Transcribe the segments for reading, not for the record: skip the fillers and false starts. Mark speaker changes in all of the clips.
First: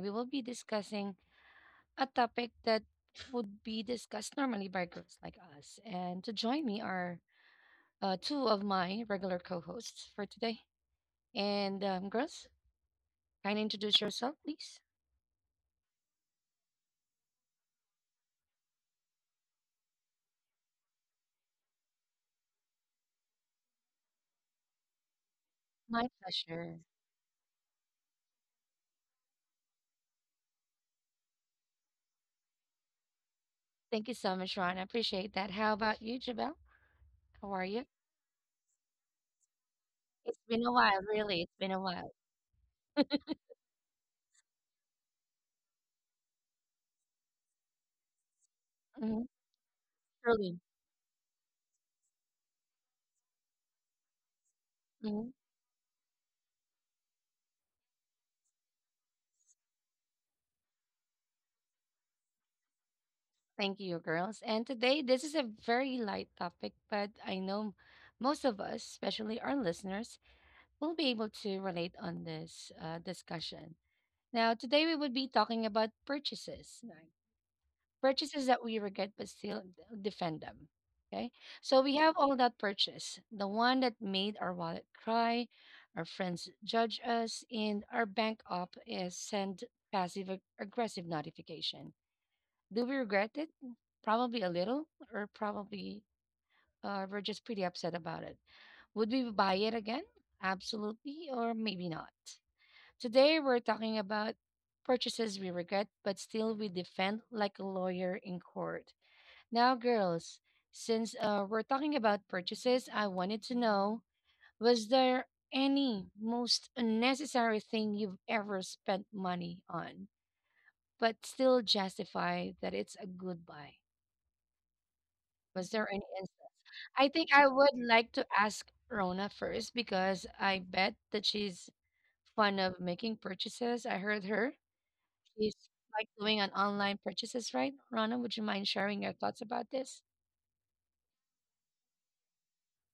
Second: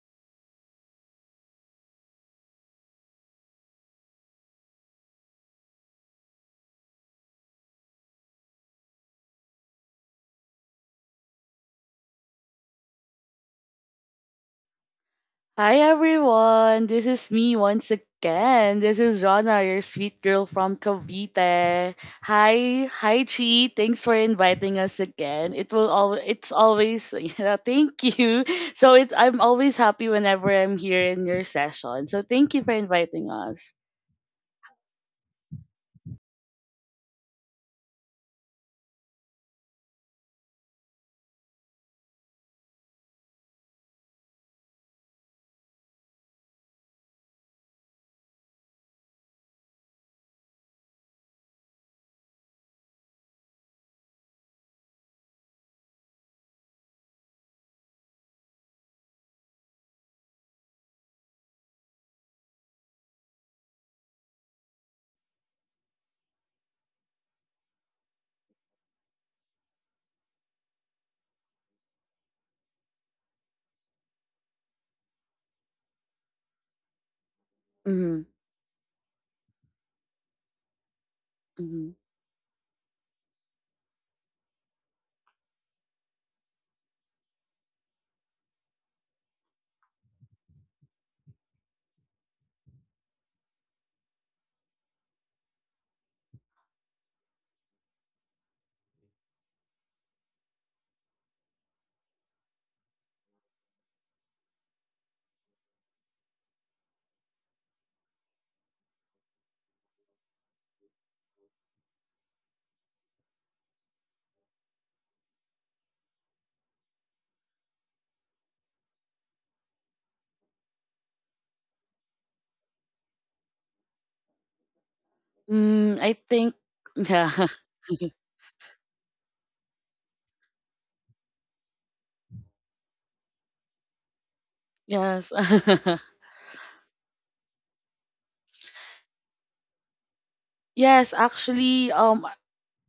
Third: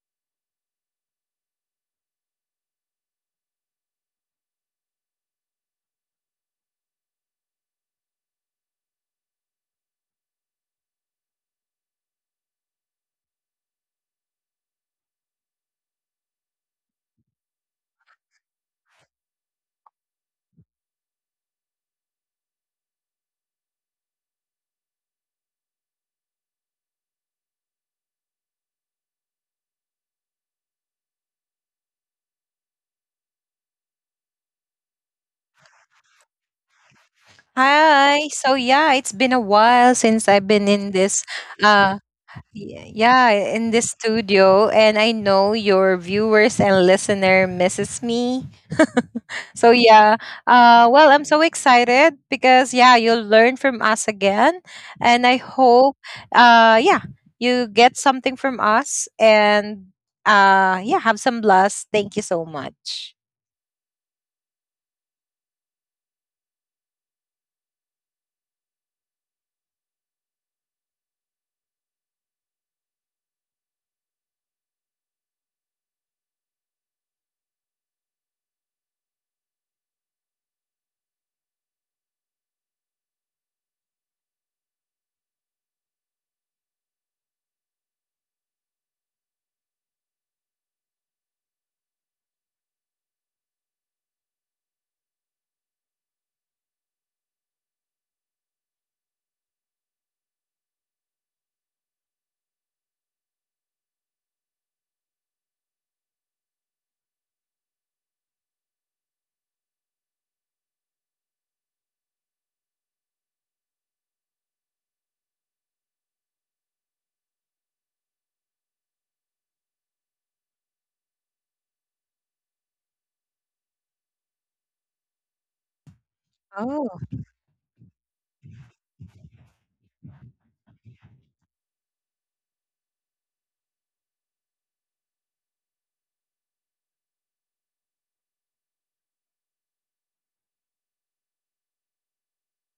Speaker 1: we will be discussing a topic that would be discussed normally by girls like us. And to join me are two of my regular co hosts for today. And, girls, kind of introduce yourself, please.
Speaker 2: Hi everyone, this is me once again. This is Rana, your sweet girl from Cavite. Hi Chi. Thanks for inviting us again. It will
Speaker 1: My
Speaker 2: all it's
Speaker 1: pleasure.
Speaker 2: always yeah, thank you. So it's I'm always happy whenever I'm here in your session. So thank you for inviting us.
Speaker 1: Thank you so much, Ron. I appreciate that. How about you, Jabel? How are you?
Speaker 3: Hi. So yeah, it's been a while since
Speaker 1: It's
Speaker 3: I've
Speaker 1: been
Speaker 3: been
Speaker 1: a
Speaker 3: in
Speaker 1: while,
Speaker 3: this
Speaker 1: really. It's been a while.
Speaker 3: uh yeah, in this studio and I know your viewers and listener misses me.
Speaker 1: Mhm.
Speaker 3: So yeah,
Speaker 1: Truly.
Speaker 3: I'm so excited because yeah, you'll learn from us again, and I hope uh, yeah you get something from us and yeah have some blast. Thank you so much.
Speaker 1: Thank you, girls. And today, this is a very light topic, but I know most of us, especially our listeners, will be able to relate on this discussion. Now, today we would be talking about purchases, like
Speaker 2: Mm-hmm,
Speaker 1: purchases that we regret but still defend them. Okay, so
Speaker 2: mm-hmm.
Speaker 1: we have all that purchase, the one that made our wallet cry, our friends judge us, and our bank up is send passive aggressive notification. Do we regret it? Probably a little, or probably we're just pretty upset about it. Would we buy it again? Absolutely, or maybe not. Today, we're talking about purchases we regret, but still we defend like a lawyer in court. Now, girls, since we're talking about purchases, I wanted to know was there any most unnecessary thing you've ever spent money on, but still justify that it's a good buy? Was there any
Speaker 2: Mm, I think
Speaker 3: Oh,
Speaker 1: I think
Speaker 2: yeah.
Speaker 1: I would like to ask Rona first because I bet that she's fun of making purchases. I heard her.
Speaker 2: Yes.
Speaker 1: She's like doing an online purchases, right? Rona, would you mind sharing your thoughts about this?
Speaker 2: Yes, actually, um,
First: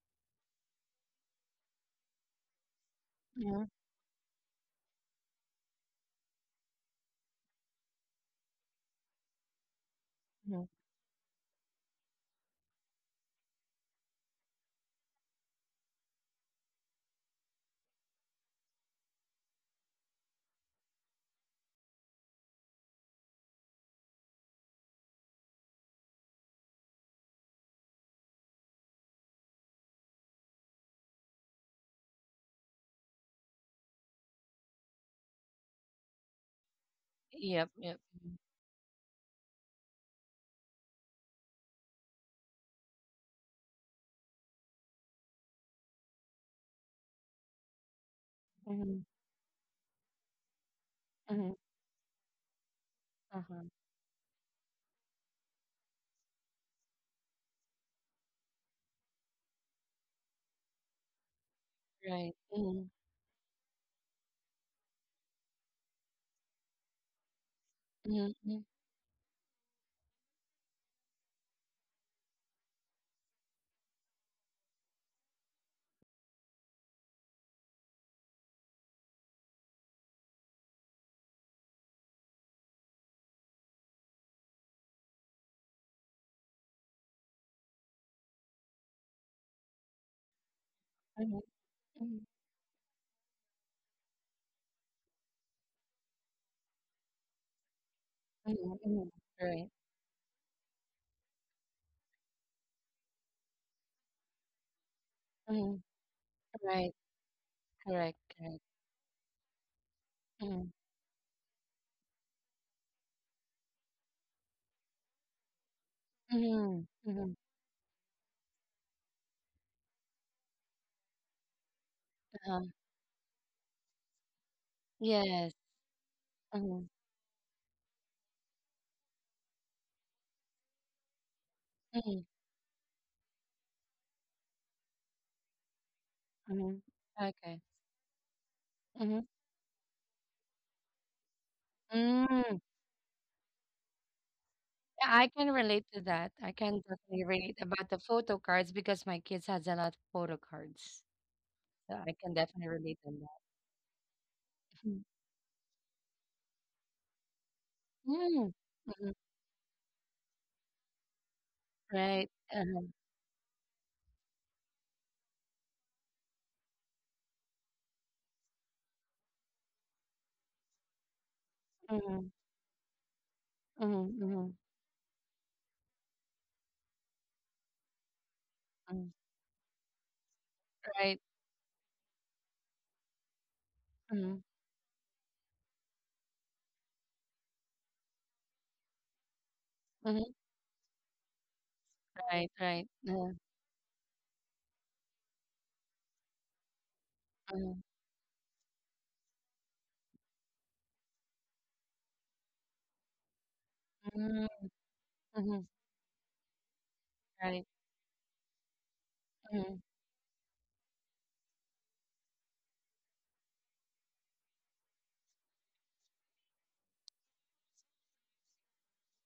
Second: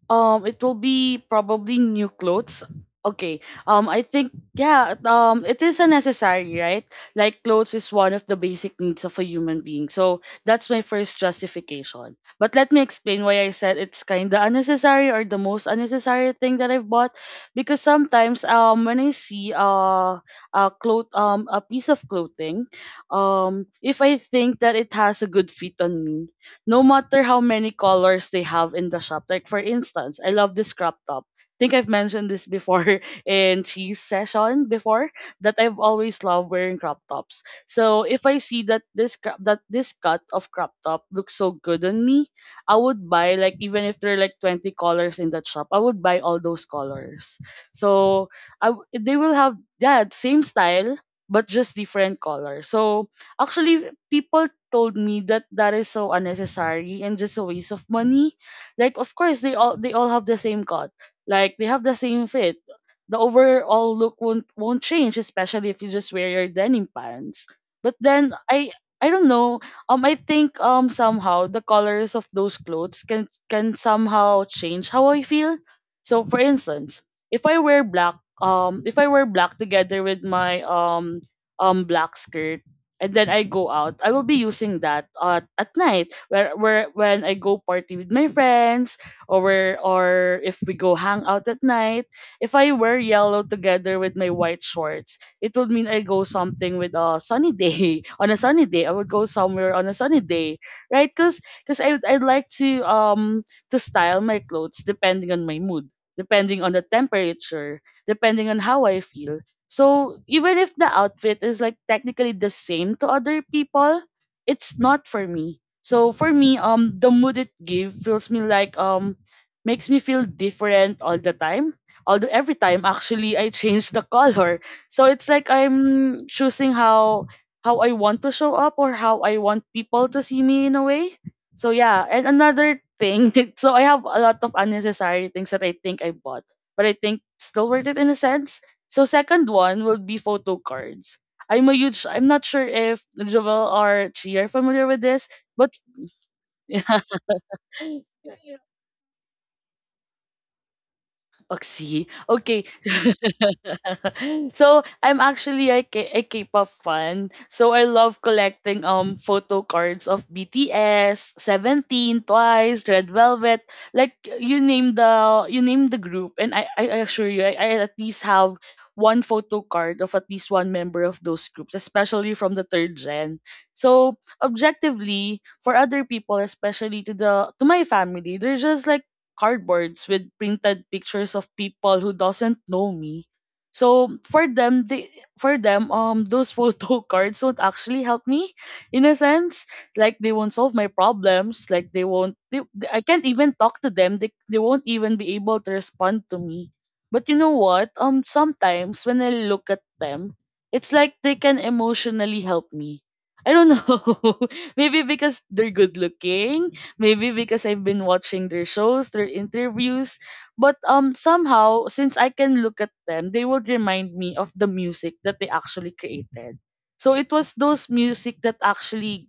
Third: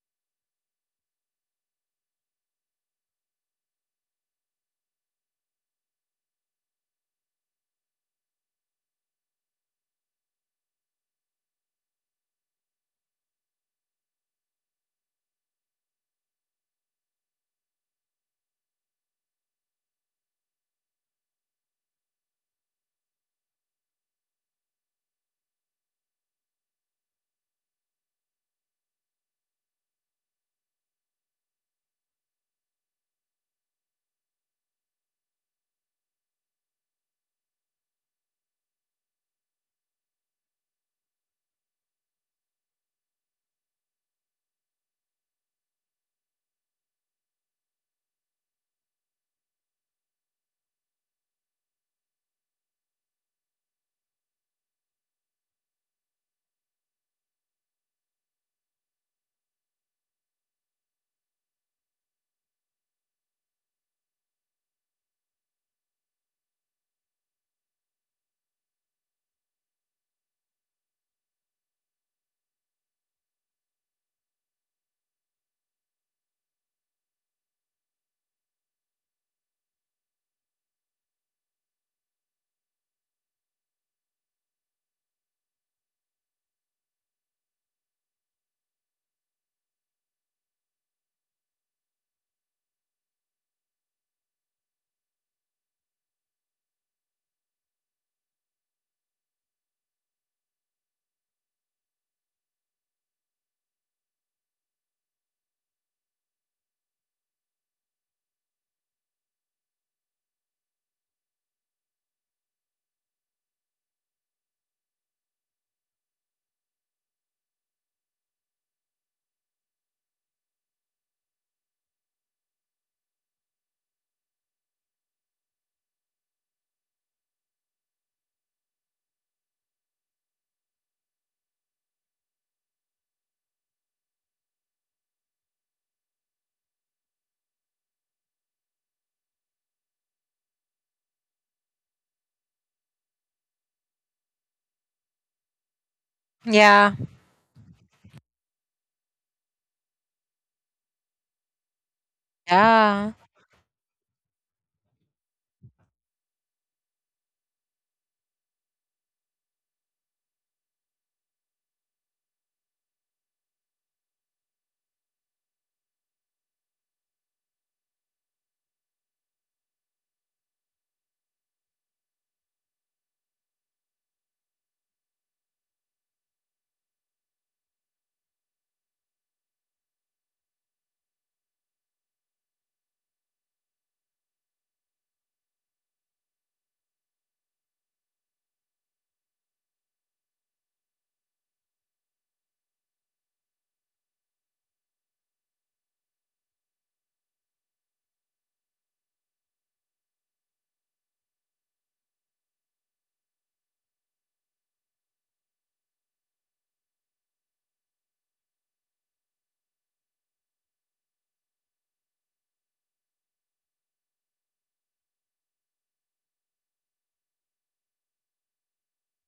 Speaker 2: Um, it will be probably new clothes. Okay.
Speaker 1: Mm-hmm.
Speaker 2: I think yeah. It is a necessary, right? Like clothes is one of the basic needs of a human being. So
Speaker 1: Mm-hmm.
Speaker 2: that's my first justification. But let me explain why I said it's kind of unnecessary or the most unnecessary thing that I've bought, because sometimes when I see a piece of clothing, if I think that it has a good fit on me no matter how many colors they have in the shop. Like for instance, I love this crop top. I think I've mentioned this before in cheese session before that I've always loved wearing crop tops.
Speaker 1: Yep, yep.
Speaker 2: So if I see that this cut of crop top looks so good on me, I would buy like even if there are like 20 colors in that shop, I would buy all those colors. So
Speaker 1: Mm-hmm.
Speaker 2: they will have that same style but
Speaker 1: Mm-hmm.
Speaker 2: just different color. So
Speaker 1: Uh-huh.
Speaker 2: actually people told me that that is so unnecessary and just a waste of money. Like of course they all have the same cut. Like they have the same
Speaker 1: Right.
Speaker 2: fit.
Speaker 1: Mm-hmm.
Speaker 2: The overall look won't change, especially if you just wear your denim pants. But then
Speaker 1: Mm-hmm.
Speaker 2: I don't know. I think somehow the colors of those clothes can somehow change how I feel. So for instance, if I wear black together with my black skirt and then I go out, I will be using that at night where when I go party with my friends or if we go hang
Speaker 1: Mm-hmm.
Speaker 2: out at night.
Speaker 1: Mm-hmm.
Speaker 2: If I wear yellow together with my white shorts, it would mean I go something with a sunny day on a sunny day. I would
Speaker 1: Mm-hmm.
Speaker 2: go
Speaker 1: Right.
Speaker 2: somewhere on a sunny day, right? Cause I'd like to style my clothes depending on my mood,
Speaker 1: Mm-hmm.
Speaker 2: depending on the
Speaker 1: Right.
Speaker 2: temperature,
Speaker 1: Correct.
Speaker 2: depending on
Speaker 1: Correct.
Speaker 2: how I feel, so even
Speaker 1: Mm-hmm.
Speaker 2: if the outfit is like technically the same to other people, it's not for me. So for me,
Speaker 1: Mm-hmm.
Speaker 2: the
Speaker 1: Mm-hmm.
Speaker 2: mood it gives feels me like makes me feel different all the time. Although every
Speaker 1: Uh-huh.
Speaker 2: time actually I change the color. So it's like
Speaker 1: Yes.
Speaker 2: I'm choosing
Speaker 1: Mm-hmm.
Speaker 2: how I want to show up or how I want people to see me in a way. So yeah, and
Speaker 1: Mm-hmm.
Speaker 2: another thing, so I have a lot of unnecessary things that I think I bought,
Speaker 1: Mm-hmm.
Speaker 2: but I think
Speaker 1: Okay.
Speaker 2: still worth it in a sense, so second one will be photo cards. I'm a huge I'm not
Speaker 1: Mm-hmm.
Speaker 2: sure if Joel or Chi are familiar with
Speaker 1: Yeah,
Speaker 2: this,
Speaker 1: I can
Speaker 2: but
Speaker 1: relate to that. I can
Speaker 3: yeah,
Speaker 2: yeah.
Speaker 1: definitely relate about the photo cards because my kids has a lot of photo cards.
Speaker 2: Oh.
Speaker 1: So I can
Speaker 2: Okay.
Speaker 1: definitely relate
Speaker 3: yeah.
Speaker 1: on that.
Speaker 2: So
Speaker 1: Mm.
Speaker 2: I'm actually a K-pop fan. So I love
Speaker 1: Mm.
Speaker 2: collecting
Speaker 1: Hmm.
Speaker 2: photo cards of BTS, Seventeen,
Speaker 1: Right.
Speaker 2: Twice,
Speaker 1: Uh-huh.
Speaker 2: Red Velvet. Like you name the group, and I assure you, I at least have one photo card of at least one member of those groups,
Speaker 1: Hmm.
Speaker 2: especially from the third gen.
Speaker 1: Hmm.
Speaker 2: So
Speaker 1: Hmm.
Speaker 2: objectively, for other people, especially to my family, they're just like
Speaker 1: Hmm.
Speaker 2: cardboards with printed
Speaker 1: Right.
Speaker 2: pictures of people who doesn't know me. So
Speaker 1: Hmm.
Speaker 2: for them, those photo cards won't actually help me, in a sense. Like they
Speaker 1: Hmm.
Speaker 2: won't solve my problems. Like they won't.
Speaker 1: Right. Right.
Speaker 2: I can't
Speaker 1: Uh-huh.
Speaker 2: even talk to them. They won't even be able to respond to me. But you know
Speaker 1: Hmm.
Speaker 2: what? Sometimes when I look at them, it's like they can emotionally help me. I don't know. Maybe because
Speaker 1: Hmm.
Speaker 2: they're good looking. Maybe because
Speaker 1: Right.
Speaker 2: I've been watching their shows, their
Speaker 1: Hmm.
Speaker 2: interviews. But somehow, since I can look at them, they would remind me of the music that they actually created. So it was those music that actually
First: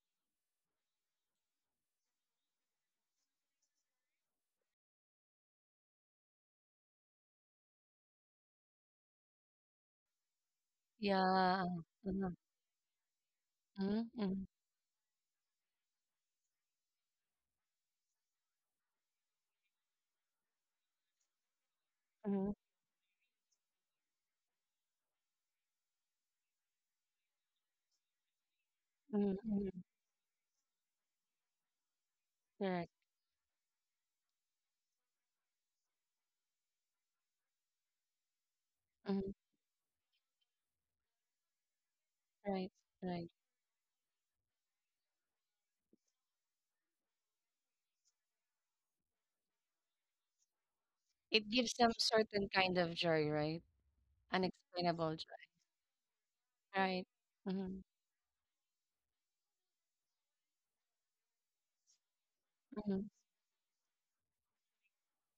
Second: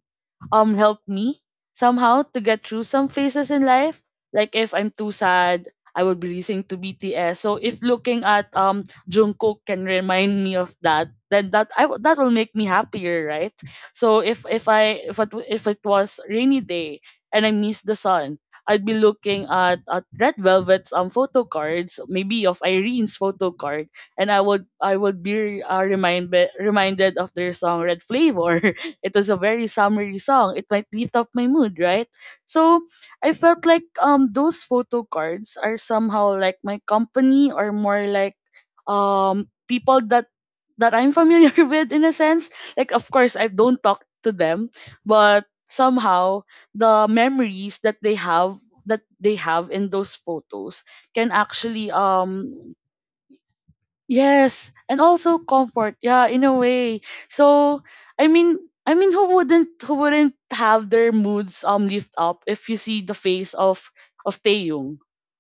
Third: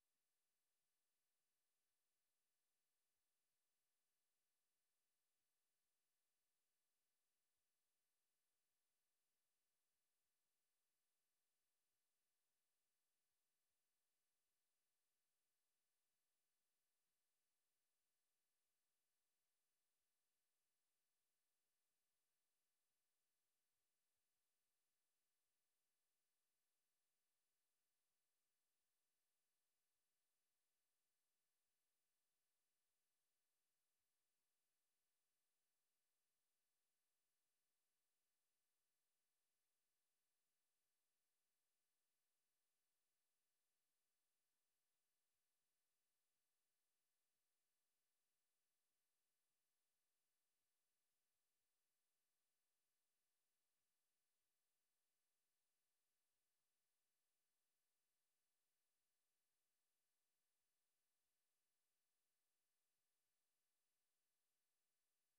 Speaker 2: helped me somehow to get through some phases in life. Like if I'm too sad, I would be listening to BTS. So if looking at Jungkook can remind me of that, then
Speaker 1: Yeah.
Speaker 2: that
Speaker 1: Hmm.
Speaker 2: will make me happier, right?
Speaker 1: Hmm.
Speaker 2: So
Speaker 1: Hmm.
Speaker 2: if I if it, w- if it was rainy day and I miss the sun, I'd be looking at Red Velvet's photo cards, maybe
Speaker 1: Hmm.
Speaker 2: of Irene's photo card, and I would be reminded of their song Red Flavor. It was a very
Speaker 1: Hmm.
Speaker 2: summery song. It might lift up my mood, right? So
Speaker 1: Correct.
Speaker 2: I felt like those photo cards are somehow like my company or more like
Speaker 1: Hmm.
Speaker 2: people that I'm familiar with in a sense.
Speaker 1: Right.
Speaker 2: Like of
Speaker 1: Right.
Speaker 2: course I don't talk to them, but somehow the memories that they have in those photos can
Speaker 1: It gives
Speaker 2: actually
Speaker 1: them certain
Speaker 2: um
Speaker 1: kind of joy, right?
Speaker 2: Yes, and
Speaker 1: Unexplainable
Speaker 2: also
Speaker 1: joy.
Speaker 2: comfort. Yeah, in a way.
Speaker 1: Right. Mm-hmm.
Speaker 2: So, I mean, I mean, who wouldn't have their moods lift up if you see
Speaker 1: Mm-hmm.
Speaker 2: the face of Taeyong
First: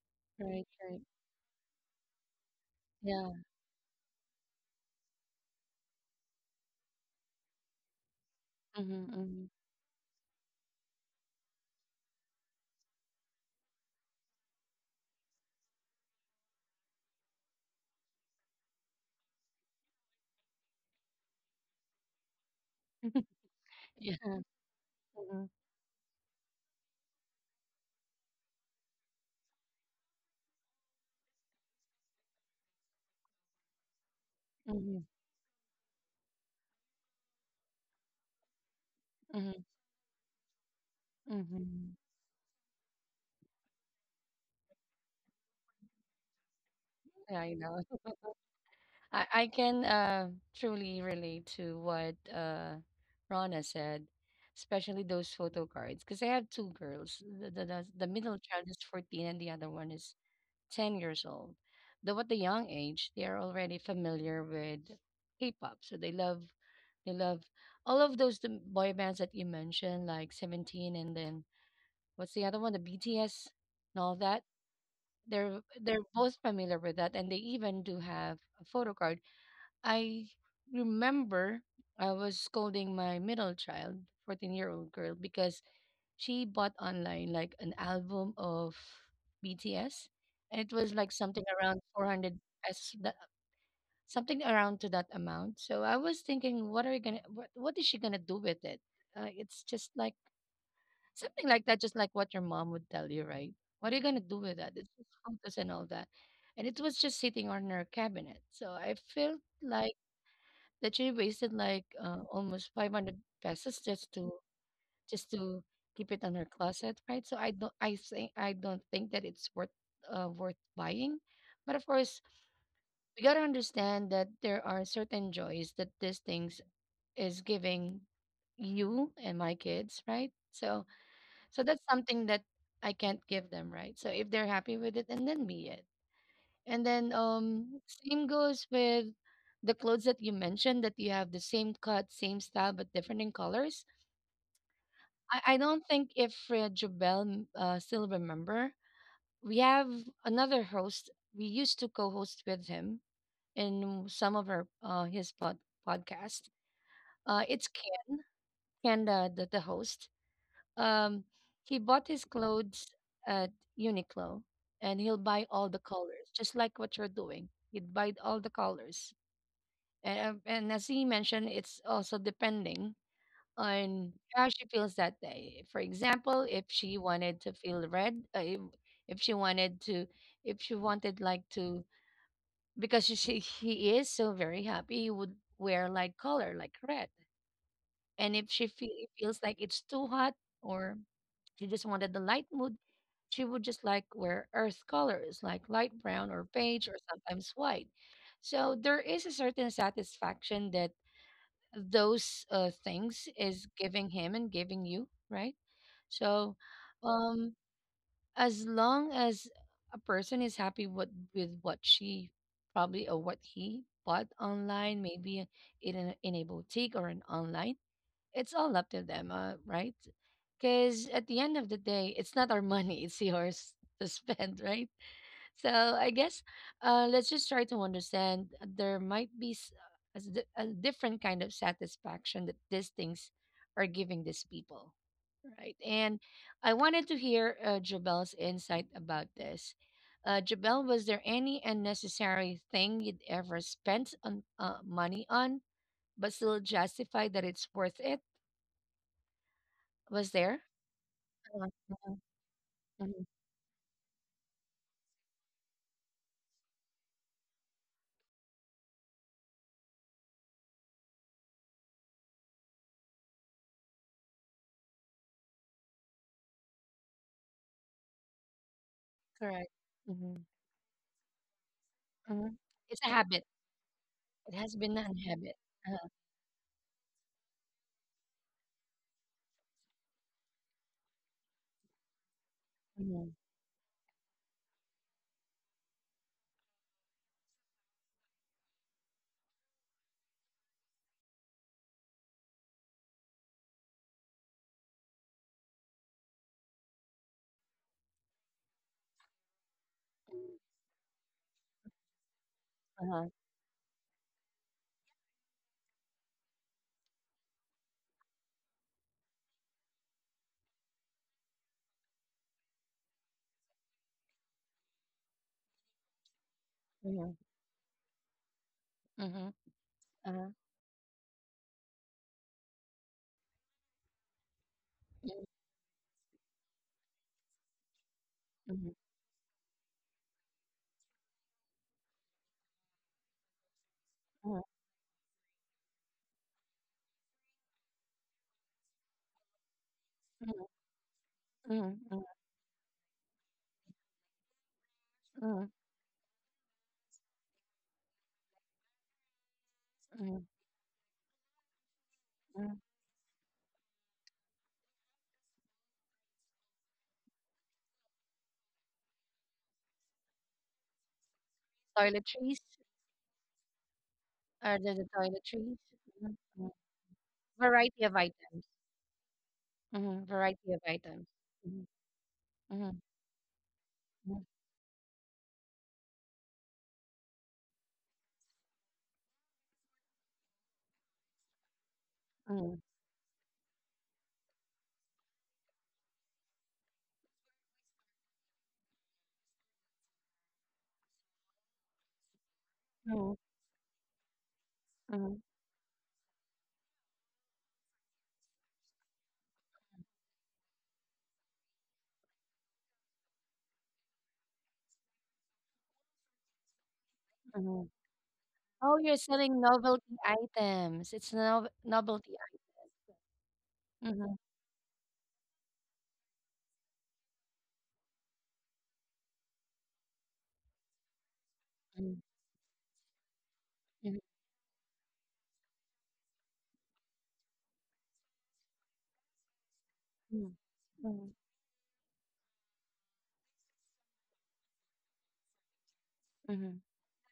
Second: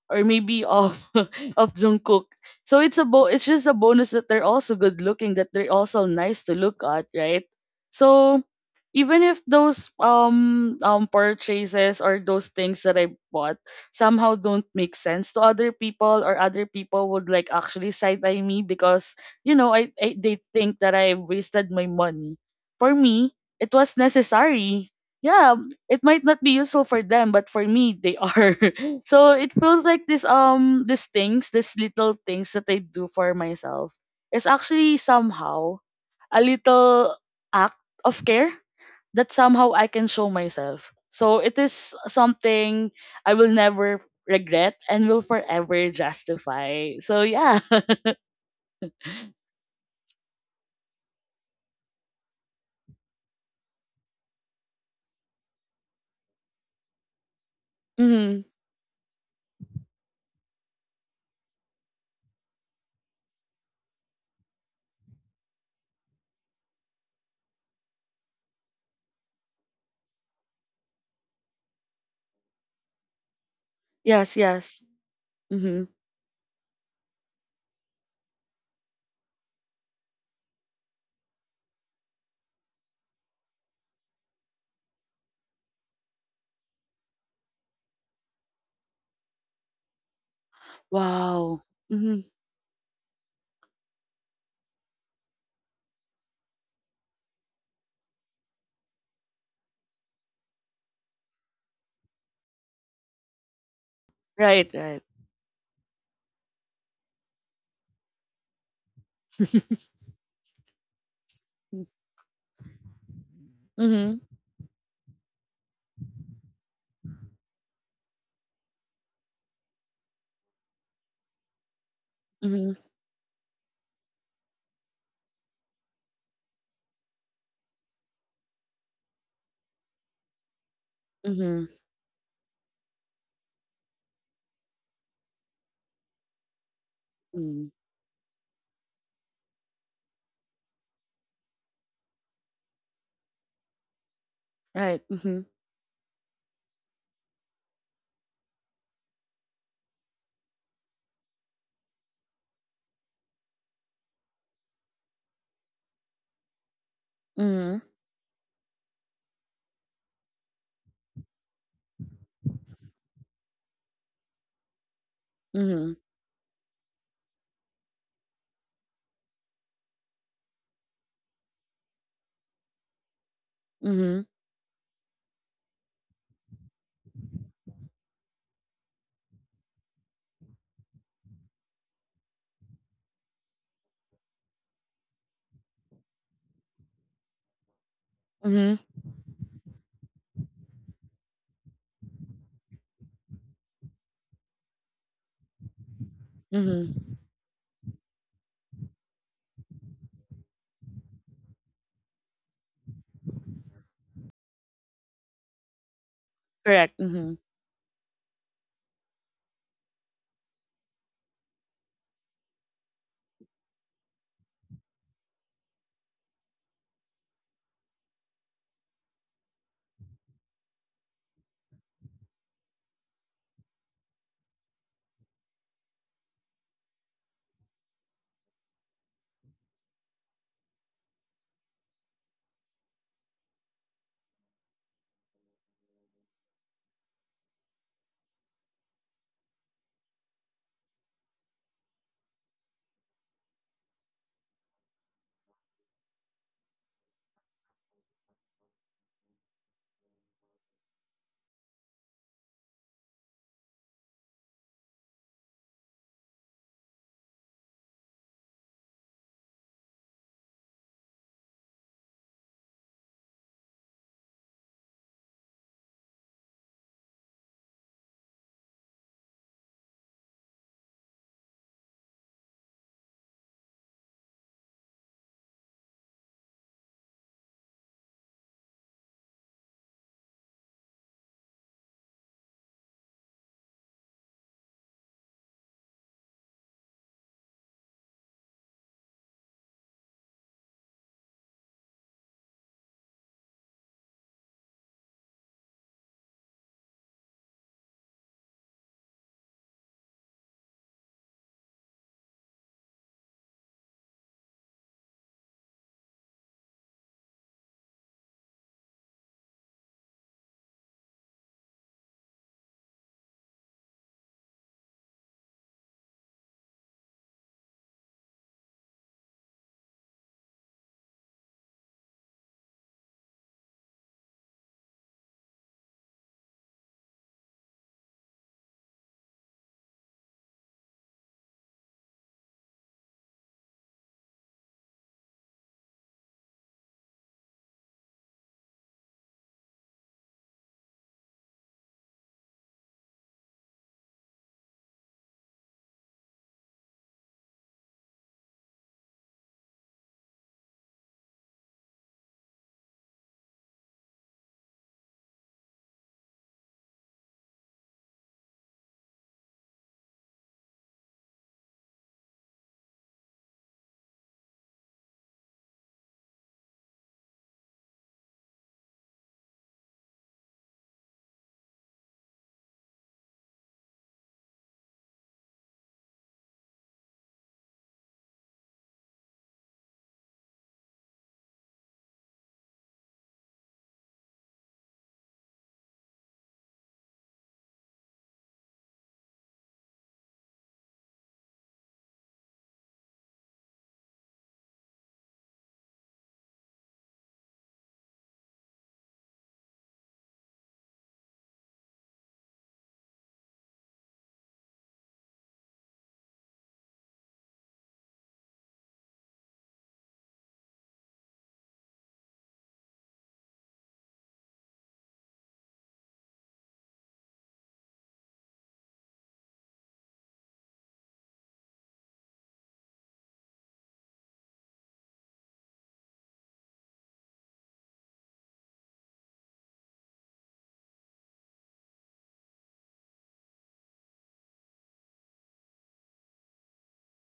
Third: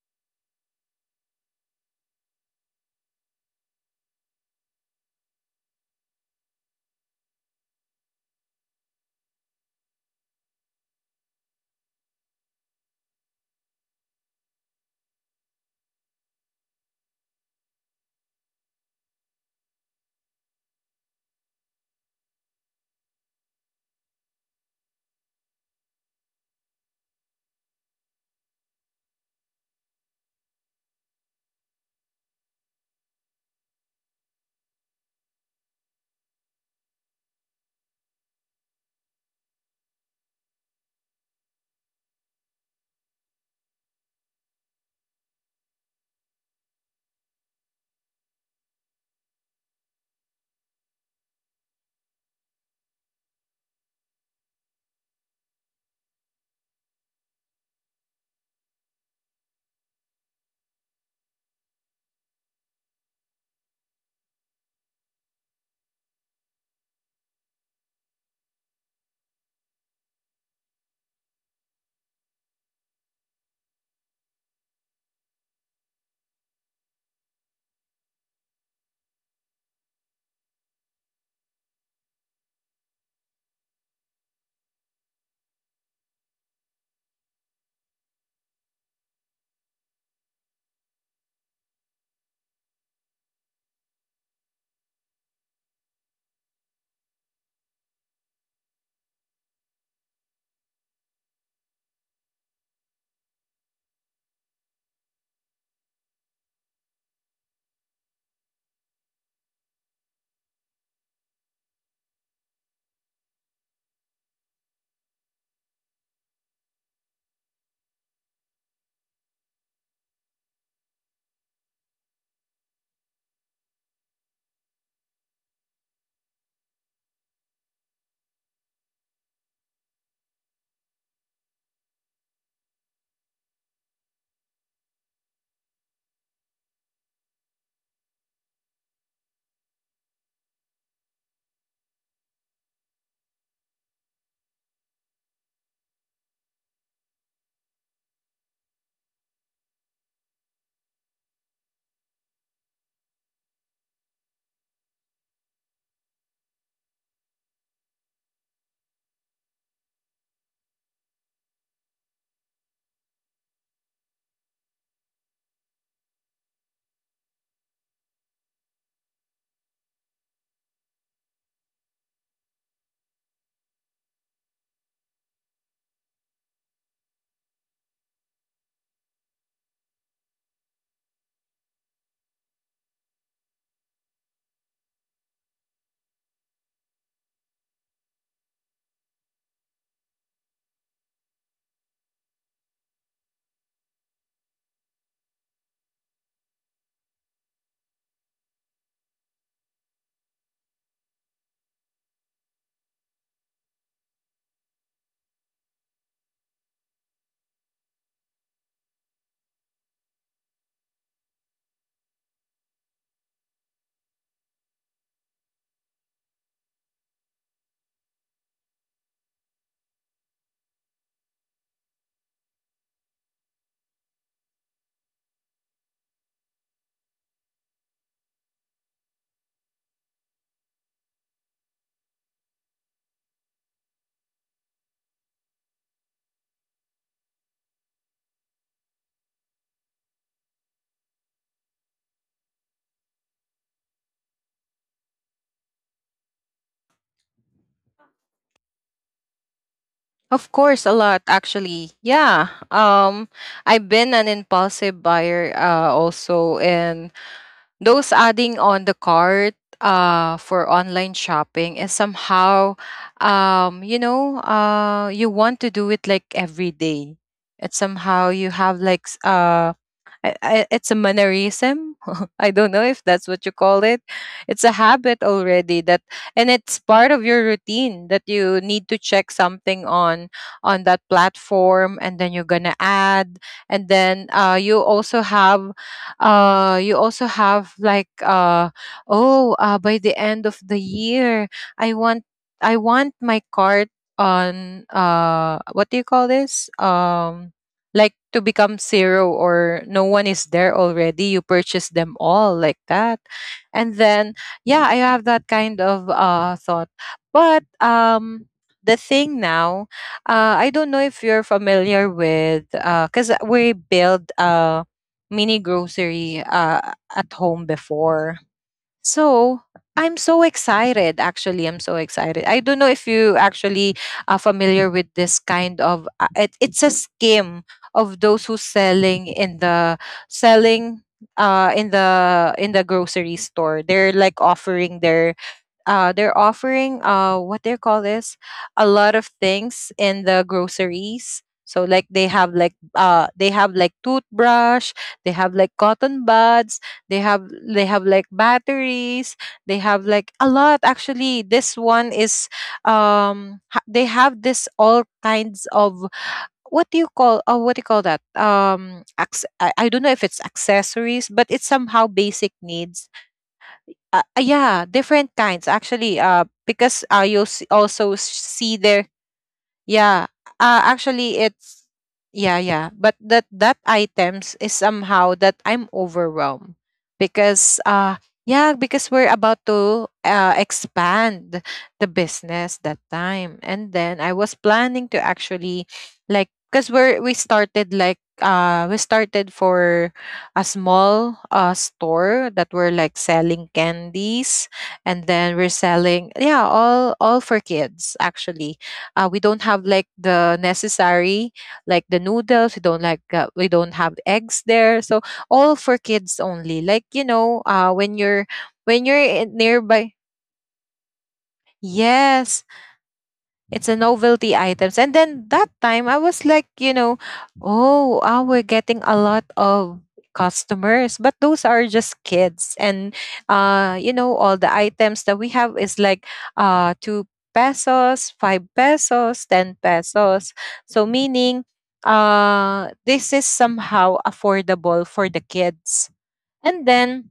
Speaker 2: or maybe
Speaker 1: Right, right.
Speaker 2: of of Jungkook. So it's a bo-
Speaker 1: Yeah.
Speaker 2: it's just a bonus that they're also good looking, that they're also nice to look at, right? So
Speaker 1: Mhm,
Speaker 2: even if
Speaker 1: mhm.
Speaker 2: those purchases or those things that I bought somehow don't make sense to other people, or other people would like actually side eye me because I they think that I wasted my money. For me, it was
Speaker 1: Yeah.
Speaker 2: necessary.
Speaker 1: Mhm,
Speaker 2: Yeah, it might not be useful for them, but for me they are. So it feels like this these things, these little things that I do for myself is actually
Speaker 1: mhm,
Speaker 2: somehow a little act of care that
Speaker 1: mhm,
Speaker 2: somehow I can show myself. So it
Speaker 1: mhm.
Speaker 2: is something I will never regret and will forever justify. So
Speaker 1: Yeah, I
Speaker 2: yeah.
Speaker 1: know. I can truly relate to what Rana said, especially those photo cards. Because I have two girls. The middle
Speaker 2: Hmm.
Speaker 1: child is 14 and the other one is 10 years old. Though at the young age, they are already familiar with K-pop, so they love all of those the boy bands that you mentioned, like Seventeen and then what's the other one? The BTS and all
Speaker 2: Yes,
Speaker 1: that.
Speaker 2: yes.
Speaker 1: They're
Speaker 2: Hmm.
Speaker 1: they're both familiar with that, and they even do have a photo card. I remember I was scolding my middle child, 14-year-old girl, because she bought online like an album of BTS, and it was like something
Speaker 2: Wow.
Speaker 1: around four
Speaker 2: Hmm.
Speaker 1: hundred pesos, that, something around to that amount. So I was thinking, what are you gonna, what is she gonna do with it? It's just like Something like that, just like what your mom would tell you, right? What are you gonna do with
Speaker 2: Right,
Speaker 1: that? It's
Speaker 2: right.
Speaker 1: just photos and all that. And it was just sitting on her cabinet. So I felt like that she wasted like almost 500 pesos just
Speaker 2: Mm-hmm.
Speaker 1: to just to keep it on her closet, right? So I don't think that it's worth worth buying. But of course,
Speaker 2: Mm-hmm.
Speaker 1: we gotta understand that there are certain joys that these things is giving you and my kids, right? So
Speaker 2: Mm-hmm.
Speaker 1: that's something that I can't give them, right? So if they're happy with it, and then be it. And then
Speaker 2: Mm-hmm.
Speaker 1: same goes with the clothes that you mentioned that you have the same cut, same style, but different in colors.
Speaker 2: Right. Mm-hmm.
Speaker 1: I don't think if Jobel still remember, we have another host. We used to co-host with him in some of our his podcast. It's
Speaker 2: Mm-hmm.
Speaker 1: Kanda, the host. Um, he bought his clothes at Uniqlo, and he'll buy all the colors, just like what you're doing. He'd buy all the colors, and as he mentioned, it's also depending
Speaker 2: Mm-hmm.
Speaker 1: on
Speaker 2: Mm-hmm.
Speaker 1: how she feels that day. For example, if she wanted to feel red, if she wanted to, if she wanted like to, because she he is so very happy, he would wear like color like red. And if she
Speaker 2: Mm-hmm.
Speaker 1: feels like it's too hot or she just wanted the light mood. She would just like wear earth colors, like light brown or beige or
Speaker 2: Mm-hmm.
Speaker 1: sometimes white. So there is a certain satisfaction that those things is giving him and giving you, right? So,
Speaker 2: Correct. Mm-hmm.
Speaker 1: um, as long as a person is happy with what she probably or what he bought online, maybe in a boutique or an online it's all up to them, right? Because at the end of the day, it's not our money, it's yours to spend, right? So I guess let's just try to understand there might be a different kind of satisfaction that these things are giving these people, right? And I wanted to hear Jabel's insight about this. Jabel, was there any unnecessary thing you'd ever spent on money on, but still justify that it's worth it? Was
Speaker 3: Of
Speaker 1: there?
Speaker 3: course, a lot
Speaker 1: Uh-huh,
Speaker 3: actually.
Speaker 1: mhm,
Speaker 3: Yeah.
Speaker 1: mhm,
Speaker 3: I've been an impulsive buyer also, and those adding on the cart for online shopping is somehow, you know, you want to do it like every day. It's somehow you have like
Speaker 1: correct. Mhm,
Speaker 3: it's a mannerism. I
Speaker 1: mhm.
Speaker 3: don't know
Speaker 1: It's
Speaker 3: if
Speaker 1: a
Speaker 3: that's
Speaker 1: habit.
Speaker 3: what you call it.
Speaker 1: It
Speaker 3: It's a
Speaker 1: has been an
Speaker 3: habit
Speaker 1: habit.
Speaker 3: already, that,
Speaker 1: Uh-huh,
Speaker 3: and it's part of your routine that you need to check something on that platform, and then you're gonna
Speaker 1: mhm,
Speaker 3: add, and then you also have like, oh, by the end of the year, I want I want my cart on, what do you call this? Like to become zero or no one is there already, you purchase them all like that.
Speaker 1: uh-huh,
Speaker 3: And then yeah, I have that kind of thought. But the thing now, I don't know if you're familiar with because we built a mini grocery
Speaker 1: mhm,
Speaker 3: at home before.
Speaker 1: mhm,
Speaker 3: So I'm
Speaker 1: uh-huh,
Speaker 3: so excited. Actually, I'm so excited. I don't know if you actually are familiar with
Speaker 1: mhm,
Speaker 3: this kind of it's a scheme of those who
Speaker 1: mhm,
Speaker 3: selling in the selling in the grocery store. They're
Speaker 1: uh-huh,
Speaker 3: like offering their they're offering, what they call this, a lot of things in the
Speaker 1: mhm,
Speaker 3: groceries.
Speaker 1: mhm,
Speaker 3: So like
Speaker 1: mhm,
Speaker 3: they have like they have like toothbrush, they have
Speaker 1: mhm,
Speaker 3: like cotton buds, they have like batteries, they
Speaker 1: mhm,
Speaker 3: have like a lot. Actually this one
Speaker 1: mhm.
Speaker 3: is, they have this all kinds of, what do you call, oh, what do you call that, acc- I don't know if it's accessories, but it's somehow
Speaker 1: Toiletries,
Speaker 3: basic needs.
Speaker 1: or the
Speaker 3: Yeah, different
Speaker 1: toiletries.
Speaker 3: kinds
Speaker 1: Mhm,
Speaker 3: actually,
Speaker 1: mhm,
Speaker 3: because you'll s-
Speaker 1: Variety of
Speaker 3: also
Speaker 1: items.
Speaker 3: see their.
Speaker 1: Mhm,
Speaker 3: Yeah.
Speaker 1: Variety of items.
Speaker 3: Actually,
Speaker 1: Mhm,
Speaker 3: it's yeah,
Speaker 1: mhm,
Speaker 3: yeah. But that
Speaker 1: mhm,
Speaker 3: items is somehow that I'm overwhelmed because yeah, because we're about to expand the
Speaker 1: mhm,
Speaker 3: business that time, and then I was planning to actually, like because we started like we started for a small store that we're like
Speaker 1: mhm,
Speaker 3: selling candies, and
Speaker 1: mhm,
Speaker 3: then we're selling yeah, all for kids actually. We don't have like the necessary, like the noodles, we don't have eggs there, so all for kids only. Like you know,
Speaker 1: mhm.
Speaker 3: when you're
Speaker 1: Oh, you're selling
Speaker 3: in
Speaker 1: novelty
Speaker 3: nearby.
Speaker 1: items. It's no novelty.
Speaker 3: Yes, it's a
Speaker 1: Mhm,
Speaker 3: novelty items. And then that time I was like, you know, oh, ah, we're getting a lot of customers, but those are
Speaker 1: mhm,
Speaker 3: just kids. And you
Speaker 1: mhm,
Speaker 3: know, all the items that we have is like two pesos, five pesos, ten pesos.
Speaker 1: mhm,
Speaker 3: So
Speaker 1: mhm,
Speaker 3: meaning this is somehow affordable for the kids.
Speaker 1: mhm,
Speaker 3: And then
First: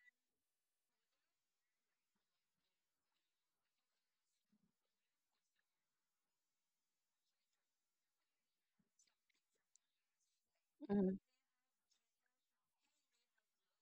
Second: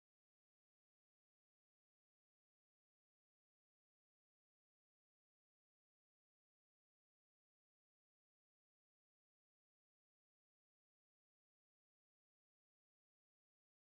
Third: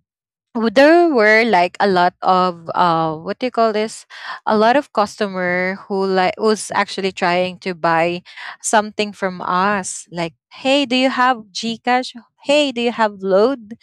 Speaker 3: there were like a lot of, what do you call this, a lot of customer who like was actually trying to buy something from us like, hey, do you
Speaker 1: mhm.
Speaker 3: have gcash, hey do you have load,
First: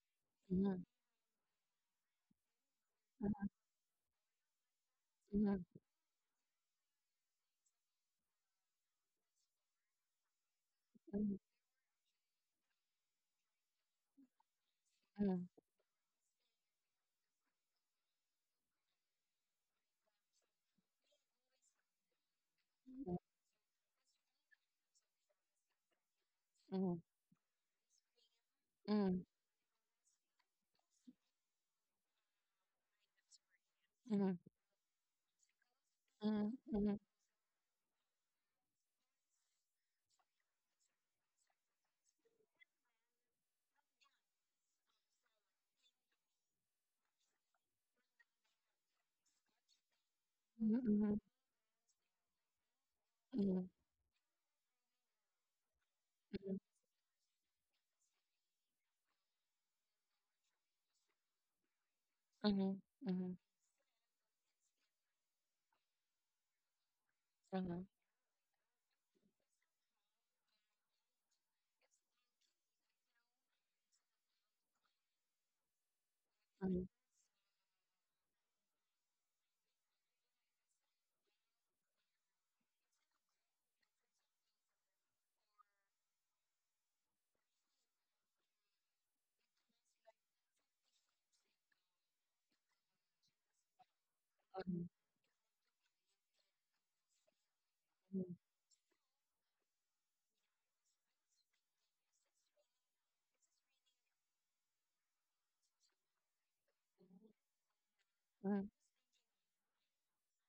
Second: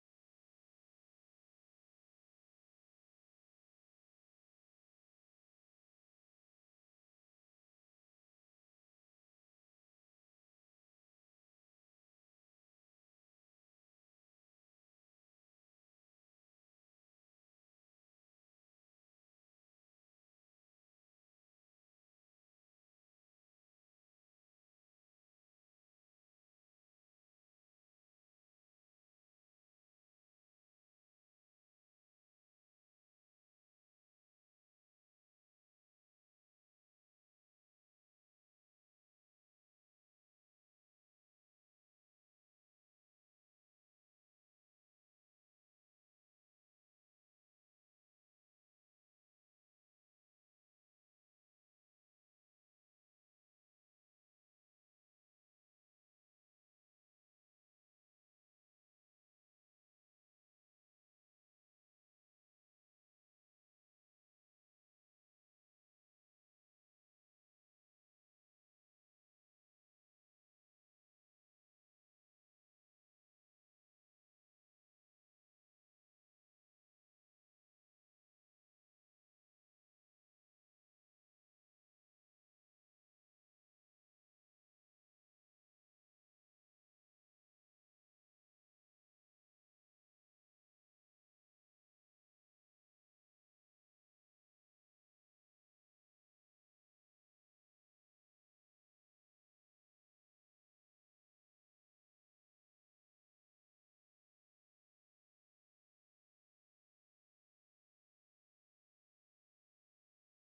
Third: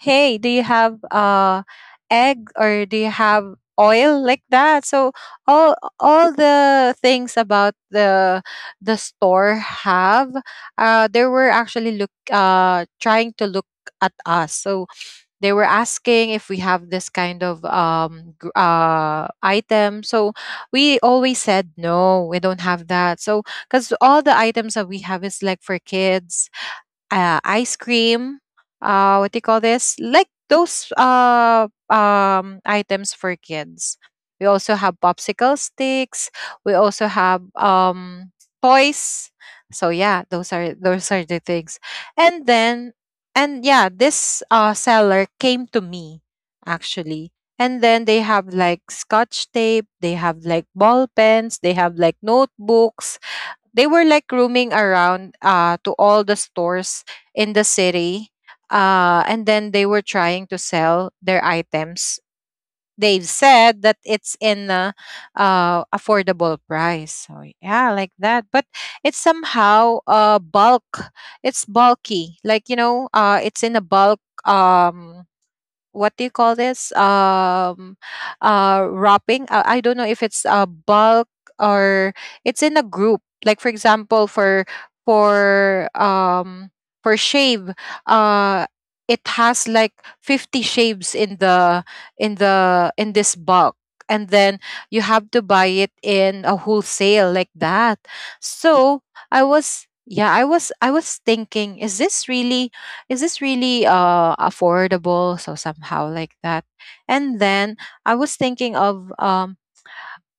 Speaker 3: hey do you
Speaker 1: Mhm,
Speaker 3: have egg, or do you
Speaker 1: mhm,
Speaker 3: have oil, like that. So
Speaker 1: mhm,
Speaker 3: all all the things about the store have, they
Speaker 1: mhm,
Speaker 3: were actually look, trying to look at us, so
Speaker 1: mhm,
Speaker 3: they were asking if we have this kind of, item. So we always said, no, we don't have that. So, because all the items that we have is like for kids,
Speaker 1: mhm,
Speaker 3: ice cream. What do
Speaker 1: mhm,
Speaker 3: you call this? Like those items for kids. We
Speaker 1: mhm,
Speaker 3: also have popsicle sticks.
Speaker 1: mhm,
Speaker 3: We
Speaker 1: mhm, mhm,
Speaker 3: also have toys. So yeah, those are the things. And then, and yeah, this seller came to me actually. And then they have like scotch tape, they have like
Speaker 1: mhm,
Speaker 3: ball
Speaker 1: mhm,
Speaker 3: pens, they have like notebooks,
Speaker 1: mhm,
Speaker 3: they were like roaming around, to all the stores in the city, and then they were trying to sell their items.
Speaker 1: mhm,
Speaker 3: They've
Speaker 1: mhm,
Speaker 3: said that it's in a, affordable price, so yeah
Speaker 1: mhm,
Speaker 3: like that. But it's somehow bulk, it's bulky. Like you know, it's in a bulk, what do you call this,
Speaker 1: mhm,
Speaker 3: wrapping. I don't know if it's a bulk, or it's in a group. Like for example, for um for shave, uh it has like 50 shaves in the in this bulk, and then you have to buy it in a wholesale like that.
Speaker 1: mhm.
Speaker 3: So I was I was thinking, is this really affordable, so somehow like that. And then I was
Speaker 1: Mm,
Speaker 3: thinking of,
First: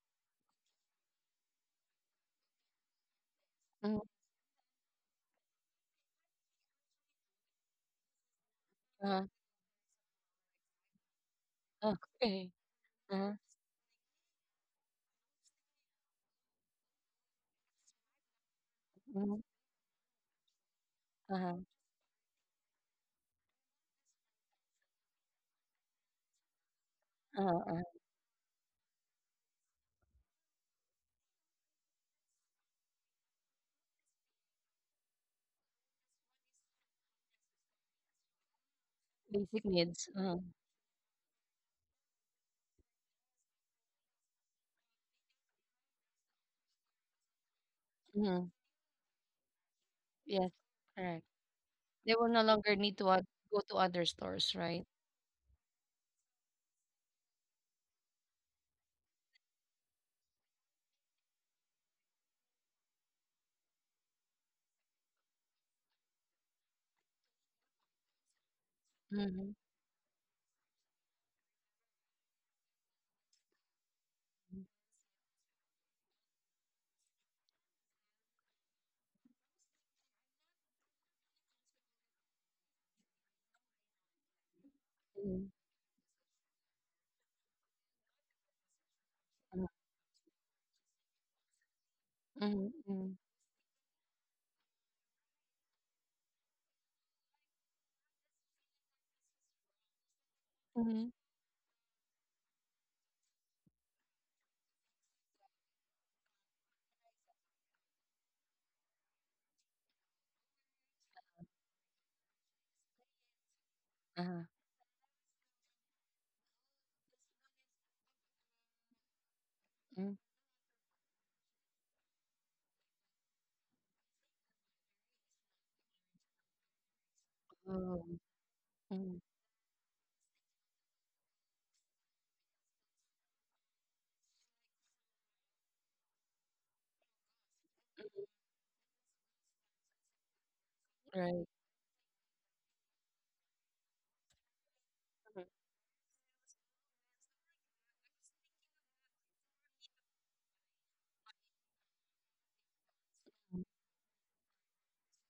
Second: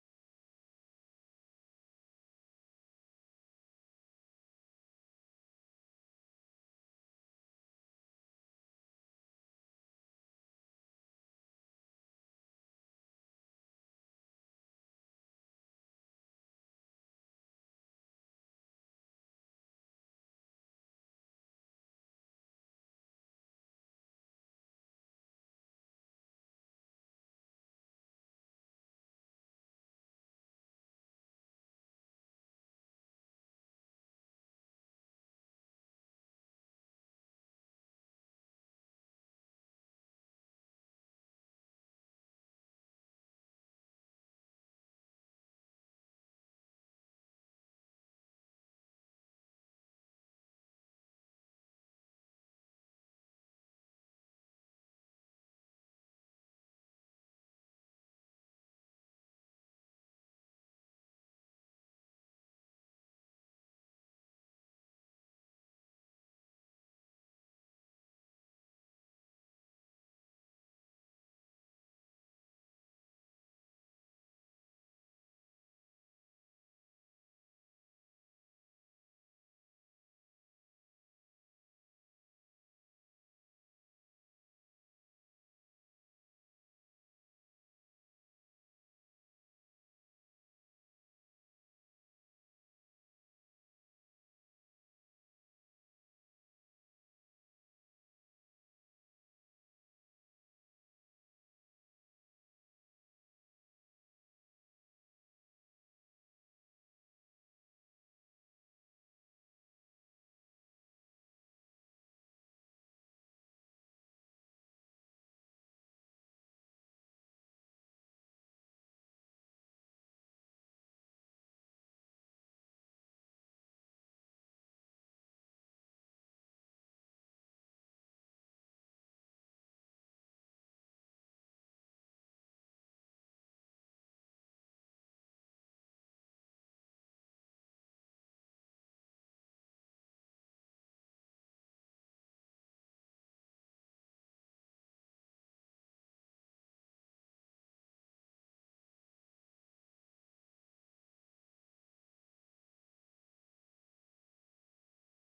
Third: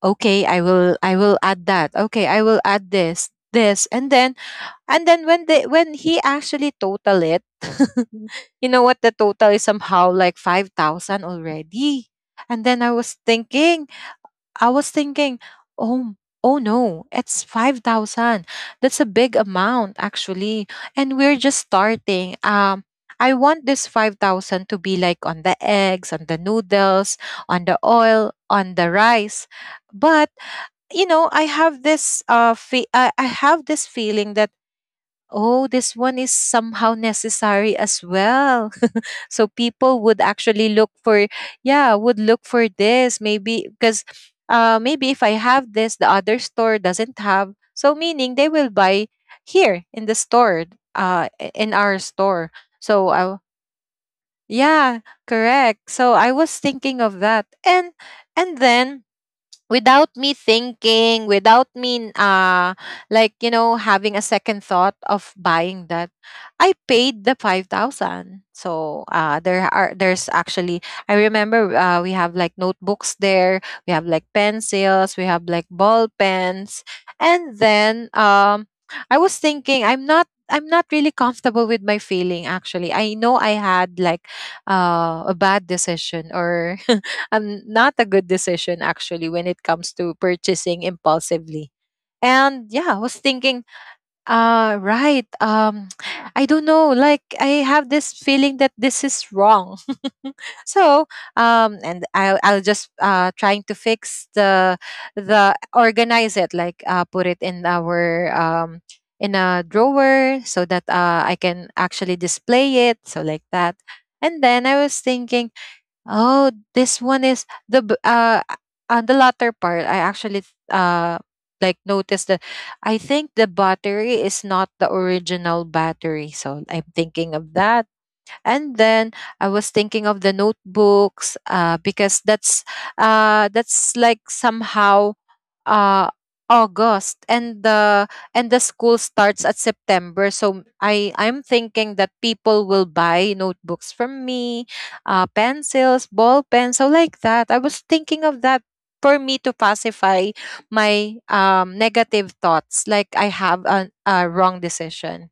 Speaker 3: okay, I will, I will add that, okay I will add this this.
Speaker 1: mm,
Speaker 3: And then, and then when they, when he actually total it, you know what, the
Speaker 1: uh,
Speaker 3: total is somehow like 5,000 already.
Speaker 1: Okay.
Speaker 3: And then I was
Speaker 1: Uh-huh.
Speaker 3: thinking, I was thinking, oh, oh no, it's 5,000. That's a big
Speaker 1: Mm,
Speaker 3: amount, actually. And we're just
Speaker 1: uh-huh,
Speaker 3: starting. I want this 5,000 to be like on the eggs, on the noodles, on
Speaker 1: uh-huh,
Speaker 3: the
Speaker 1: uh-huh.
Speaker 3: oil, on the rice. But, you know, I have this I have this feeling that, oh, this one is somehow necessary as well, so
Speaker 1: Basic
Speaker 3: people
Speaker 1: needs.
Speaker 3: would actually look for, yeah, would look for this, maybe because, maybe if I have this, the other store doesn't have. So meaning they
Speaker 1: Mm,
Speaker 3: will buy here in the
Speaker 1: yes,
Speaker 3: store,
Speaker 1: correct.
Speaker 3: in our
Speaker 1: They will
Speaker 3: store.
Speaker 1: no longer
Speaker 3: So
Speaker 1: need to
Speaker 3: I,
Speaker 1: go to other stores, right?
Speaker 3: yeah, correct. So I was thinking of that. And then without me thinking, without me like you know having a second thought of buying that, I paid the 5,000. So
Speaker 1: Mm-hmm.
Speaker 3: there are, there's actually, I remember, we have like notebooks there, we have like pencils, we have like ball pens, and then I was thinking, I'm not really comfortable with my feeling actually. I know I had like, a
Speaker 1: Mm-hmm.
Speaker 3: bad decision, or not a good decision actually, when it
Speaker 1: Mm-hmm.
Speaker 3: comes to purchasing impulsively. And yeah, I was thinking, right, I don't know, like I have this feeling that this is wrong. So,
Speaker 1: Mm-hmm.
Speaker 3: and I I'll just trying to fix the, organize it, like put it in our in a drawer, so that I can actually display it, so like that. And
Speaker 1: Uh-huh.
Speaker 3: then I was thinking, oh, this one is the on the latter part. I
Speaker 1: Mm-hmm.
Speaker 3: actually uh like noticed that I think the battery is not the original battery, so I'm thinking of that.
Speaker 1: Oh.
Speaker 3: And
Speaker 1: Mm-hmm.
Speaker 3: then I was thinking of the notebooks, because that's like somehow, uh August, and the school starts at September, so I
Speaker 1: Right.
Speaker 3: I'm thinking that people will buy notebooks from me,
Speaker 1: Mhm.
Speaker 3: pencils, ball pens, so like that. I was thinking of that for me to pacify my negative thoughts, like I have a wrong decision.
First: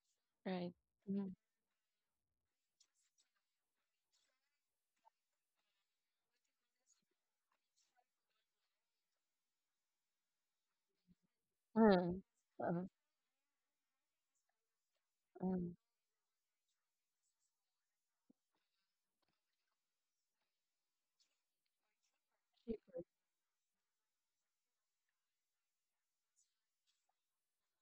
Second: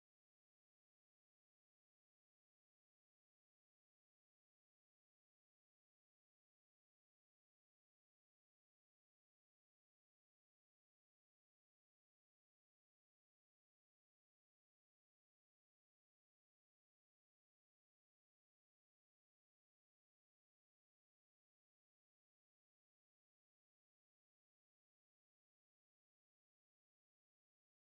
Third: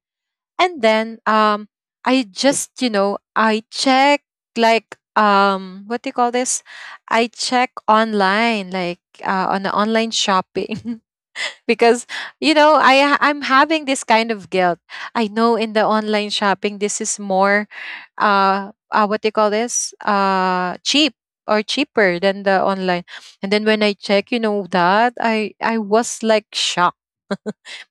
Speaker 3: And then
Speaker 1: Right.
Speaker 3: I just, you know, I check, like what do you call this? I check online, like on the online shopping, because,
Speaker 1: Mm.
Speaker 3: you know,
Speaker 1: Mm,
Speaker 3: I'm having this kind of guilt. I know in
Speaker 1: mm.
Speaker 3: the online shopping this is more, what they call this, cheap, or cheaper than the
Speaker 1: She.
Speaker 3: online. And then when I check, you know that I was like shocked.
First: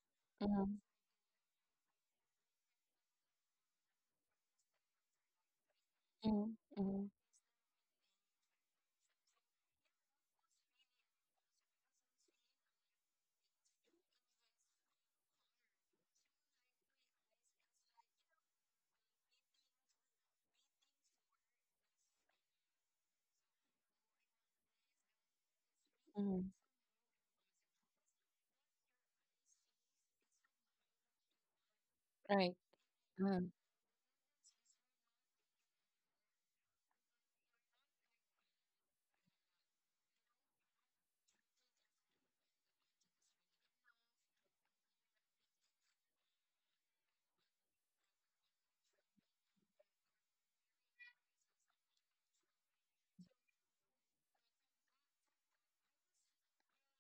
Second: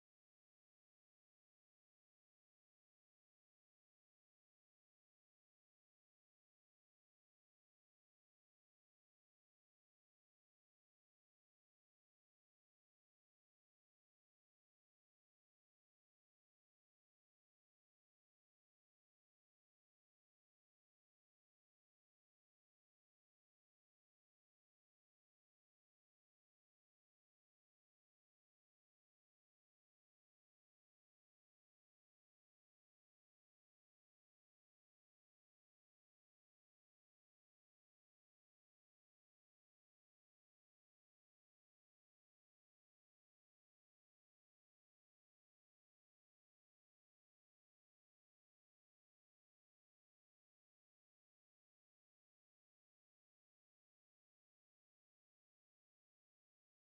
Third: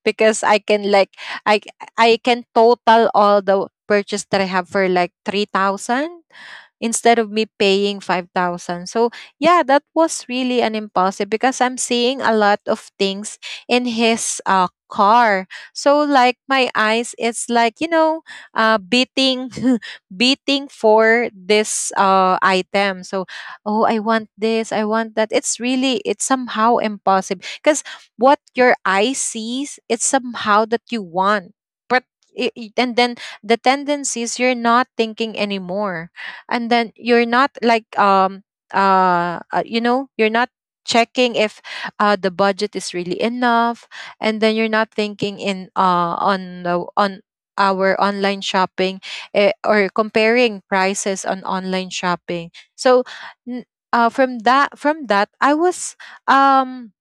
Speaker 3: Because I
Speaker 1: Mhm,
Speaker 3: can like, i I can total all the purchase that I have for like 3,000,
Speaker 1: mhm, mhm,
Speaker 3: instead of me paying 5,000. So yeah, that was really an impulsive, because I'm seeing a lot of things in his car. So like my eyes it's like, you know, beating, beating for this item. So oh, I want this, I want that. It's really, it's
Speaker 1: mhm.
Speaker 3: somehow impossible because what your eye sees it's somehow that you want. But
Speaker 1: Right.
Speaker 3: and then
Speaker 1: Mhm.
Speaker 3: the tendencies, you're not thinking anymore, and then you're not like you know, you're not checking if the budget is really enough. And then you're not thinking in on the on our online shopping, eh, or comparing prices on online shopping. So n- from that, I was, um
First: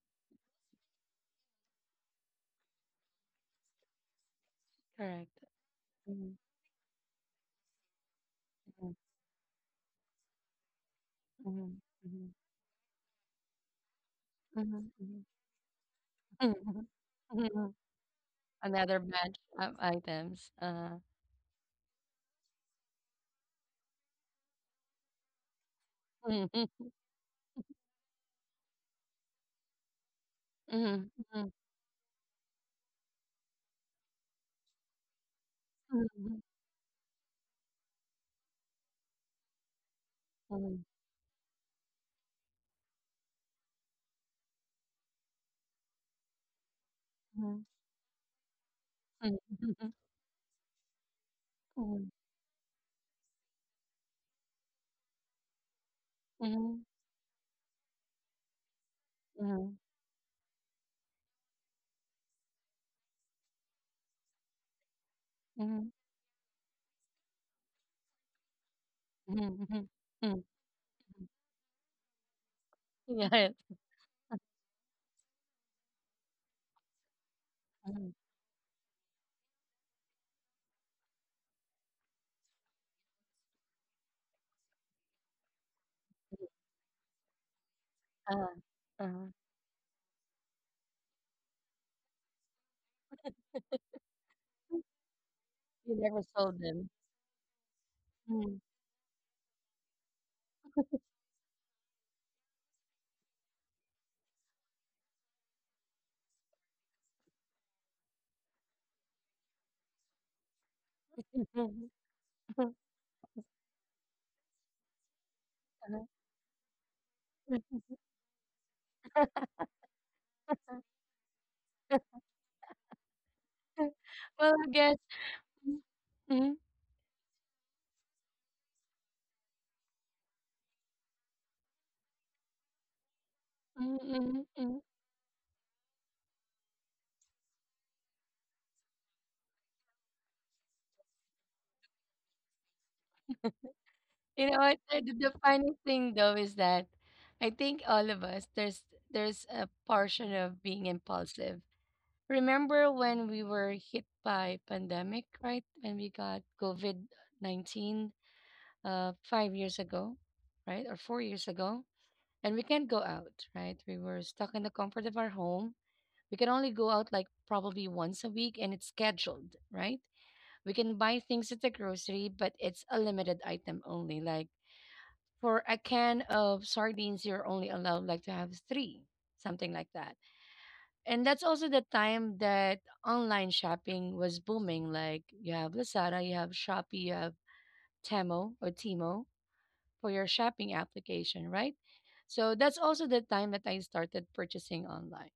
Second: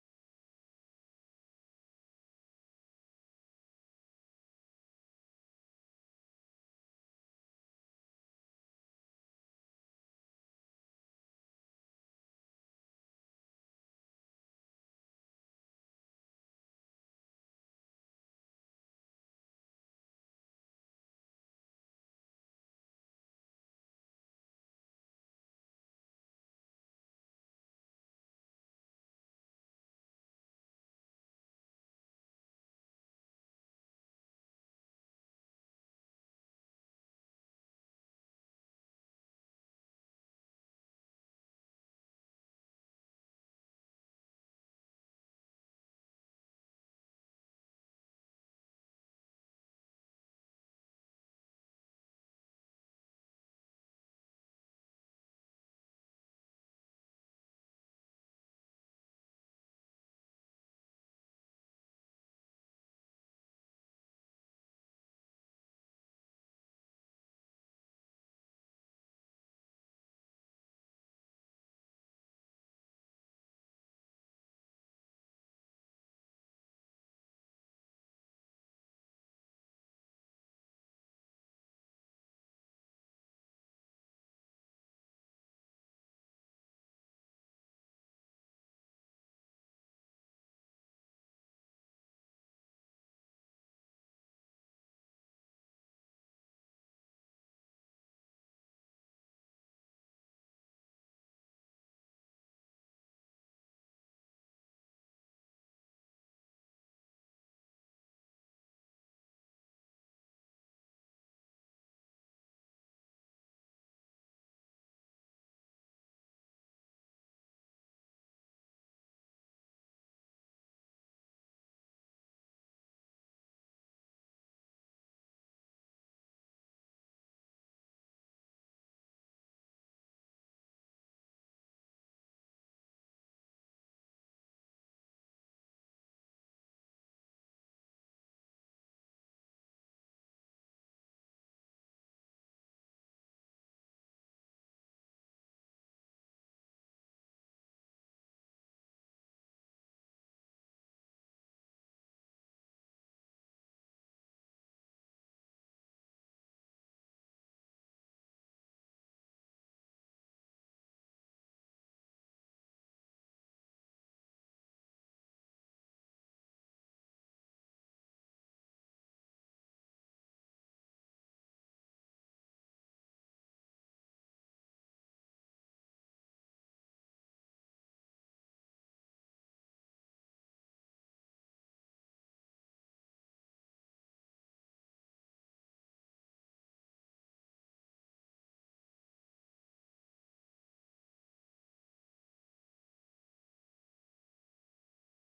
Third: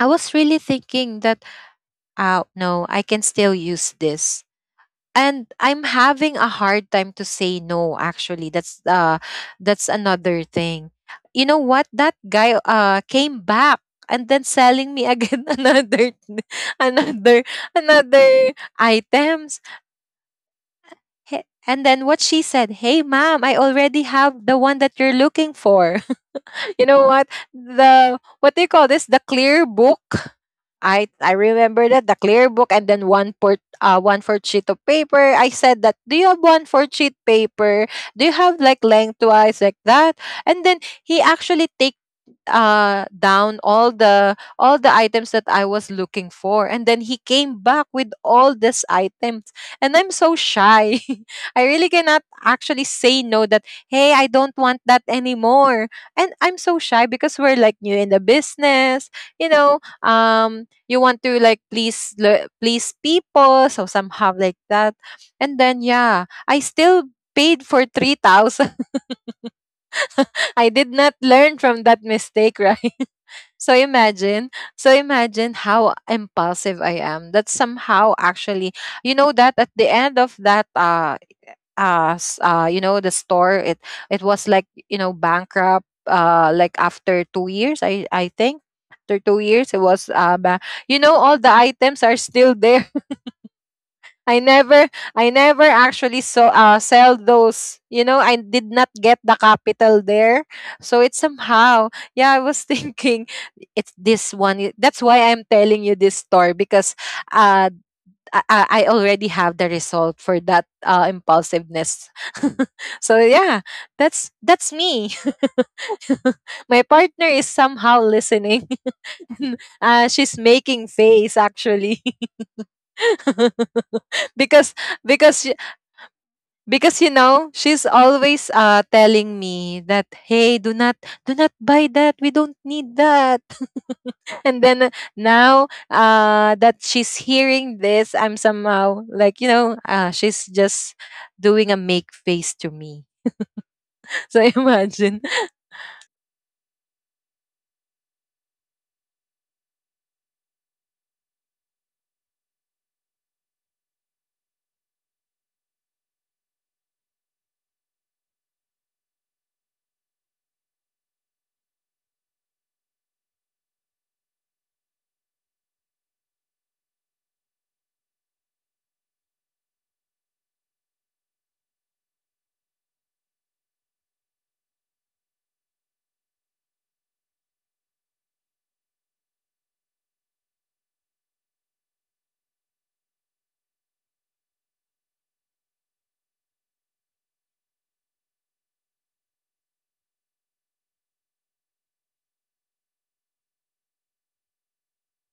Speaker 3: I was really thinking that, oh no, I can still use this.
Speaker 1: Correct.
Speaker 3: And I'm
Speaker 1: Mhm,
Speaker 3: having a hard time to say no, actually. That's
Speaker 1: mhm,
Speaker 3: that's another thing. You know
Speaker 1: mhm,
Speaker 3: what, that guy came back, and then selling
Speaker 1: mhm,
Speaker 3: me
Speaker 1: mhm,
Speaker 3: again. Another
Speaker 1: mhm,
Speaker 3: another
Speaker 1: mhm, mhm.
Speaker 3: Another
Speaker 1: Another batch
Speaker 3: items.
Speaker 1: of items.
Speaker 3: And then what she said, hey ma'am, I already have the one that you're looking for.
Speaker 1: Mhm,
Speaker 3: You
Speaker 1: mhm,
Speaker 3: know what? The what do you call this? The clear book. I
Speaker 1: mhm,
Speaker 3: I
Speaker 1: mhm,
Speaker 3: remember that the clear book and then one fourth sheet of paper. I said that do you have
Speaker 1: mhm,
Speaker 3: one fourth sheet paper? Do you have like lengthwise like that? And then
Speaker 1: mhm,
Speaker 3: he actually take down all the items that I was looking for, and then he came
Speaker 1: mhm,
Speaker 3: back with all these items
Speaker 1: mhm,
Speaker 3: and I'm so shy. I really
Speaker 1: mhm,
Speaker 3: cannot actually say no that hey I don't want that anymore, and I'm so
Speaker 1: mhm,
Speaker 3: shy because we're like new in the business. You know, you want to like please people, so somehow like that. And then
Speaker 1: mhm,
Speaker 3: yeah, I still paid for 3,000.
Speaker 1: mhm, mhm, mhm.
Speaker 3: I did not learn from that mistake, right?
Speaker 1: Yes.
Speaker 3: so imagine so imagine how impulsive I am, that
Speaker 1: Mhm,
Speaker 3: somehow actually, you know, that at the end of that you know, the store, it was like, you know, bankrupt,
Speaker 1: mhm.
Speaker 3: like after 2 years, I think.
Speaker 1: Uh,
Speaker 3: After 2
Speaker 1: uh.
Speaker 3: years it was you know, all the items are still there. i never I never
Speaker 1: You
Speaker 3: actually
Speaker 1: never sold them.
Speaker 3: sell those. You know, I did
Speaker 1: Mhm.
Speaker 3: not get the capital there. So it's somehow, yeah, I was thinking, it's this one that's why I'm telling you this story because uh I already have the result for that impulsiveness. So yeah, that's me. My partner is somehow listening. She's making face actually.
Speaker 1: Well, I
Speaker 3: because
Speaker 1: guess.
Speaker 3: because she-
Speaker 1: Mm-hmm.
Speaker 3: because you know, she's always telling me that hey, do not buy that, we don't need that.
Speaker 1: Mm, mhm,
Speaker 3: And
Speaker 1: mm.
Speaker 3: then now that she's hearing this, I'm somehow like, you know, she's just doing a make face to me. So
Speaker 1: You know what? The,
Speaker 3: imagine.
Speaker 1: the funny thing though is that I think all of us there's a portion of being impulsive. Remember when we were hit by pandemic, right? When we got COVID-19, 5 years ago, right, or 4 years ago, and we can't go out, right? We were stuck in the comfort of our home. We can only go out like probably once a week, and it's scheduled, right? We can buy things at the grocery, but it's a limited item only, like for a can of sardines, you're only allowed like to have three, something like that. And that's also the time that online shopping was booming. Like you have Lazada, you have Shopee, you have Temo or Timo for your shopping application, right? So that's also the time that I started purchasing online.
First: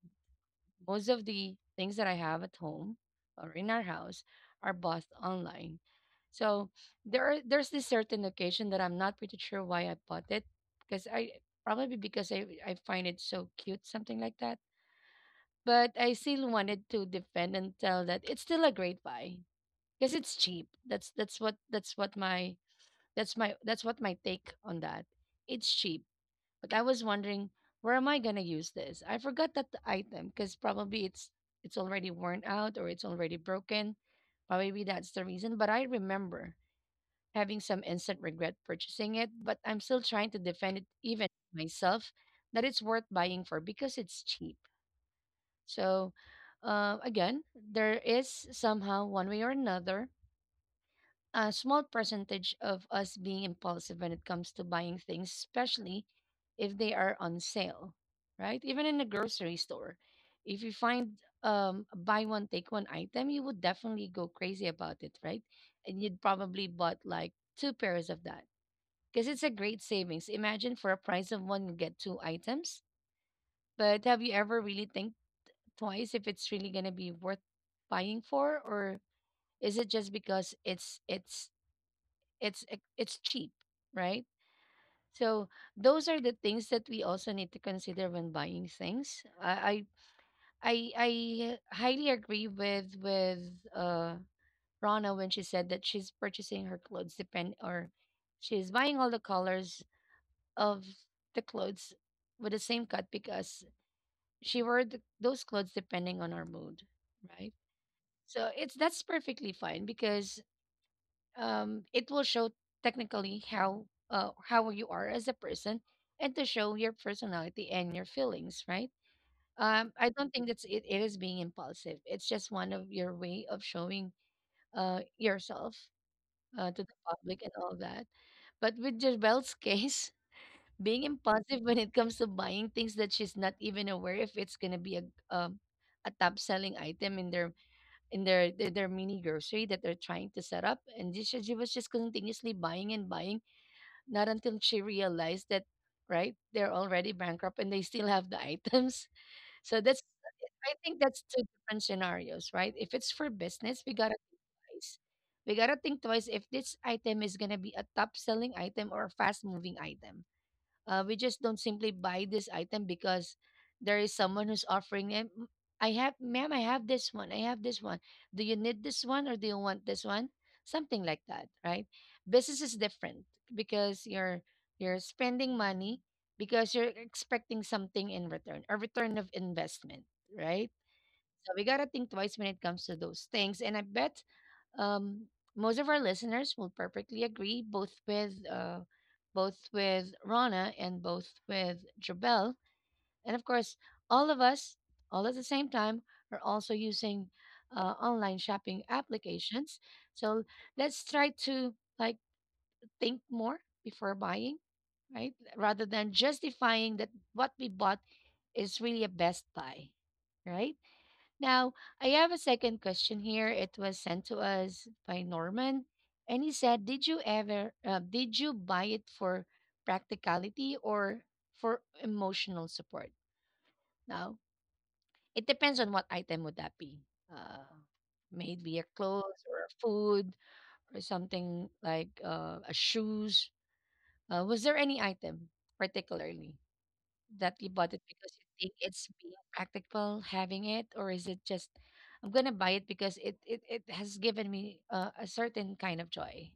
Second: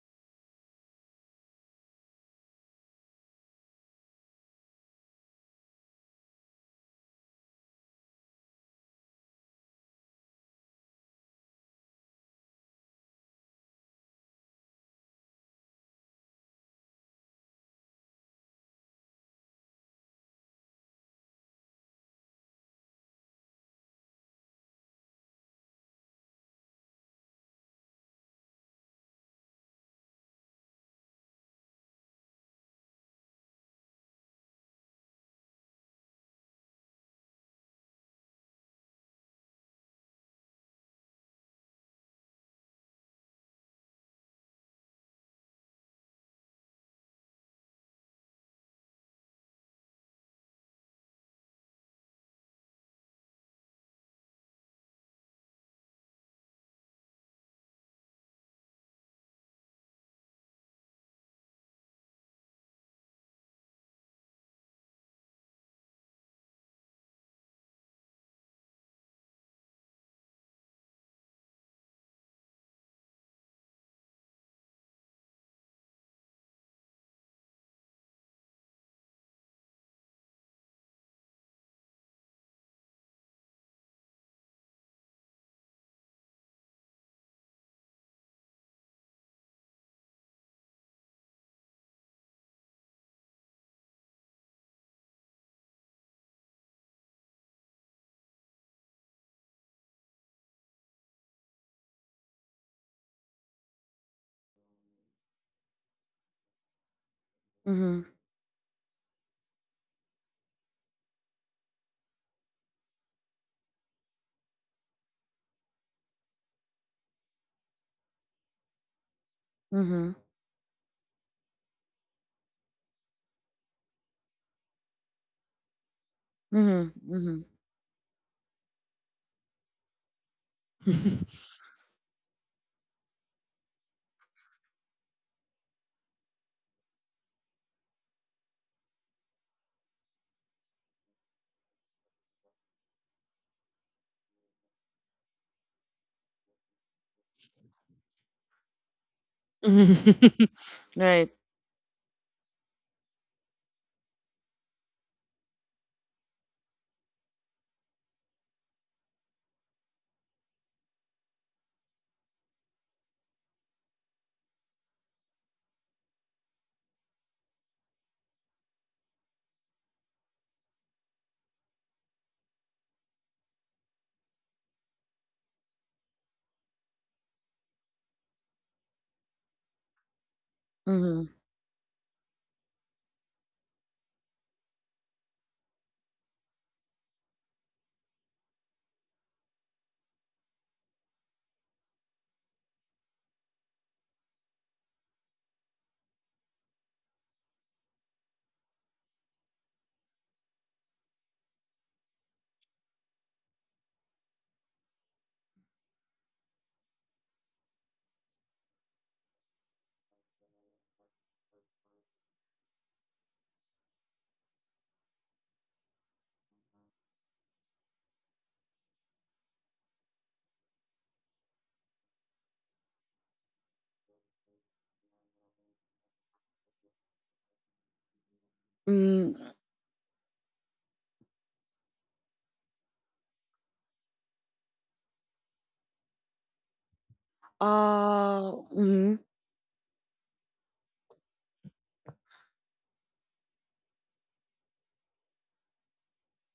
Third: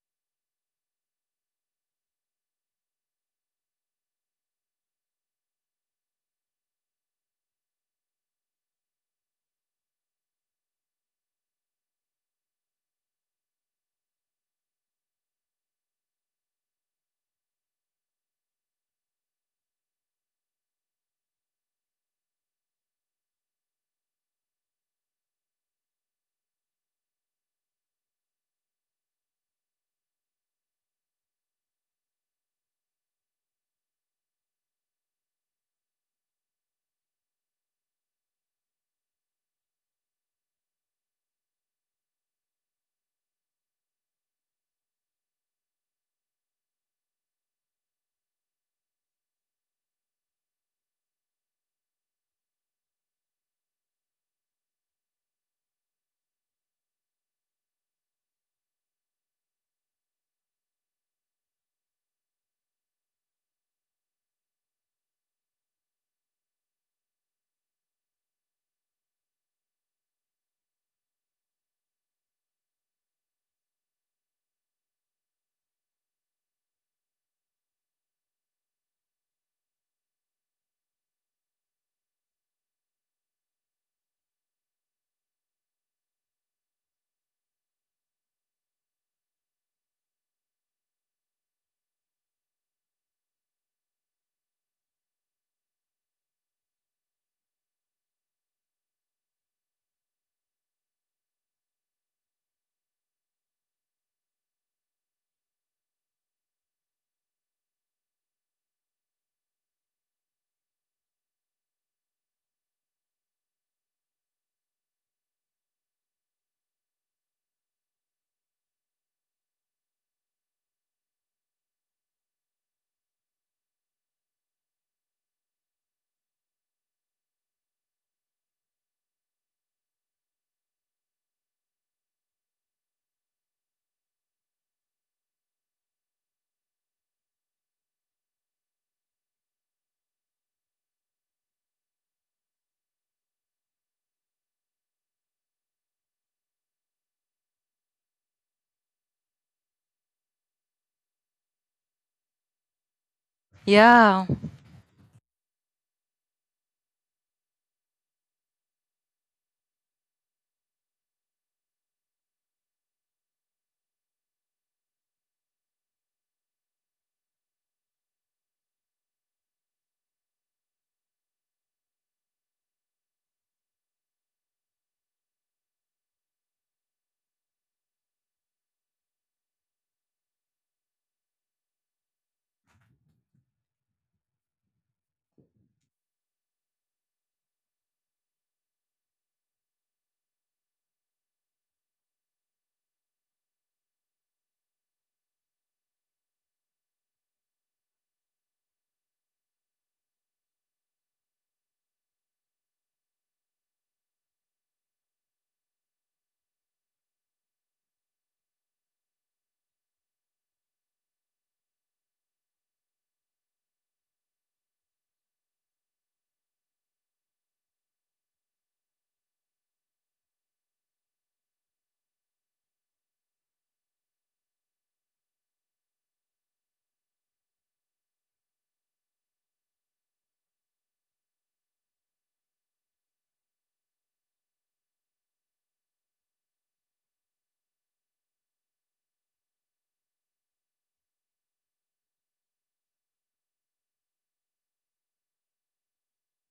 Speaker 1: Most of the things that I have at home or in our house are bought online. So there's this certain occasion that I'm not pretty sure why I bought it because I probably because I find it so cute, something like that. But I still wanted to defend and tell that it's still a great buy because it's cheap. That's what my that's what my take on that. It's cheap. But I was wondering, where am I gonna use this? I forgot that the item because probably it's already worn out or it's already broken. Probably that's the reason. But I remember having some instant regret purchasing it, but I'm still trying to defend it even myself that it's worth buying for because it's cheap. So again, there is somehow one way or another a small percentage of us being impulsive when it comes to buying things, especially if they are on sale, right? Even in a grocery store, if you find a buy one, take one item, you would definitely go crazy about it, right? And you'd probably bought like two pairs of that because it's a great savings. Imagine for a price of one, you get two items. But have you ever really think twice if it's really going to be worth buying for or is it just because it's cheap, right? So those are the things that we also need to consider when buying things. I highly agree with uh Rana when she said that she's purchasing her clothes depend or she's buying all the colors of the clothes with the same cut because she wore those clothes depending on our mood, right?
Speaker 2: Mm-hmm.
Speaker 1: So it's that's perfectly fine because it will show technically how you are as a person and to show your personality and your feelings, right? I
Speaker 2: Mm-hmm.
Speaker 1: don't think that's it, it is being impulsive. It's just one of your way of showing yourself to the public
Speaker 2: Mm-hmm.
Speaker 1: and all that. But with Jebel's case, being impulsive when it comes to buying things that she's not even aware if it's gonna be um, a top selling item in their their mini grocery that they're trying to set up, and she was just continuously buying and buying, not until she realized that, right, they're already bankrupt and they still have the items. so that's
Speaker 2: Mm-hmm.
Speaker 1: I think that's
Speaker 2: Right.
Speaker 1: two different scenarios, right? If it's for business,
Speaker 3: Yeah,
Speaker 1: we gotta think twice if this item is gonna be a top selling item or a fast moving item. We just don't simply buy this item because there is someone who's offering it. "M- I have, ma'am, I have this one. I have this one. Do you need this one or do you want this one? Something like that, right?" Business is different because you're spending money because you're expecting something in return, a return of investment, right?
Speaker 2: Mm-hmm.
Speaker 1: So we gotta think twice when it comes to those things. And I bet, um, most of our listeners will perfectly agree, both with Rana and both with Jabel, and of course, all of us, all at the same time, are also using online shopping applications. So let's try to like think more before buying, right? Rather than justifying that what we bought is really a best buy, right? Now, I have a second question here. It was sent to us by Norman, and he said, "Did you ever did you buy it for practicality or for emotional support?" Now, it depends on what item would that be. Uh, Maybe a clothes
Speaker 2: Mm.
Speaker 1: or a food or something like a shoes. Was there any item particularly that you bought it because you think it's
Speaker 2: Mm-hmm.
Speaker 1: being practical having it, or is it just I'm gonna buy it because it has given me a certain kind of joy?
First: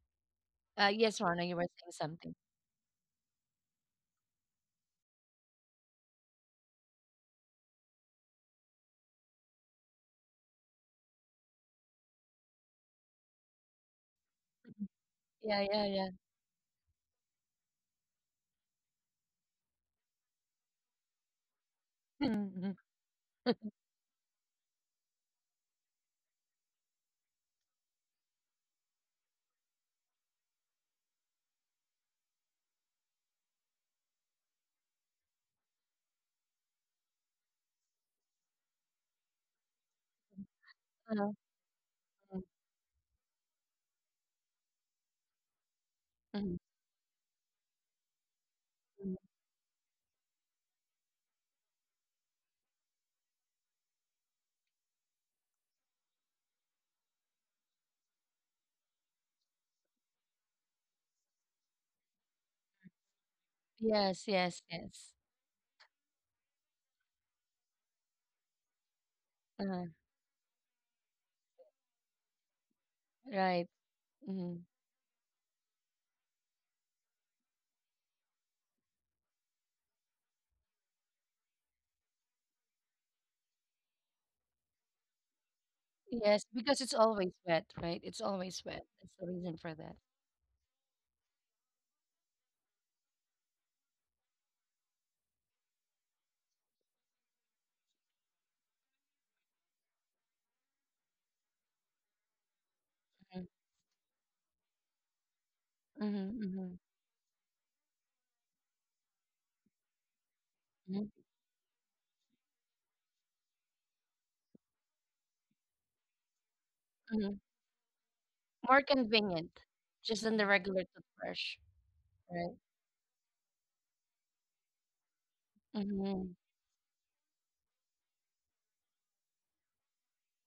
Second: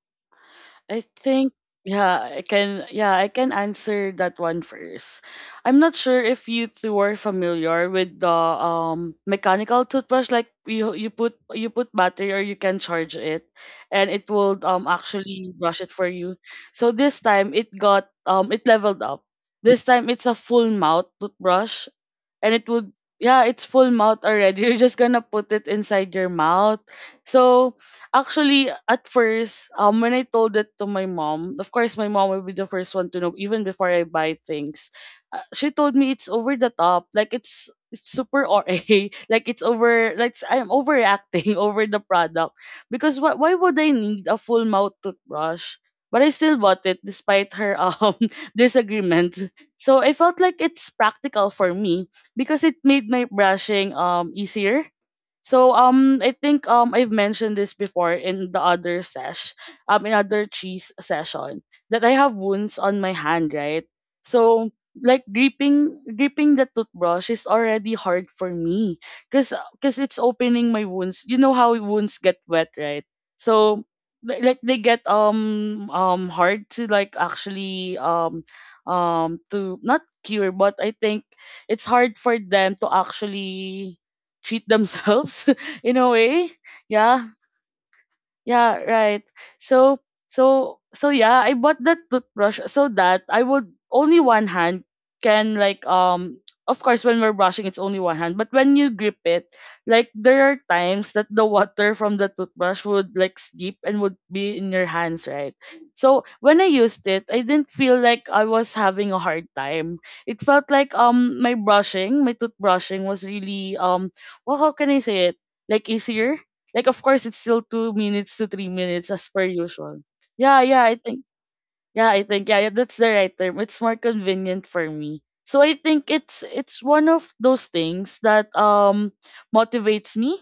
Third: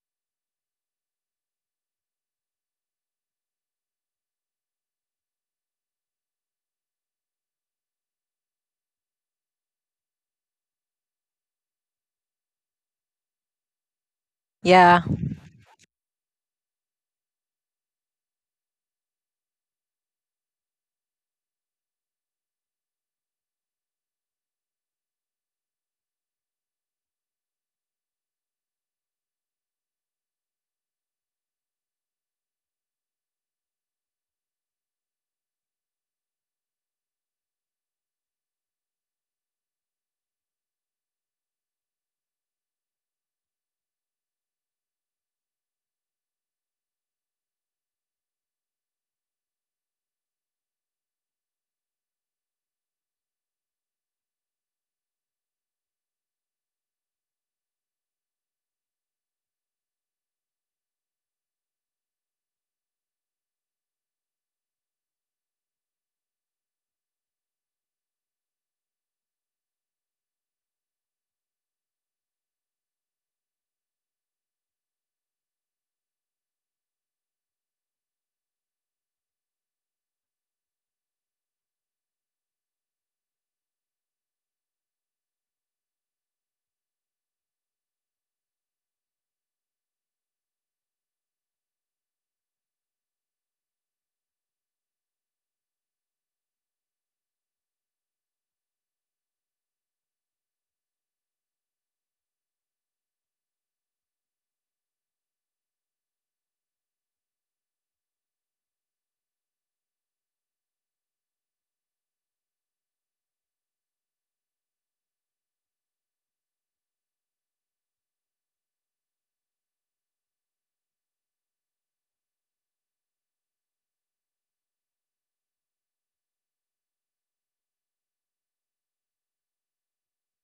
Speaker 2: I
Speaker 1: Yes, Rana,
Speaker 2: think
Speaker 1: you were saying something.
Speaker 2: yeah, I can answer that one first. I'm not sure if you two are familiar with the mechanical toothbrush, like you put battery or you can charge it and it will
Speaker 1: Mhm.
Speaker 3: yeah,
Speaker 2: actually
Speaker 1: Yeah,
Speaker 2: brush
Speaker 1: yeah,
Speaker 2: it for
Speaker 1: yeah.
Speaker 2: you. So this time it leveled up. This time it's a full mouth toothbrush, and it
Speaker 1: Mhm.
Speaker 2: would yeah, it's
Speaker 1: Mhm.
Speaker 2: full mouth already. You're just gonna put it inside your mouth. So actually at first, when I told it to my mom, of course my mom will be the first one to know even before I buy things. She told me it's over the top, like it's super R A, like it's over like it's- I'm
Speaker 1: Uh,
Speaker 2: overreacting over the
Speaker 1: mhm,
Speaker 2: product, because why would I need a full mouth toothbrush? But I
Speaker 1: mhm,
Speaker 2: still bought it despite her
Speaker 1: mhm.
Speaker 2: disagreement, so I felt like it's practical for me because it made my brushing easier. So I think I've mentioned this before in the other sesh in other cheese session that I have wounds on my hand, right?
Speaker 1: Yes, yes,
Speaker 2: So
Speaker 1: yes.
Speaker 2: like gripping the toothbrush is already hard for me, cuz
Speaker 1: Uh,
Speaker 2: cuz it's opening my wounds. You know how wounds get wet, right?
Speaker 1: right.
Speaker 2: So li-
Speaker 1: Mhm.
Speaker 2: like they get hard to like actually to not cure, but I think it's hard for them to actually treat themselves in a
Speaker 1: Yes,
Speaker 2: way.
Speaker 1: because it's
Speaker 2: Yeah,
Speaker 1: always wet, right? It's always wet.
Speaker 2: yeah,
Speaker 1: That's the
Speaker 2: right.
Speaker 1: reason for that.
Speaker 2: So so yeah, I bought that toothbrush so that I would only one hand can like of course when we're brushing it's only one hand, but when you grip it, like there are times that the water from the toothbrush would like seep and would be in your hands, right?
Speaker 1: Mm-hmm.
Speaker 2: So when
Speaker 1: Hmm,
Speaker 2: I used it, I didn't feel like I was having a hard time. It felt like my toothbrushing was really well, how can I say it? Like easier, like of course
Speaker 1: hmm.
Speaker 2: it's still 2 minutes to three
Speaker 1: More
Speaker 2: minutes as per
Speaker 1: convenient,
Speaker 2: usual.
Speaker 1: just than the
Speaker 2: Yeah,
Speaker 1: regular
Speaker 2: yeah, I think,
Speaker 1: toothbrush,
Speaker 2: yeah, I think,
Speaker 1: right?
Speaker 2: yeah, yeah, that's the right term. It's more convenient for me. So I think
Speaker 1: Mm-hmm.
Speaker 2: it's one of those things that motivates me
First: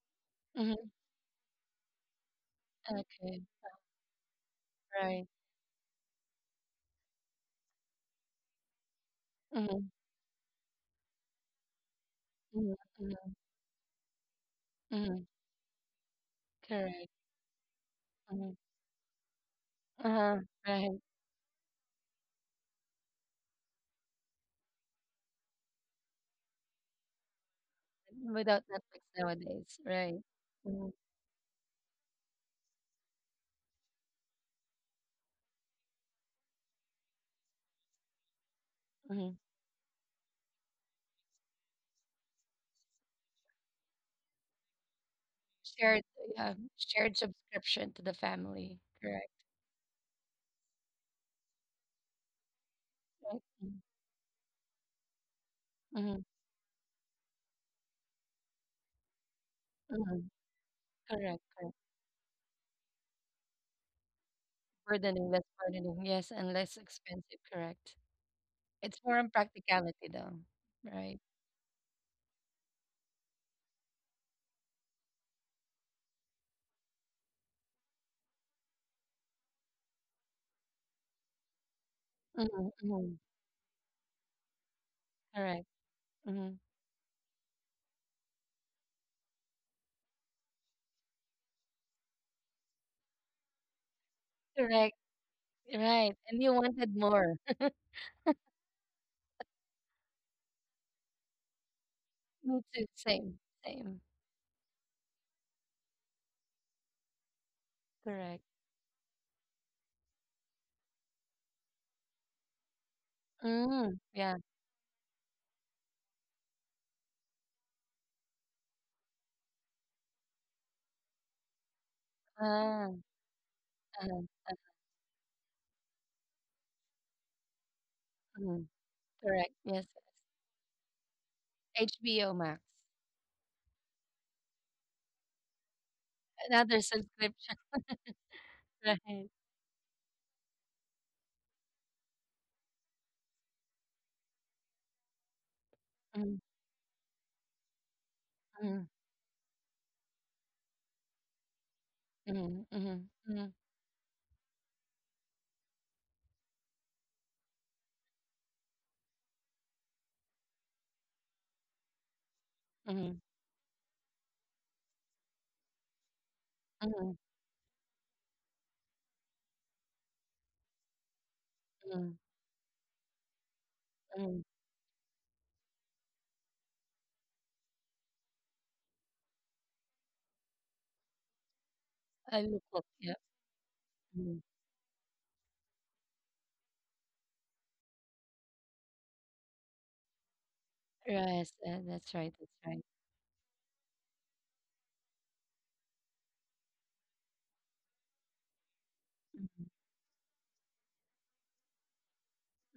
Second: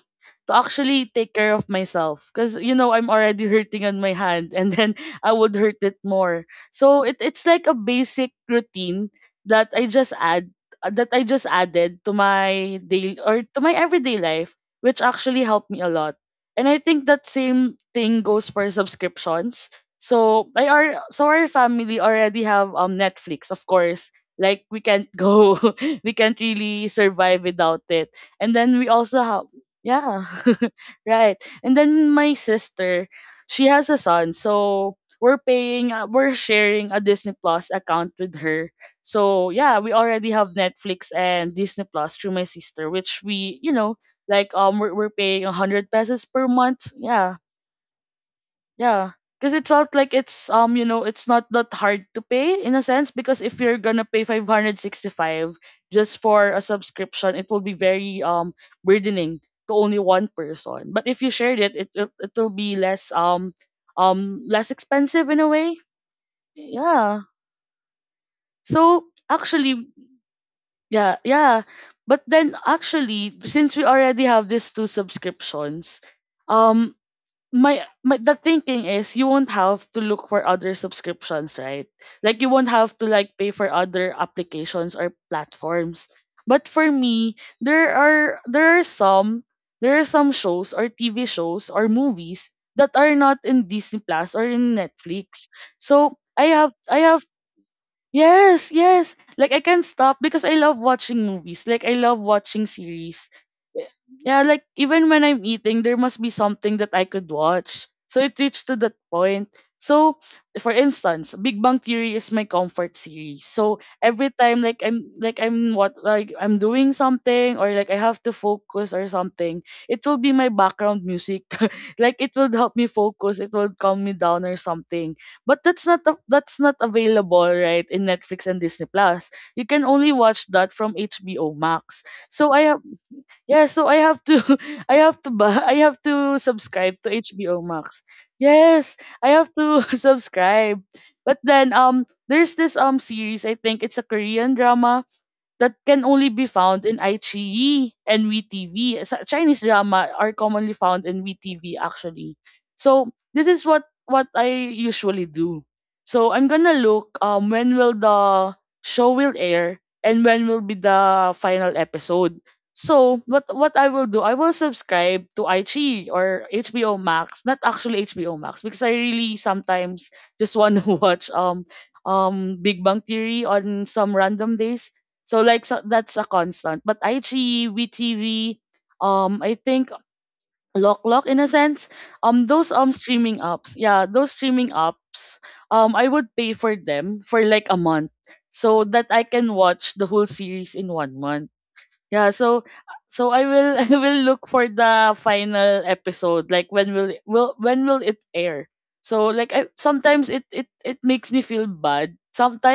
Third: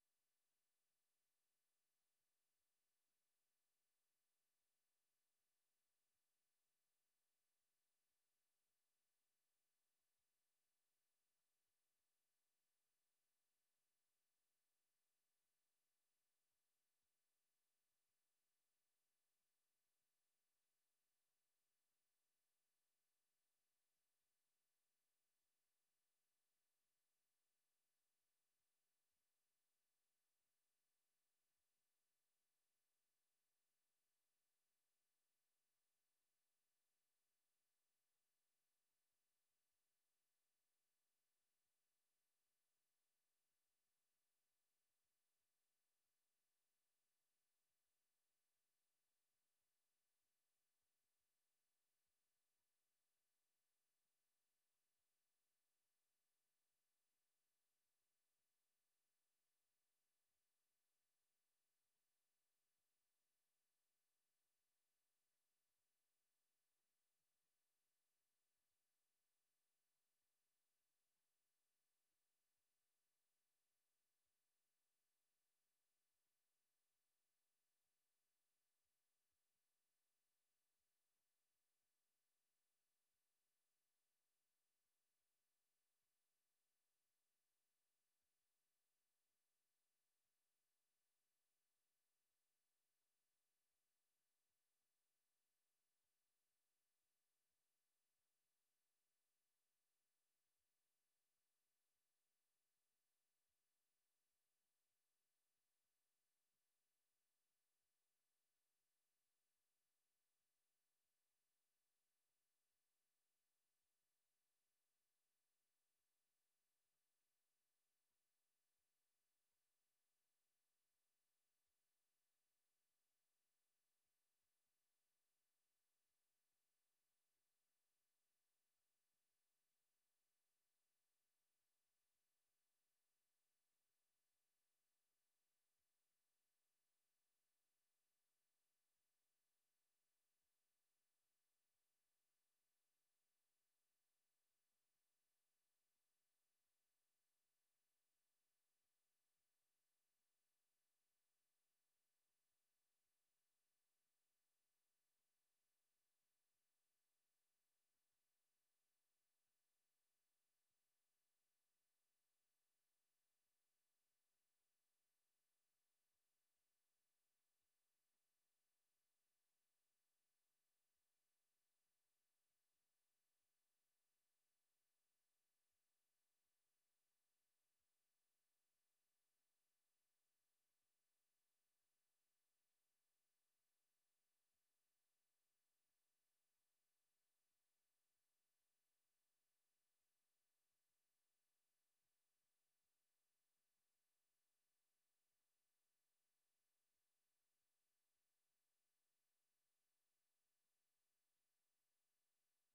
Speaker 2: to
Speaker 1: Mhm.
Speaker 2: actually take care of myself, cuz I'm
Speaker 1: Okay.
Speaker 2: already hurting on my hand and then
Speaker 1: Right.
Speaker 2: I would hurt it more. So it's like a basic routine that
Speaker 1: Mhm.
Speaker 2: I just add that I just added to
Speaker 1: Mhm.
Speaker 2: my daily
Speaker 1: Mhm.
Speaker 2: or to my everyday life, which
Speaker 1: Mhm.
Speaker 2: actually helped me a lot. And I
Speaker 1: Correct.
Speaker 2: think that same thing goes
Speaker 1: Mhm.
Speaker 2: for subscriptions.
Speaker 1: Uh-huh.
Speaker 2: so I
Speaker 1: Right.
Speaker 2: are so our family already have Netflix, of course. Like we can't go, we can't really survive without it. And
Speaker 1: Without
Speaker 2: then we
Speaker 1: Netflix
Speaker 2: also have,
Speaker 1: nowadays. Right.
Speaker 2: yeah,
Speaker 1: Mhm.
Speaker 2: right. And then my sister, she has a son, so we're sharing a Disney Plus account with her.
Speaker 1: Mhm.
Speaker 2: So yeah, we already have Netflix and Disney Plus through my sister, which we like we're paying 100
Speaker 1: Shared,
Speaker 2: pesos per
Speaker 1: yeah,
Speaker 2: month.
Speaker 1: shared
Speaker 2: Yeah,
Speaker 1: subscription to the family.
Speaker 2: yeah,
Speaker 1: Correct.
Speaker 2: because it felt like it's it's not that hard to pay in a sense.
Speaker 1: Right.
Speaker 2: Because if
Speaker 1: Mm-hmm.
Speaker 2: you're gonna pay 565 just
Speaker 1: Mm-hmm.
Speaker 2: for a subscription, it will be very burdening to only
Speaker 1: Mm-hmm.
Speaker 2: one person. But if you
Speaker 1: Correct.
Speaker 2: shared it,
Speaker 1: Correct.
Speaker 2: it will be less less expensive
Speaker 1: Burdening,
Speaker 2: in
Speaker 1: less
Speaker 2: a way.
Speaker 1: burdening. Yes, and less
Speaker 2: Yeah.
Speaker 1: expensive. Correct. It's
Speaker 2: So
Speaker 1: more on
Speaker 2: actually,
Speaker 1: practicality though.
Speaker 2: yeah,
Speaker 1: Right.
Speaker 2: yeah. But then actually, since we already have these two subscriptions, um my, my the thinking is you won't have to look for other subscriptions, right? Like you
Speaker 1: Mm-hmm.
Speaker 2: won't have to
Speaker 1: Mm-hmm.
Speaker 2: like pay for other applications or
Speaker 1: Correct.
Speaker 2: platforms.
Speaker 1: Mm-hmm.
Speaker 2: But for me, there are there are some there are some shows or TV shows or movies that are not in Disney Plus or in
Speaker 1: Correct.
Speaker 2: Netflix.
Speaker 1: Right.
Speaker 2: So
Speaker 1: And
Speaker 2: I
Speaker 1: you
Speaker 2: have,
Speaker 1: wanted
Speaker 2: I have.
Speaker 1: more.
Speaker 2: Yes, yes. Like I can't stop because I love watching movies. Like I love
Speaker 1: Me
Speaker 2: watching
Speaker 1: too.
Speaker 2: series.
Speaker 1: Same.
Speaker 2: Y-
Speaker 1: Same.
Speaker 2: Yeah, like even when I'm eating, there must be something that I could watch. So it
Speaker 1: Correct.
Speaker 2: reached to that point. So, for instance, Big Bang Theory is my comfort series. So
Speaker 1: Mm,
Speaker 2: every
Speaker 1: yeah.
Speaker 2: time, like I'm doing something, or like I have to focus or something, it will be my background music. Like it will help
Speaker 1: Ah,
Speaker 2: me focus. It will
Speaker 1: uh
Speaker 2: calm me down or
Speaker 1: uh,
Speaker 2: something. But that's not available right in Netflix and
Speaker 1: mm,
Speaker 2: Disney Plus.
Speaker 1: correct.
Speaker 2: You
Speaker 1: Yes,
Speaker 2: can
Speaker 1: yes.
Speaker 2: only watch that from HBO Max.
Speaker 1: HBO
Speaker 2: So
Speaker 1: Max.
Speaker 2: I have, yeah, so I have to I have to buy, I have to
Speaker 1: Another
Speaker 2: subscribe to
Speaker 1: subscription,
Speaker 2: HBO Max.
Speaker 1: right?
Speaker 2: Yes, I have to subscribe. But then there's this series, I think it's a Korean drama that can only
Speaker 1: Mm,
Speaker 2: be found in iQIYI and
Speaker 1: mm,
Speaker 2: WeTV. Chinese drama are commonly found in WeTV actually.
Speaker 1: mm, mm,
Speaker 2: So this
Speaker 1: mm,
Speaker 2: is what I usually do. So I'm gonna look when will the show will air, and when will be the final episode.
Speaker 1: mm,
Speaker 2: So what I will do, I will subscribe to iQIYI or HBO
Speaker 1: mm,
Speaker 2: Max, not actually HBO Max because I really sometimes just want to watch
Speaker 1: mm,
Speaker 2: Big Bang Theory on some
Speaker 1: mm.
Speaker 2: random days, so that's a constant. But IG, VTV, I think Lock Lock in a sense,
Speaker 1: I look
Speaker 2: those
Speaker 1: up, yeah.
Speaker 2: streaming apps, yeah, those
Speaker 1: Mm.
Speaker 2: streaming apps, I would pay for them for like a month so that I can watch the whole series in one
Speaker 1: Yes,
Speaker 2: month.
Speaker 1: that's right,
Speaker 2: Yeah,
Speaker 1: that's
Speaker 2: so
Speaker 1: right.
Speaker 2: I will I will look for the final episode. Like when will it air? So like,
Speaker 1: Mm,
Speaker 2: I sometimes, it makes me feel bad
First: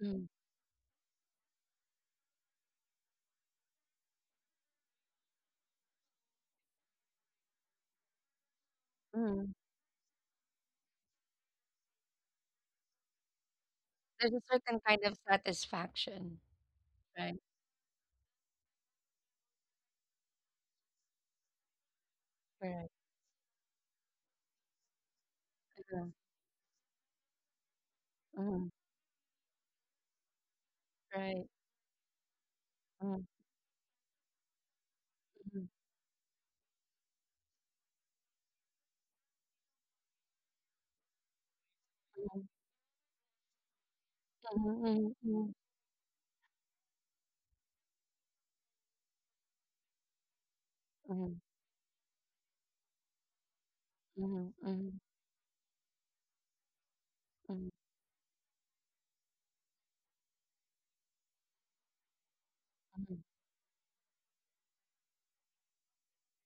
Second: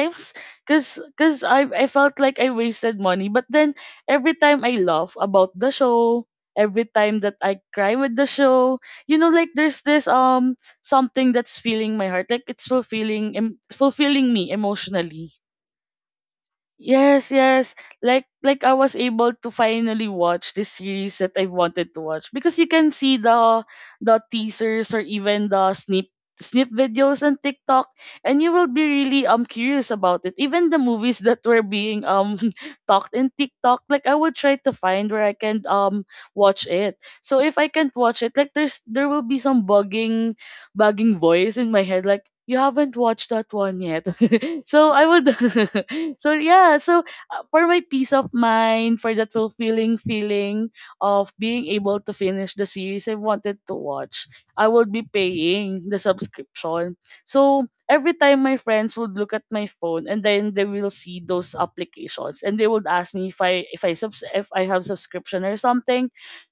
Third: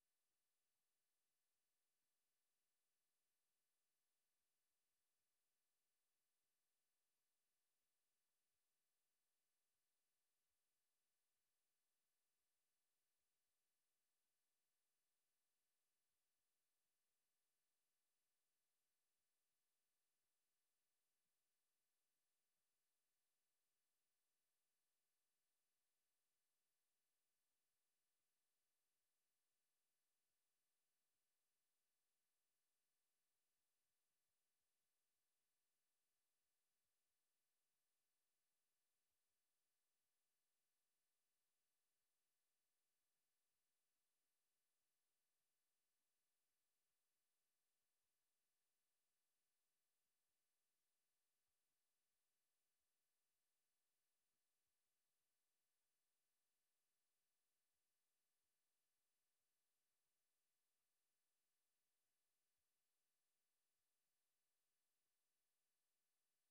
Speaker 1: mm,
Speaker 2: Cuz I felt like I wasted money. But then every time I laugh about the show, every time that I cry with the show, like
Speaker 1: mm.
Speaker 2: there's this something that's filling my heart. Like it's fulfilling
Speaker 1: There's a
Speaker 2: me
Speaker 1: certain kind of
Speaker 2: emotionally.
Speaker 1: satisfaction,
Speaker 2: Yes,
Speaker 1: right?
Speaker 2: yes. Like I was able to finally watch the series that I wanted to watch, because you can
Speaker 1: Right.
Speaker 2: see the teasers or even the
Speaker 1: Yeah.
Speaker 2: snip videos on TikTok, and you will
Speaker 1: Mm,
Speaker 2: be really curious about it. Even the movies that
Speaker 1: right.
Speaker 2: were being talked
Speaker 1: Mm,
Speaker 2: in TikTok, like I will try to find where I can
Speaker 1: mm,
Speaker 2: watch it. So if I can't watch it, like there will be some bugging voice in my head like,
Speaker 1: mm,
Speaker 2: you haven't watched that one yet. So I
Speaker 1: mm,
Speaker 2: would
Speaker 1: mm,
Speaker 2: so, yeah, so for my peace of mind, for that fulfilling feeling of
Speaker 1: mm,
Speaker 2: being able to finish the series I wanted to watch,
Speaker 1: mm, mm,
Speaker 2: I would be
Speaker 1: mm,
Speaker 2: paying the subscription. So
Speaker 1: mm,
Speaker 2: every time my friends would look at my phone and then they will see those applications, and they would ask
Speaker 1: mm.
Speaker 2: me if I have subscription or something.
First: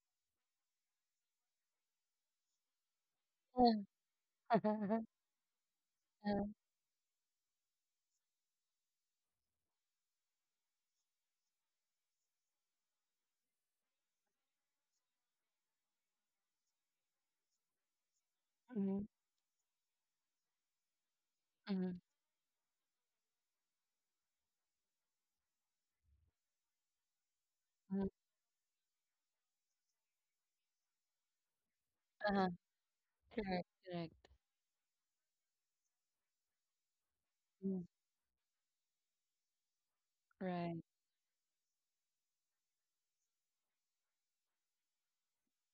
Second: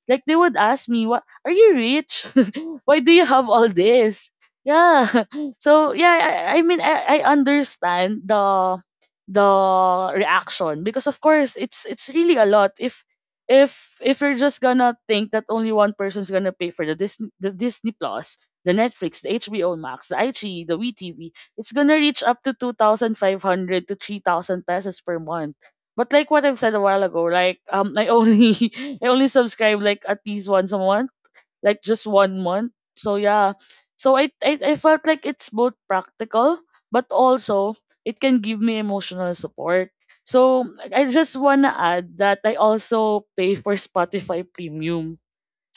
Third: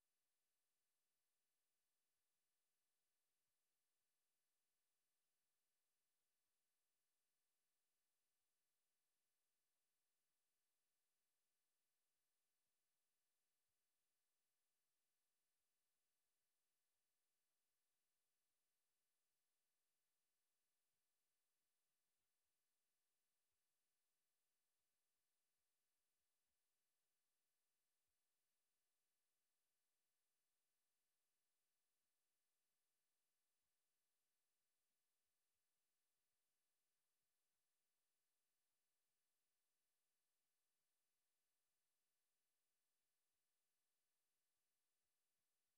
Speaker 2: Like they would ask me, what, are you rich? Why do you have all this? Yeah, so yeah.
Speaker 1: Yeah.
Speaker 2: I mean, I understand the reaction because of course it's really a lot if you're just gonna think that only one person's gonna pay for the Disney Plus, the
Speaker 1: Mhm,
Speaker 2: Netflix, the HBO Max, the IG, the WeTV. It's gonna
Speaker 1: mhm,
Speaker 2: reach up to 2500 to 3000 pesos per month. But like what I've said a while ago, like I
Speaker 1: mhm,
Speaker 2: only I only subscribe like at least once a month, like just one
Speaker 1: uh-huh,
Speaker 2: month. So yeah.
Speaker 1: correct,
Speaker 2: So I,
Speaker 1: correct.
Speaker 2: I I felt like it's both practical, but also
Speaker 1: Mm,
Speaker 2: it can give me emotional support. So
Speaker 1: right.
Speaker 2: I just wanna add that I also pay for Spotify premium.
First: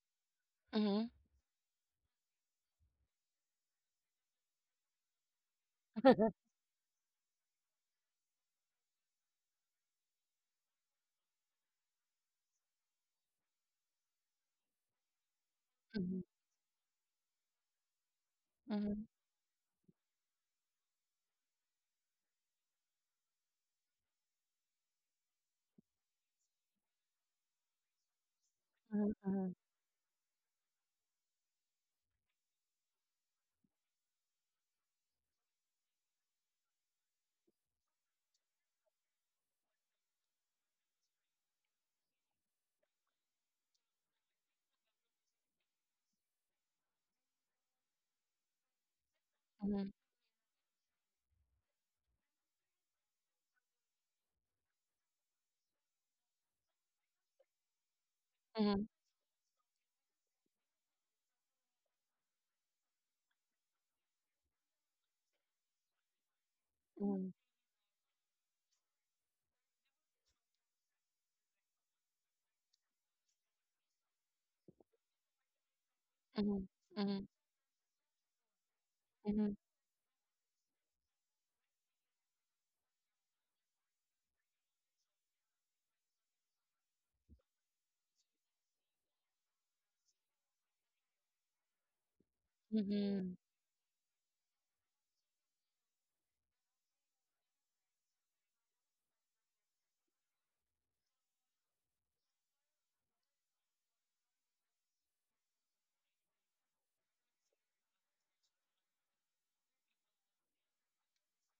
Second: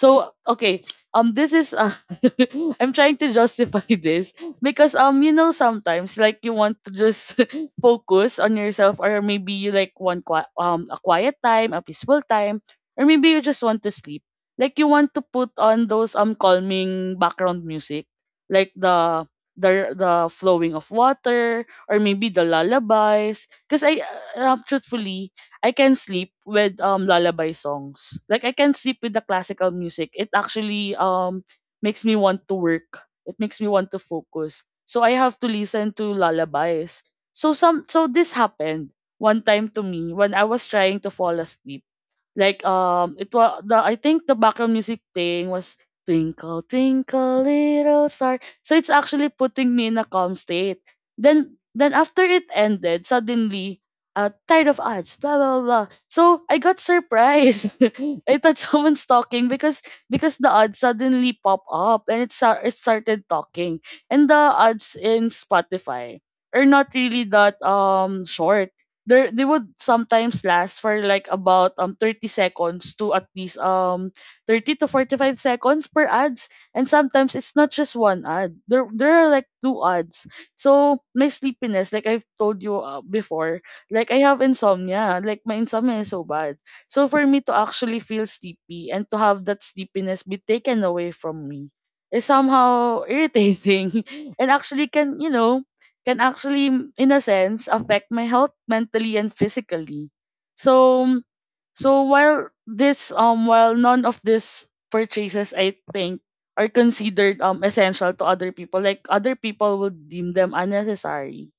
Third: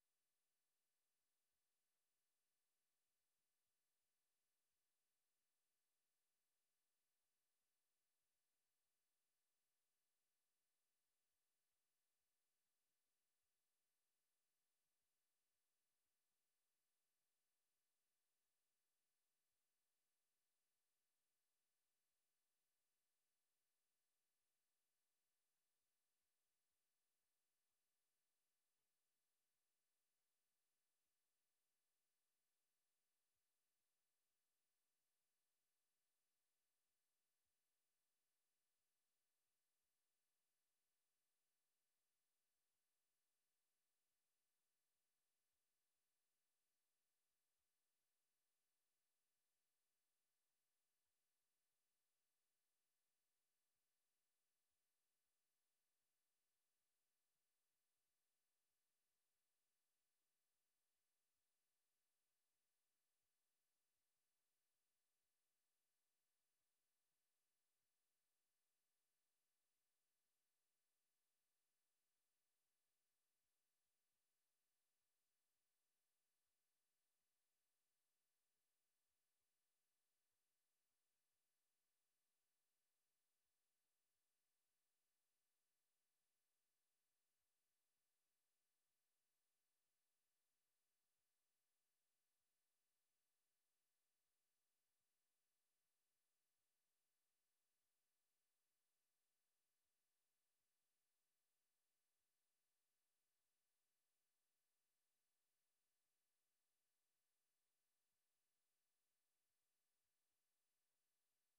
Speaker 2: So okay,
Speaker 1: Mhm.
Speaker 2: this is I'm trying to justify this because sometimes like you want to just focus on yourself, or maybe you like want a quiet time, a peaceful time, or maybe you just want to sleep. Like you want to put on those
Speaker 1: Mhm,
Speaker 2: calming background music, like
Speaker 1: mhm,
Speaker 2: the flowing of water, or maybe the lullabies. Because I truthfully, I can sleep with lullaby songs. Like I can sleep with the
Speaker 1: mhm,
Speaker 2: classical music. It actually makes me want to work. It makes me want to focus. So I have to listen to lullabies. So some so this happened one time to me when I was trying to fall asleep. Like it was the, I think, the background music thing was Twinkle Twinkle Little Star. So it's actually putting me
Speaker 1: mhm,
Speaker 2: in a calm state. Then after it ended, suddenly, tired of ads, blah blah blah. So I got surprised. I thought
Speaker 1: mhm,
Speaker 2: someone's talking because the ads suddenly pop up, and it started talking. And the ads in Spotify are not really
Speaker 1: mhm,
Speaker 2: that short. They would sometimes last for like about 30 seconds, to at least 30 to 45 seconds per ads,
Speaker 1: mhm,
Speaker 2: and sometimes it's not just one ad, there are like
Speaker 1: mhm,
Speaker 2: two ads. So my sleepiness, like I've told you before, like I have insomnia, like my insomnia is so bad. So for me to actually feel sleepy and to have that sleepiness be taken away from me is
Speaker 1: mhm,
Speaker 2: somehow
Speaker 1: mhm,
Speaker 2: irritating and actually can, can actually, in a sense, affect my health mentally and physically. So, so, while while none of these purchases, I think, are considered essential to other people, like other people will deem them unnecessary.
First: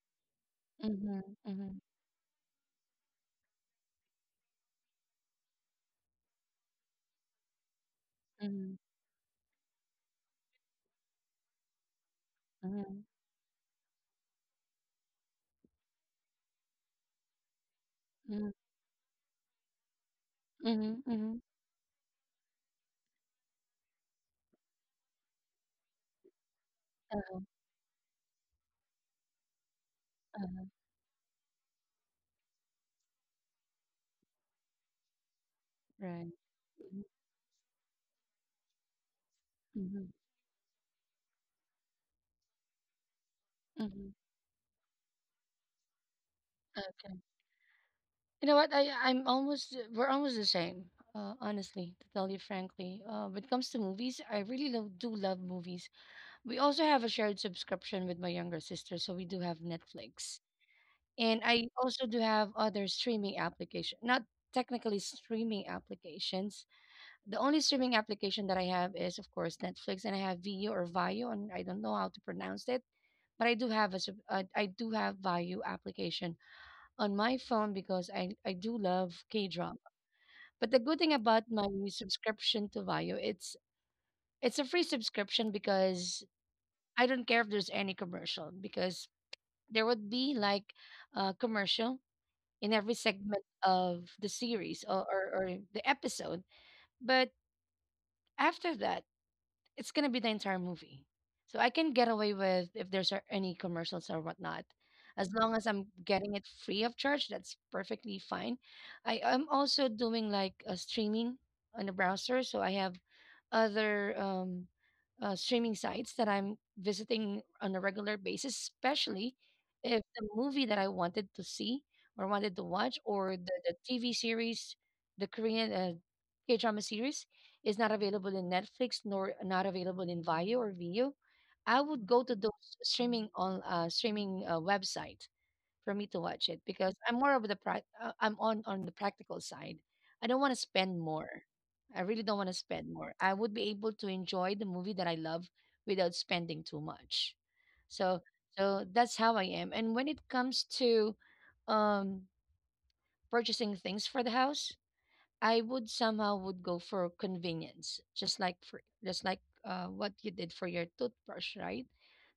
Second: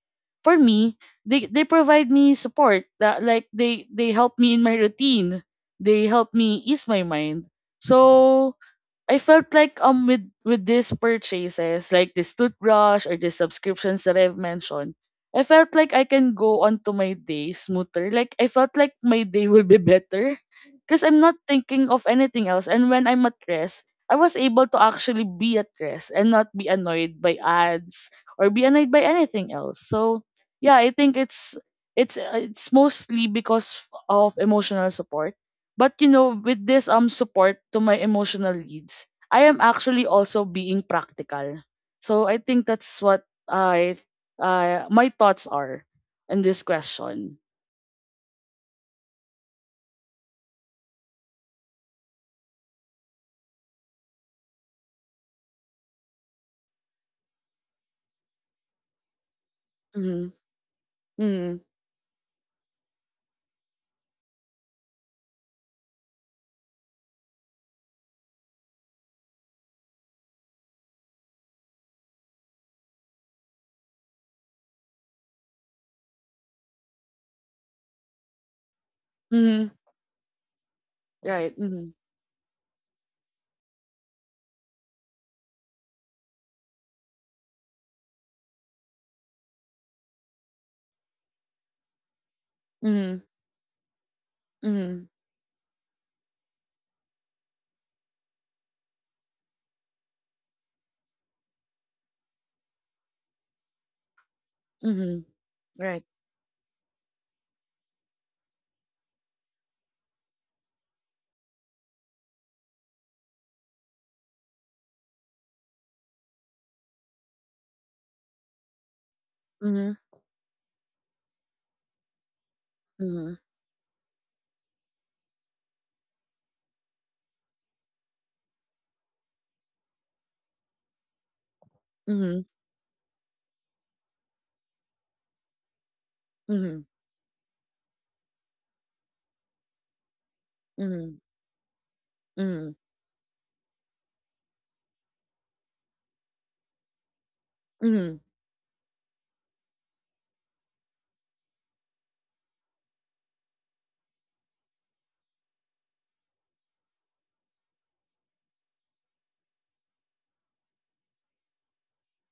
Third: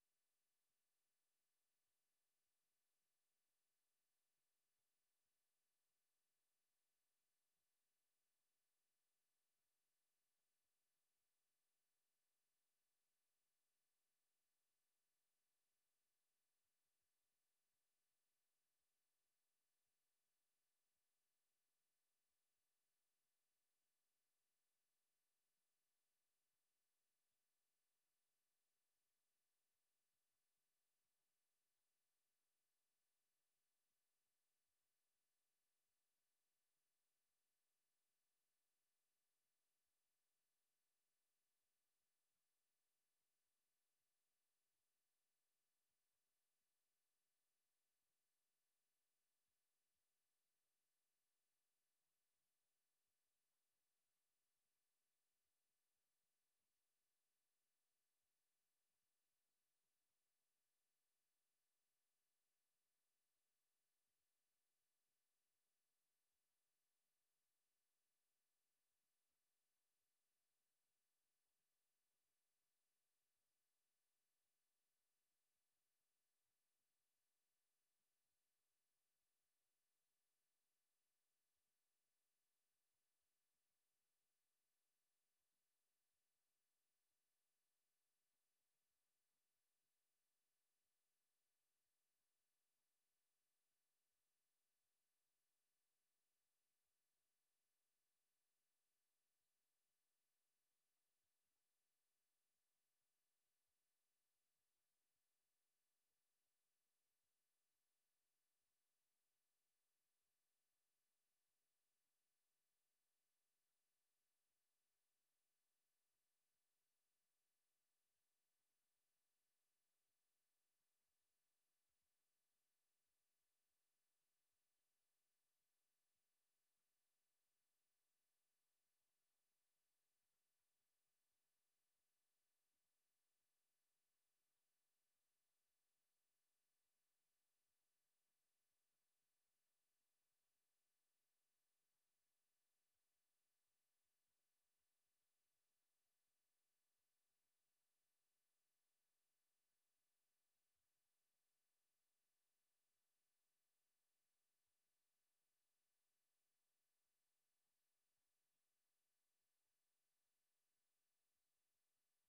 Speaker 2: For me, they
Speaker 1: mhm,
Speaker 2: provide me support that, like, they help me in my routine. They help me ease my mind. So
Speaker 1: mhm,
Speaker 2: I felt like with these purchases, like this
Speaker 1: mhm, mhm,
Speaker 2: toothbrush or the subscriptions that I've mentioned, I felt like I can go on to my day smoother. Like I
Speaker 1: mhm,
Speaker 2: felt like my day will be better because
Speaker 1: mhm, mhm,
Speaker 2: I'm not
Speaker 1: mhm,
Speaker 2: thinking of anything else. And when I'm at rest, I was able to actually be at rest and not be annoyed by
Speaker 1: uh-huh,
Speaker 2: ads or be annoyed by anything else. So
Speaker 1: uh-huh,
Speaker 2: yeah, I think it's mostly because of emotional support. But
Speaker 1: right.
Speaker 2: with this
Speaker 1: Mhm,
Speaker 2: support to my emotional needs, I am actually
Speaker 1: mhm,
Speaker 2: also being practical. So I think that's what I
Speaker 1: mhm,
Speaker 2: my thoughts are in this
Speaker 1: okay.
Speaker 2: question.
Speaker 1: You know what? I I'm almost We're almost the same. Honestly, to tell you frankly, when it comes to movies, I really do love movies. We also have a shared subscription with my younger sister, so we do have
Speaker 2: Mm-hmm.
Speaker 1: Netflix. And
Speaker 2: Mm-hmm.
Speaker 1: I also do have other streaming application, not technically streaming applications. The only streaming application that I have is, of course, Netflix, and I have Vio or Vio, and I don't know how to pronounce it, but I do have I do have Vio application on my phone because I do love
Speaker 2: Mm-hmm.
Speaker 1: K-drama. But the good thing about
Speaker 2: Right.
Speaker 1: my
Speaker 2: Mm-hmm.
Speaker 1: subscription to Vio, it's a free subscription because I don't care if there's any commercial because there would be like a commercial in every
Speaker 2: Mm-hmm.
Speaker 1: segment of the series, or,
Speaker 2: Mm-hmm.
Speaker 1: or, or the episode. But after that, it's gonna be the entire movie. So I can get away with if there's any commercials or whatnot.
Speaker 2: Mm-hmm.
Speaker 1: As long as I'm
Speaker 2: Right.
Speaker 1: getting it free of charge, that's perfectly fine. I am also doing like a streaming on the browser, so I have other streaming sites that I'm visiting on a regular basis, especially
Speaker 2: Mm-hmm.
Speaker 1: if the movie that I wanted to see or wanted to watch or
Speaker 2: Mm-hmm.
Speaker 1: the TV series, the Korean K drama series is not available in Netflix nor not available in Vio or Vio, I would go to
Speaker 2: Mm-hmm.
Speaker 1: those streaming on streaming website for me to watch it
Speaker 2: Mm-hmm.
Speaker 1: because I'm more of the prac I'm on the practical side. I don't want to spend
Speaker 2: Mm-hmm.
Speaker 1: more. I really don't want to
Speaker 2: Mm-hmm.
Speaker 1: spend more. I would be able to enjoy the movie that I love without spending too much. So
Speaker 2: Mm-hmm.
Speaker 1: so that's how I am. And when it comes to um, purchasing things for the house, I would somehow would go for convenience, just like what you did for your toothbrush, right?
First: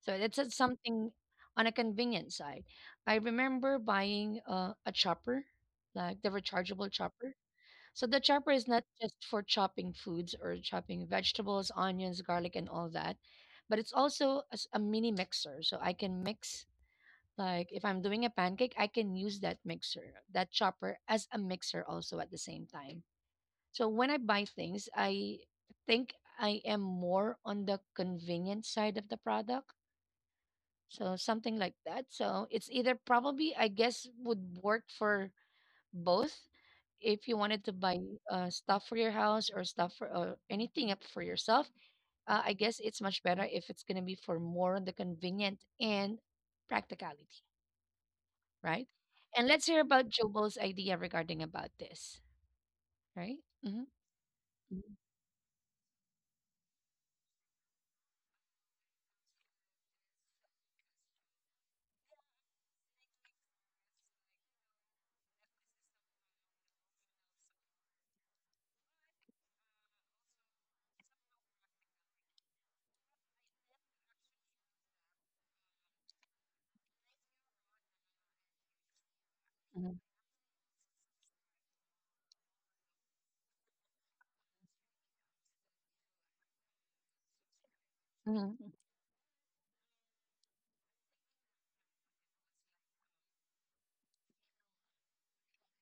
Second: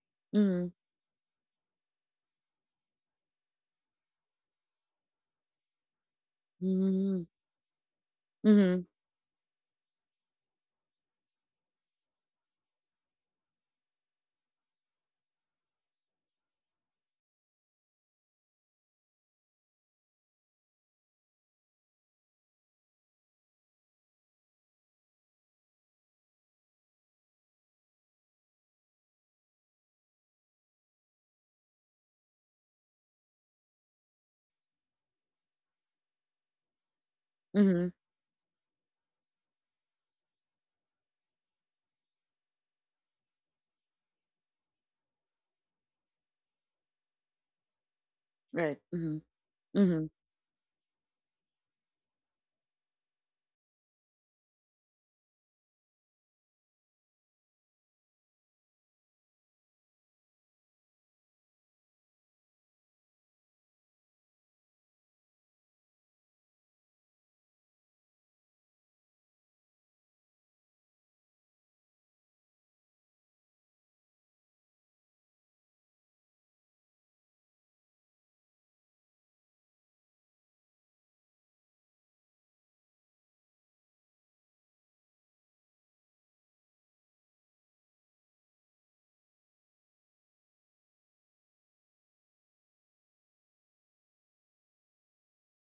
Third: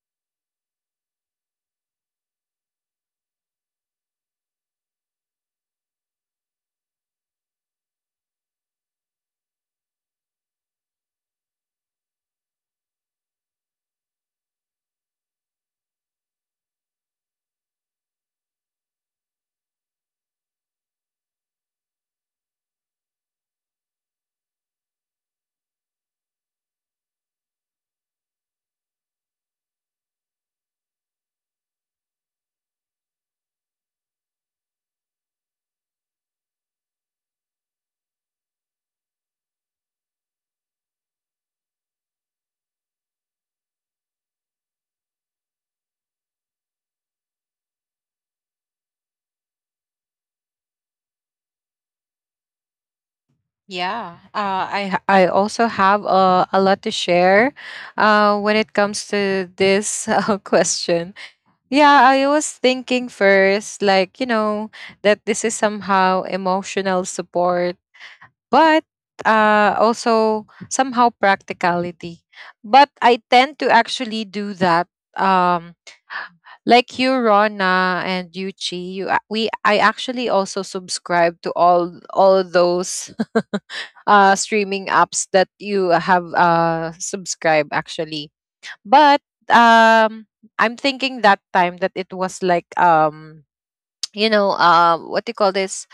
Speaker 1: So that's
Speaker 2: Mm-hmm.
Speaker 1: something on a convenience side. I remember buying a chopper, like the rechargeable
Speaker 2: Mm-hmm.
Speaker 1: chopper. So the chopper is
Speaker 2: Mm-hmm.
Speaker 1: not just for chopping foods or chopping vegetables, onions, garlic, and all that, but it's also a mini mixer. So I can mix. Like if I'm doing a pancake, I can use that mixer, that chopper as a mixer also at the same time. So when I buy things, I think I am more on the convenient side of the product. So something like that. So it's either probably, I guess, would work for both. If you wanted to
Speaker 2: Mm-hmm.
Speaker 1: buy stuff for your house or stuff for or anything up for yourself, I guess it's much better if it's going to be for more on the convenient and practicality,
Speaker 2: Right.
Speaker 1: right?
Speaker 2: Mm-hmm.
Speaker 1: And let's hear
Speaker 2: Mm-hmm.
Speaker 1: about Jobo's idea regarding about this, right?
Speaker 3: yeah. I also have a lot to share when it comes to this question. Yeah, I was thinking first, like, you know, that this is somehow emotional support, but also somehow practicality. But I tend to actually do that. Um, like you, Rona, and you, Chi, I
Speaker 1: Mm-hmm.
Speaker 3: actually also subscribe to all those streaming apps that you have subscribed actually. But um, I'm thinking that time that it was like, you know, what do you call this?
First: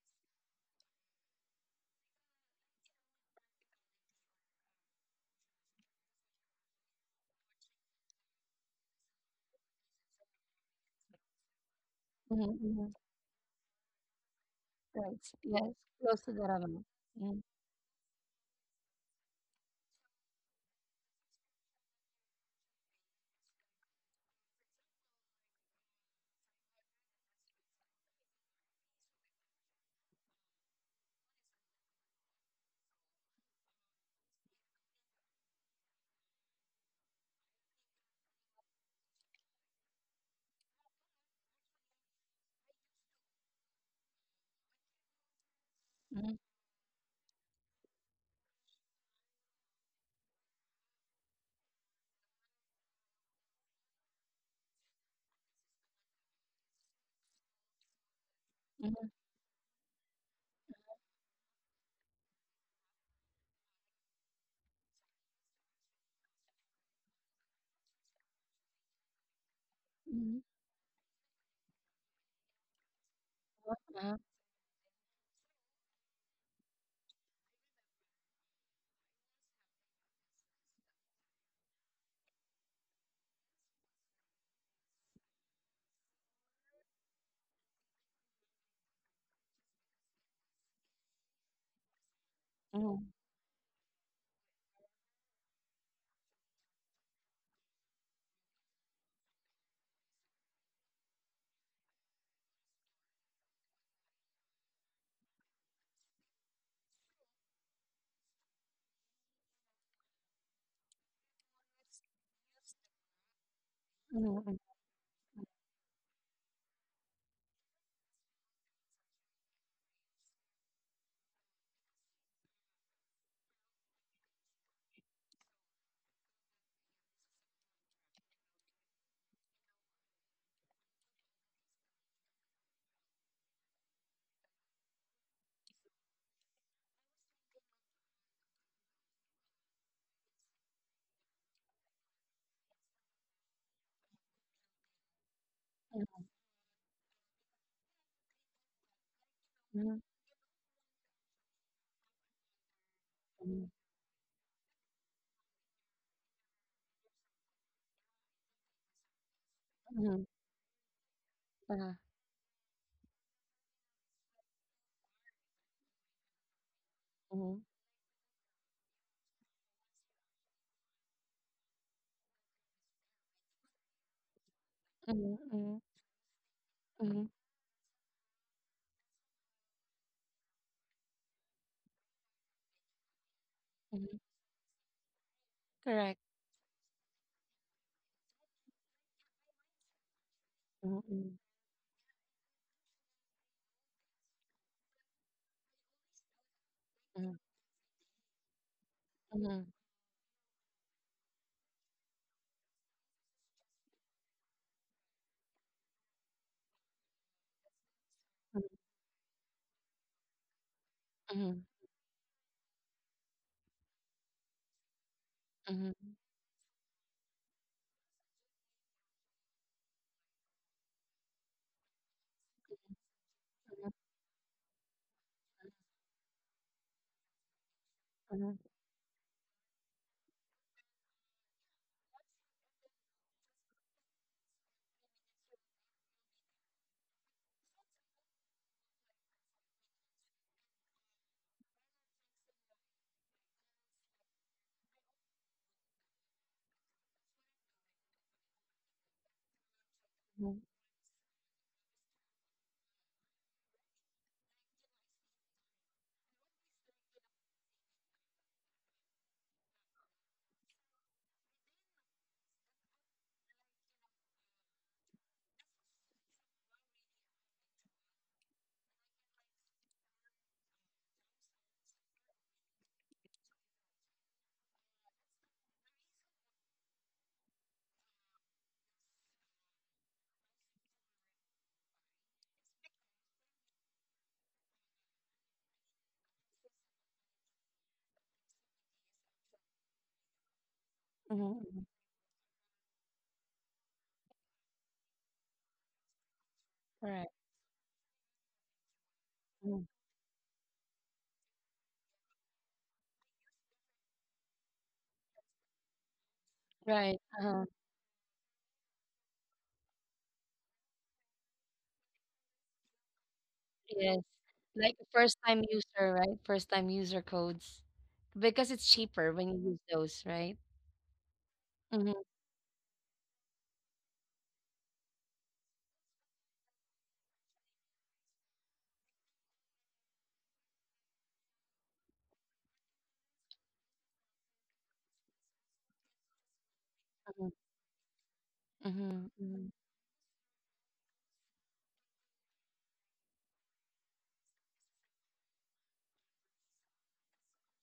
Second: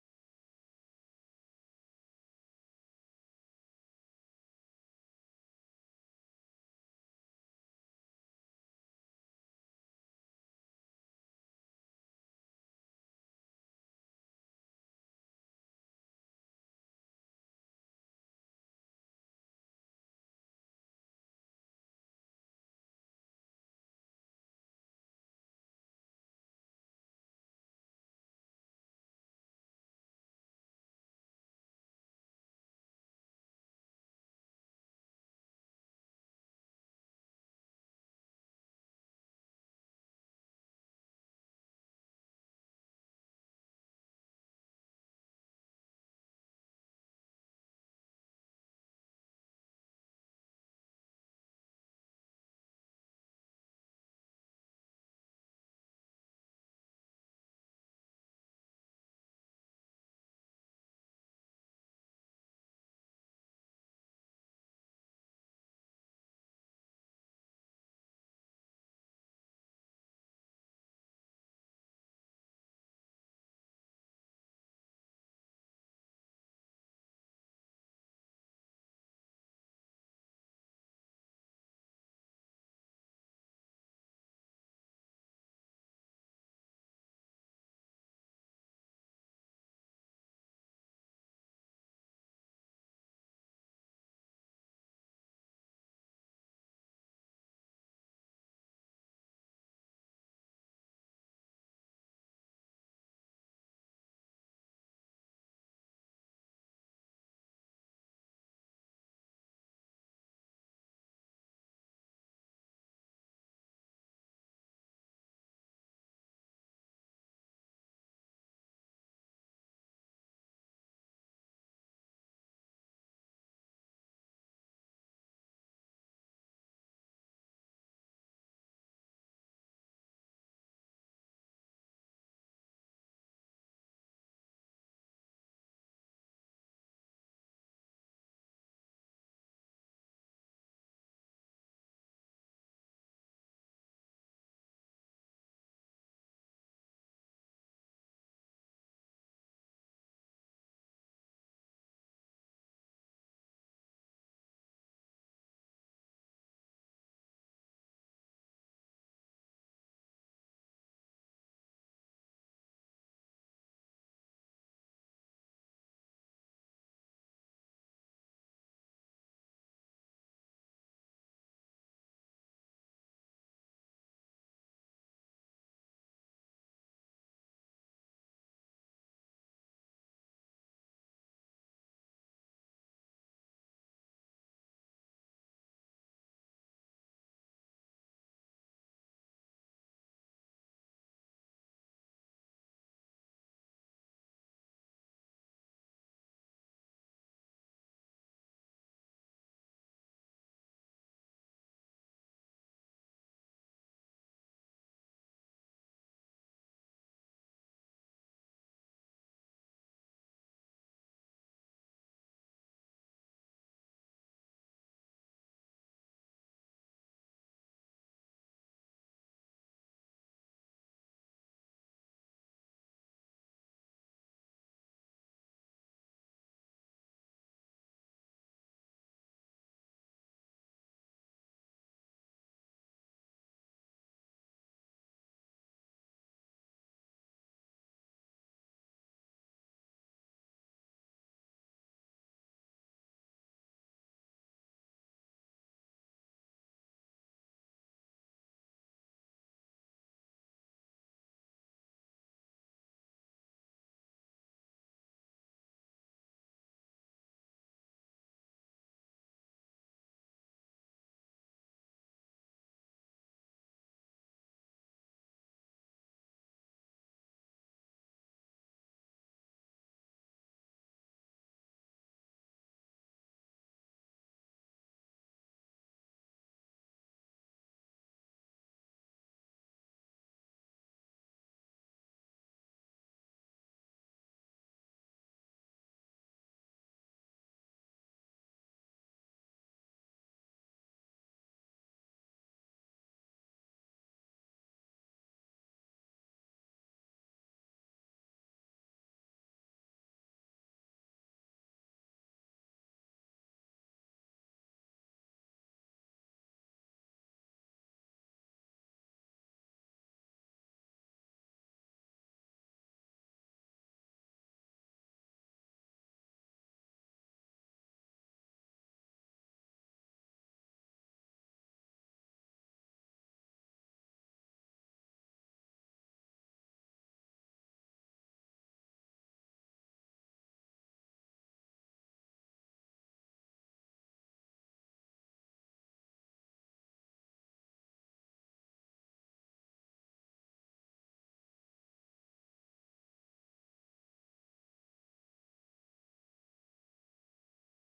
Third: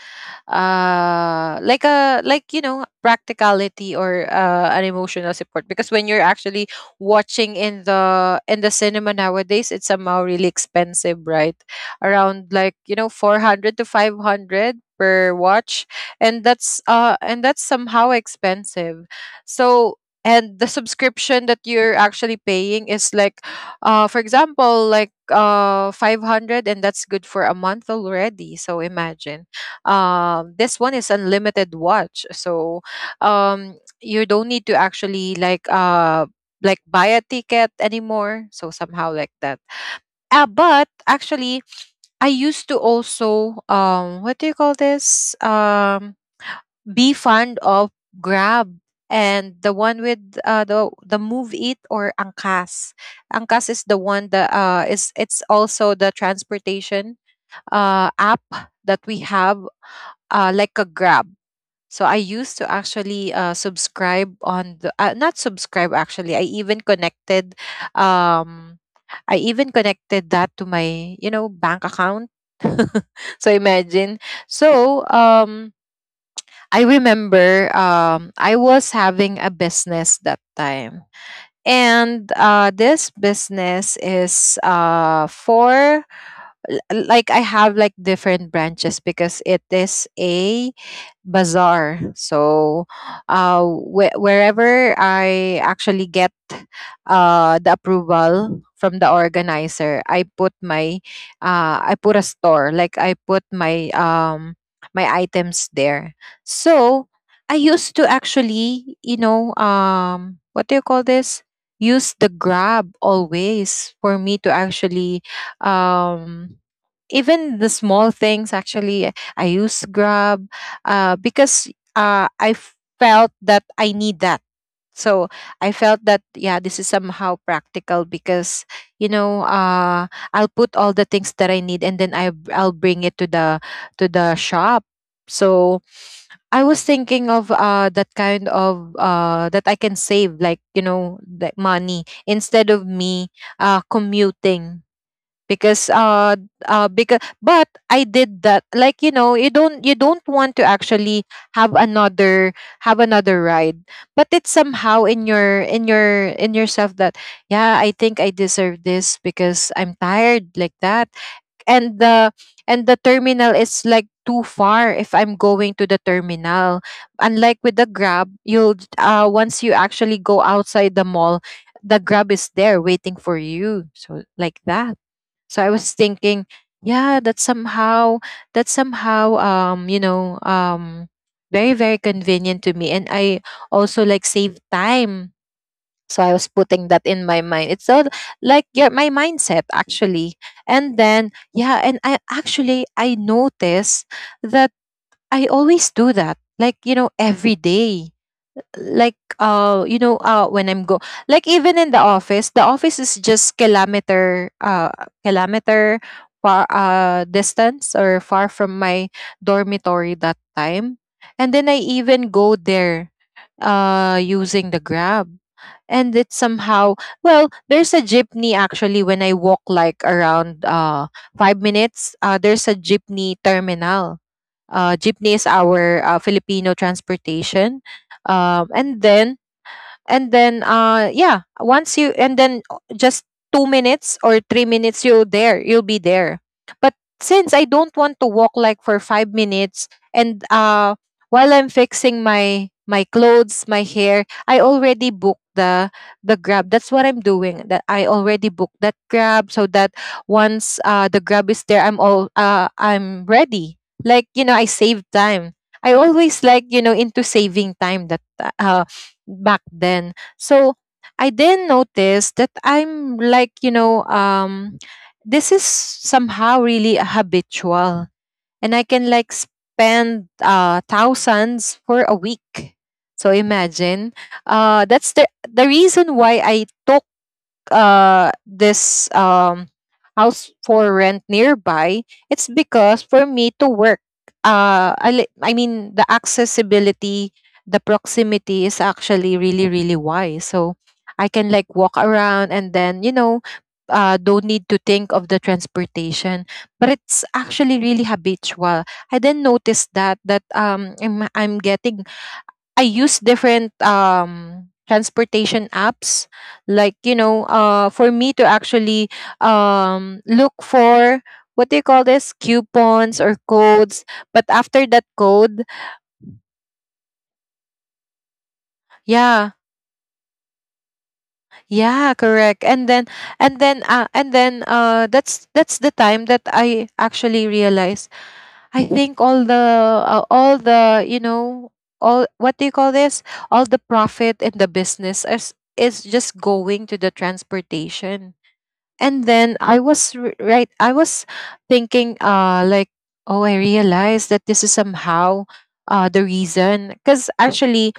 Speaker 3: Like a, like, you know, practicality, or an emotional support, because when you're actually watching in the cinema nowadays, it's somehow really expensive, right? Around, like, you know, 400 to 500
Speaker 1: Yes,
Speaker 3: per
Speaker 1: yes,
Speaker 3: watch.
Speaker 1: close to that amount. Mm,
Speaker 3: And that's somehow expensive. So, and the subscription that you're actually paying is like, for example, like 500, and that's good for a month already. So imagine, this one is unlimited watch. So, um you don't need to actually like buy a ticket anymore, so somehow like that. But actually, I used to also, what do you call this,
Speaker 1: mm,
Speaker 3: be fond of Grab, and the one with the Move It, or Angkas. Angkas is the one that is it's also the transportation app that
Speaker 1: mhm,
Speaker 3: we have, like a Grab. So I used to actually subscribe on the not subscribe actually. I even connected, um I even connected
Speaker 1: mhm,
Speaker 3: that to my, you know, bank account. So imagine.
Speaker 1: uh-huh,
Speaker 3: So I remember, I was having a business that time. And this business is for like, I have like different branches because it is a bazaar. So,
Speaker 1: mhm,
Speaker 3: wh- wherever I actually get the approval from the organizer, I put my I put a store, like I put my my items there. So I used to actually, you know, what do you call this, use the Grab always for me
Speaker 1: mhm,
Speaker 3: to actually, um even the small things, actually I use Grab, because I felt that I need that. So I felt that yeah, this is somehow practical because, you know, I'll put all the things that I need and then I'll bring it to the shop. So I was thinking of that kind of that I can save, like, you know, the money instead of me commuting, because because, but I did that, like, you know, you don't, you
Speaker 1: mhm,
Speaker 3: don't want to actually have another, have another
Speaker 1: mhm,
Speaker 3: ride, but it's somehow in your, in your, in yourself that yeah, I think I deserve this because I'm
Speaker 1: mhm, mhm,
Speaker 3: tired, like that.
Speaker 1: uh,
Speaker 3: And the, and the terminal is like too far if I'm going to the terminal.
Speaker 1: mhm,
Speaker 3: Unlike with the Grab, you'll, once you actually go outside the mall, the Grab is there waiting for you, so like that.
Speaker 1: mhm,
Speaker 3: So I
Speaker 1: mhm,
Speaker 3: was thinking,
Speaker 1: mhm,
Speaker 3: yeah, that's somehow, you know, very, very convenient to me. And I also
Speaker 1: mhm.
Speaker 3: like save time.
Speaker 1: Correct.
Speaker 3: So I was putting that in my mind. It's all like yeah, my mindset actually. And then
Speaker 1: Mhm,
Speaker 3: yeah, and I actually, I notice that I always do that. Like, you know,
Speaker 1: mhm,
Speaker 3: every day, like
Speaker 1: mhm,
Speaker 3: you know, when I'm go like even in the office, the office is just kilometer, kilometer far distance, or far from
Speaker 1: mhm,
Speaker 3: my dormitory that time. And then
Speaker 1: mhm,
Speaker 3: I even go there using the Grab.
Speaker 1: mhm,
Speaker 3: And
Speaker 1: mhm,
Speaker 3: it's somehow, well, there's a jeepney actually. When I walk, like, around 5 minutes, there's a jeepney terminal. Jeepney is our Filipino transportation.
Speaker 1: mhm, mhm,
Speaker 3: And then, yeah, once you and then o- just 2 minutes or 3 minutes you'll, there, you'll be there. But since I don't want to walk like for 5 minutes, and while I'm fixing my, my clothes, my hair, I already booked the Grab. That's what I'm doing, that I already booked that Grab, so that
Speaker 1: mhm,
Speaker 3: once the Grab is there, I'm all I'm ready. Like, you know, I save time. I always like, you know, into saving time, that uh back then. So I then noticed that I'm like, you know, this is somehow really habitual. And I can like spend, thousands for a week. So imagine. That's the reason why I took this house for rent nearby. It's because for me to work, I mean the accessibility, the proximity is actually really, really wide. So I can like
Speaker 1: mhm.
Speaker 3: walk around and then, you know, don't need to think of the transportation. But
Speaker 1: Correct.
Speaker 3: it's actually really habitual. I then
Speaker 1: Mhm.
Speaker 3: noticed that, that I'm getting, I use different transportation apps, like,
Speaker 1: Right.
Speaker 3: you know, for me to actually look for, what do you call this, coupons or codes.
Speaker 1: Yes.
Speaker 3: But after
Speaker 1: Like
Speaker 3: that
Speaker 1: first time
Speaker 3: code,
Speaker 1: user, right? First time user codes. Because it's cheaper when
Speaker 3: yeah,
Speaker 1: you use those, right? Mm-hmm,
Speaker 3: yeah, correct. And then, and then that's the time that I actually realized, I think all the, all the, you know, all, what do you call this, all the profit in the business is just going to the
Speaker 1: mm-hmm,
Speaker 3: transportation. And then I
Speaker 1: mm-hmm,
Speaker 3: was right. I was thinking, like, oh, I realized that this is somehow the reason, because actually,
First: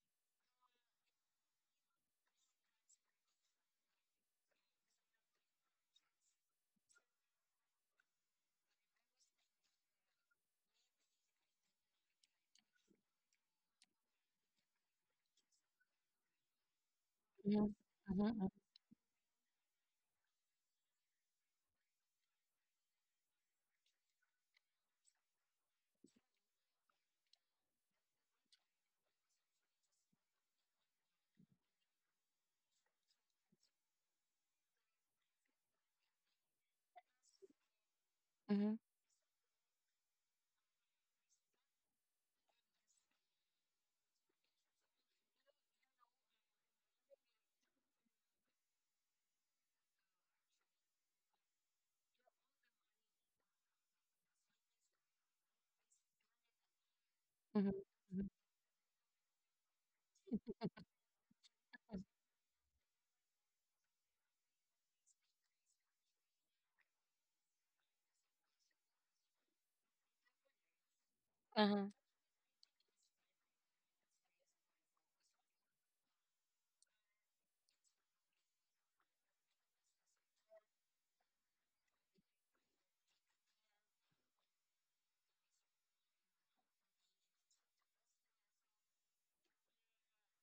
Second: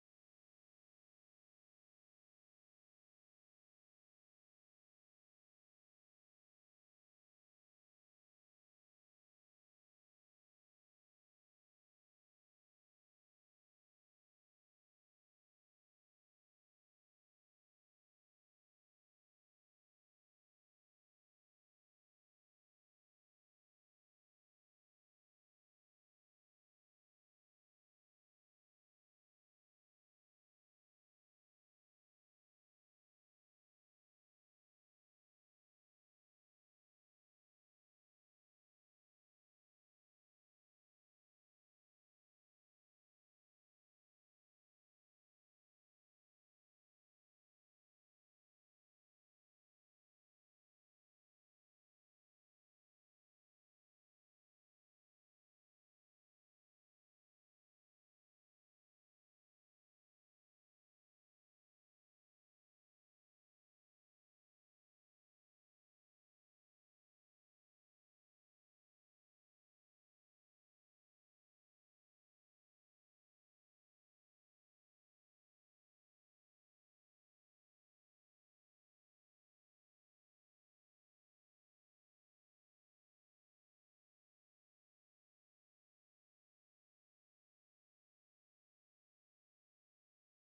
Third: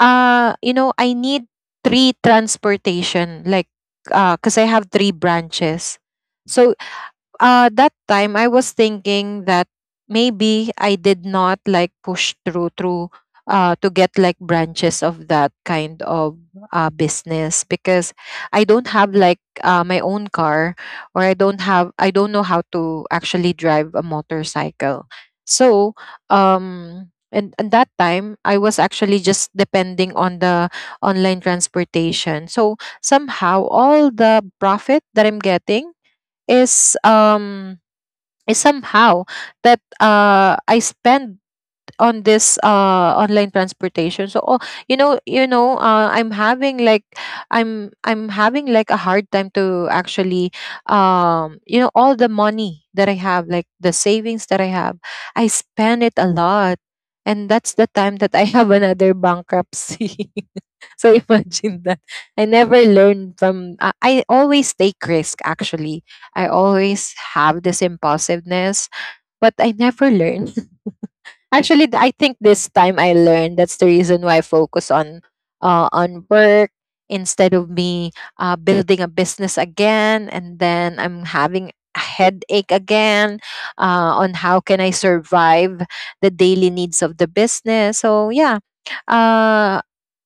Speaker 3: you know, I need three transportation, like, because I have three branches. So that time I was thinking that maybe I did not like push through to get like branches of that kind of
Speaker 1: mm-hmm,
Speaker 3: business because I don't have like my own car, or I don't have, I don't know how to actually drive a motorcycle. So and that time I was actually just depending on the online transportation. So somehow all the profit that I'm getting is um
Speaker 1: mm-hmm.
Speaker 3: is somehow that I spend on this online transportation. So oh, you know, I'm having like, I'm having like a hard time to actually, you know, all the money that I have, like the savings that I have, I spend it a lot. And that's
Speaker 1: Mhm,
Speaker 3: the time
Speaker 1: mhm,
Speaker 3: that I have another bankruptcy. So imagine that.
Speaker 1: mhm.
Speaker 3: I never learned from, I always take risk actually. I always have this impulsiveness, but I never learn. Actually,
Speaker 1: Uh-huh,
Speaker 3: I think this time I learned. That's the reason why I focus on work, instead of me building a business again, and then I'm having a headache again on how can I survive the daily needs of the business. So yeah, uh,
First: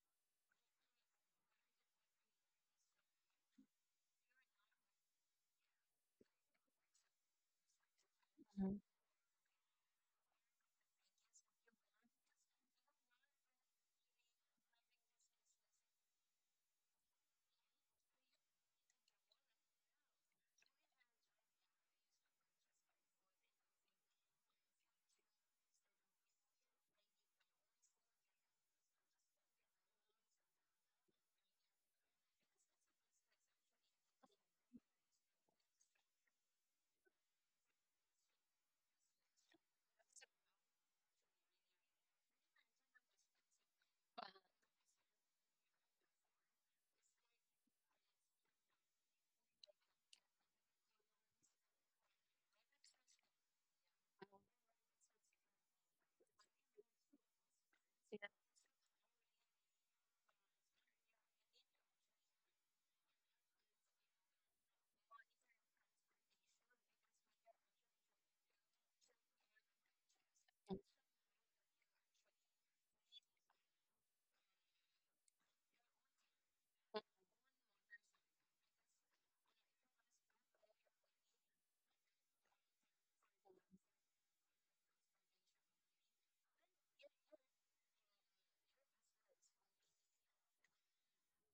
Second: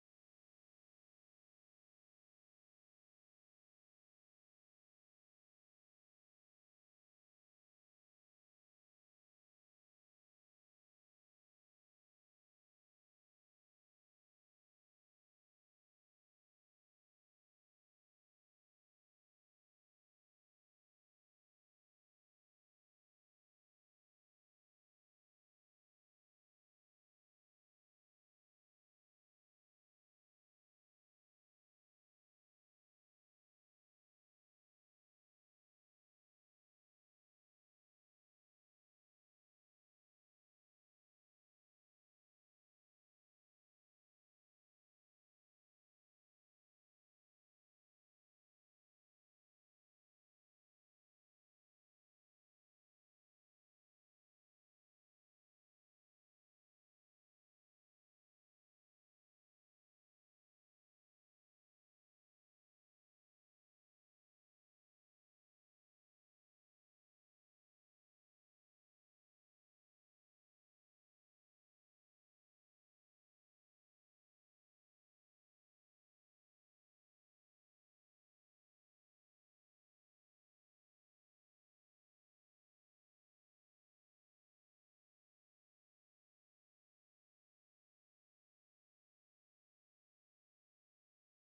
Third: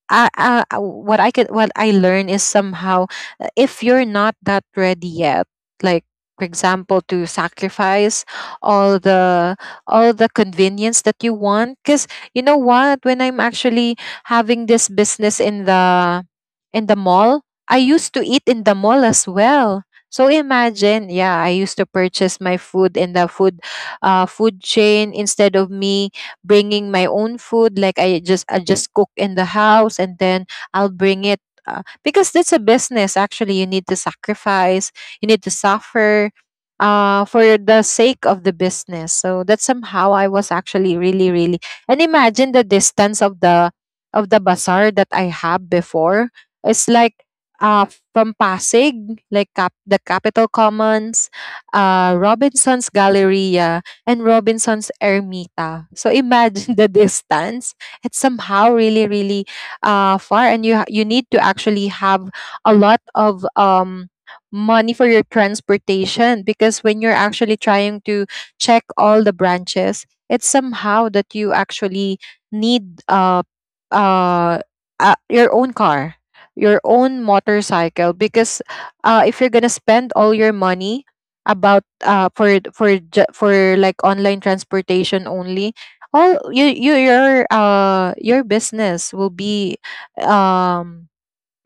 Speaker 3: what I could, what I learned is somehow if you're not that ready yet, like for example, to sacrifice
Speaker 1: mhm, mhm,
Speaker 3: all the, all the convenience that you want, because you know what, when I'm actually having this business in the, in the mall, I used to eat in the mall as well. So imagine, yeah, I used to purchase my food in the food food chain instead of me bringing my own food, like I just cook in the house and then I'll bring it, because that's a business. Actually, you need to sacrifice, you need to suffer for the sake of the business. So that's somehow I was actually really, really... and imagine the distance of the bazaar that I have before. It's like, uh, from Pasig, like the Capitol Commons, Robinson's Gallery, and Robinson's Ermita. So imagine the distance. It's somehow really, really far, and you need to actually have a lot of money for your transportation, because when you're actually trying to check all the branches, it's somehow that you actually need uh, your own car, your own motorcycle, because if you're gonna spend all your money about for for like online transportation only, all your business will be um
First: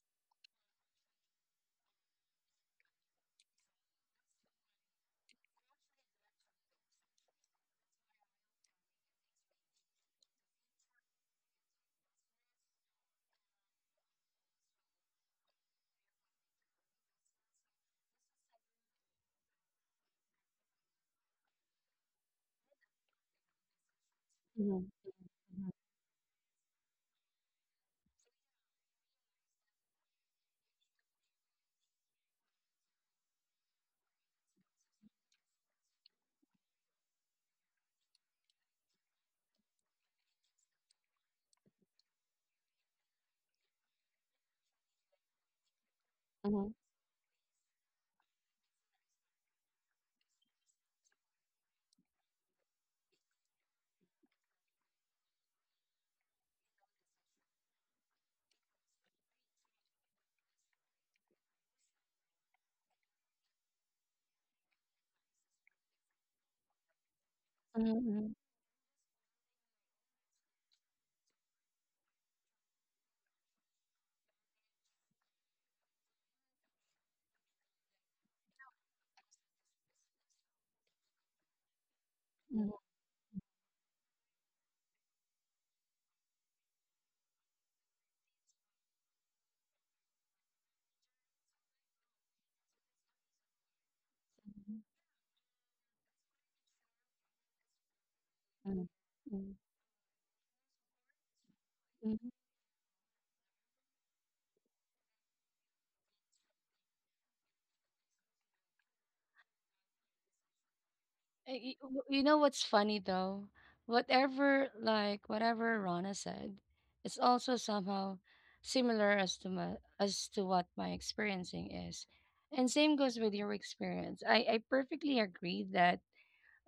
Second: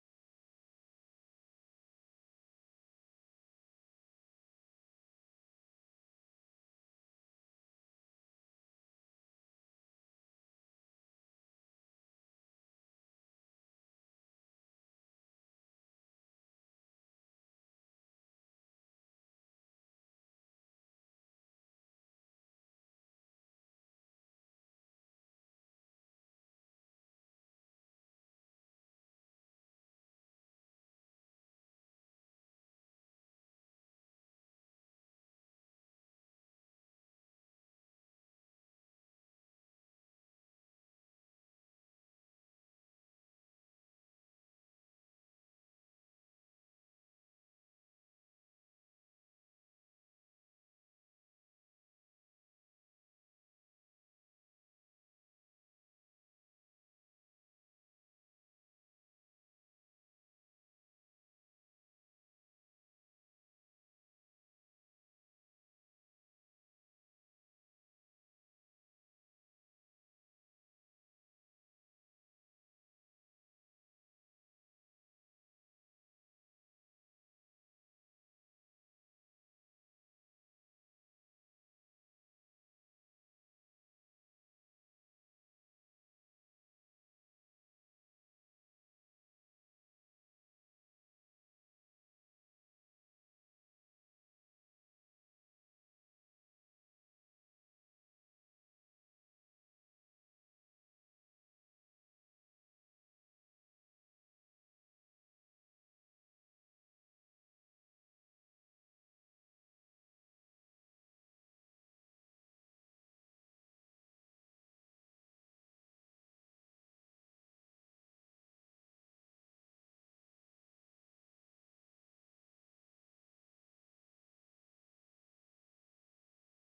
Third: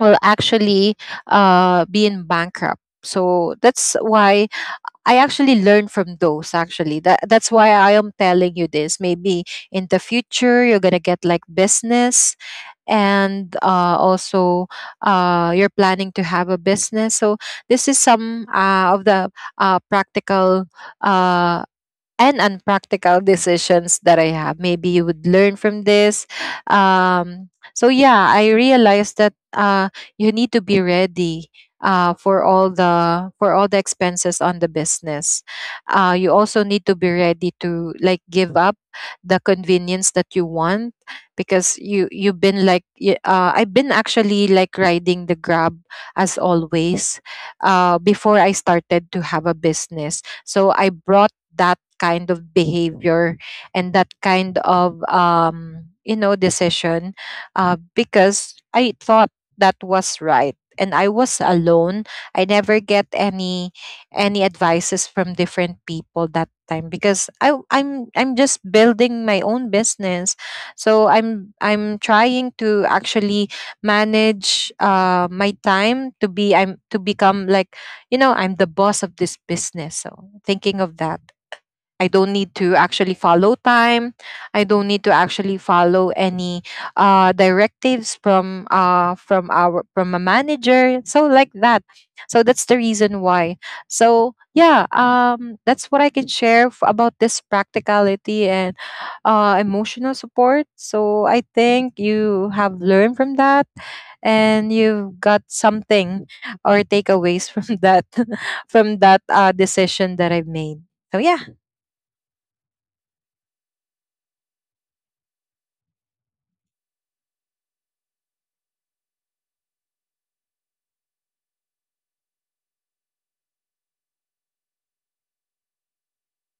Speaker 3: will actually be in bankrupt. So that's why I actually learned from those actually, that that's why I am telling you this. Maybe in the future you're gonna get like business, and also, you're planning to have a business. So this is some of the practical uh, and unpractical decisions that I have. Maybe
Speaker 1: mhm,
Speaker 3: you would learn from this. Um, so yeah, I realized that you need to be ready for all the expenses on the business. You also need to be ready to like give up the convenience that you want, because you you've been like y- I've been actually like riding the grab as
Speaker 1: mhm,
Speaker 3: always, before I started to have a business. So I brought that kind of behavior and that kind of you know decision, because I thought that was right and I was alone. I never get any advices from different people that time because I w-
Speaker 1: mhm,
Speaker 3: I'm just building my own business. So I'm trying to actually manage my time to be I'm to become like, you know, I'm the boss of this business. So thinking of that, I don't need to
Speaker 1: mhm,
Speaker 3: actually follow time. I don't need to actually follow any directives from our from a manager. So like that. So that's the reason why. So yeah,
Speaker 1: mhm,
Speaker 3: um, that's what I can share about this practicality and
Speaker 1: mhm, mhm,
Speaker 3: emotional support. So I think
Speaker 1: mhm.
Speaker 3: you have learned from that, and you've got something or takeaways from that from that decision that I've made. So yeah.
Speaker 1: You know what's funny though? Whatever Rana said, it's also somehow similar as to as to what my experiencing is, and same goes with your experience. I perfectly agree that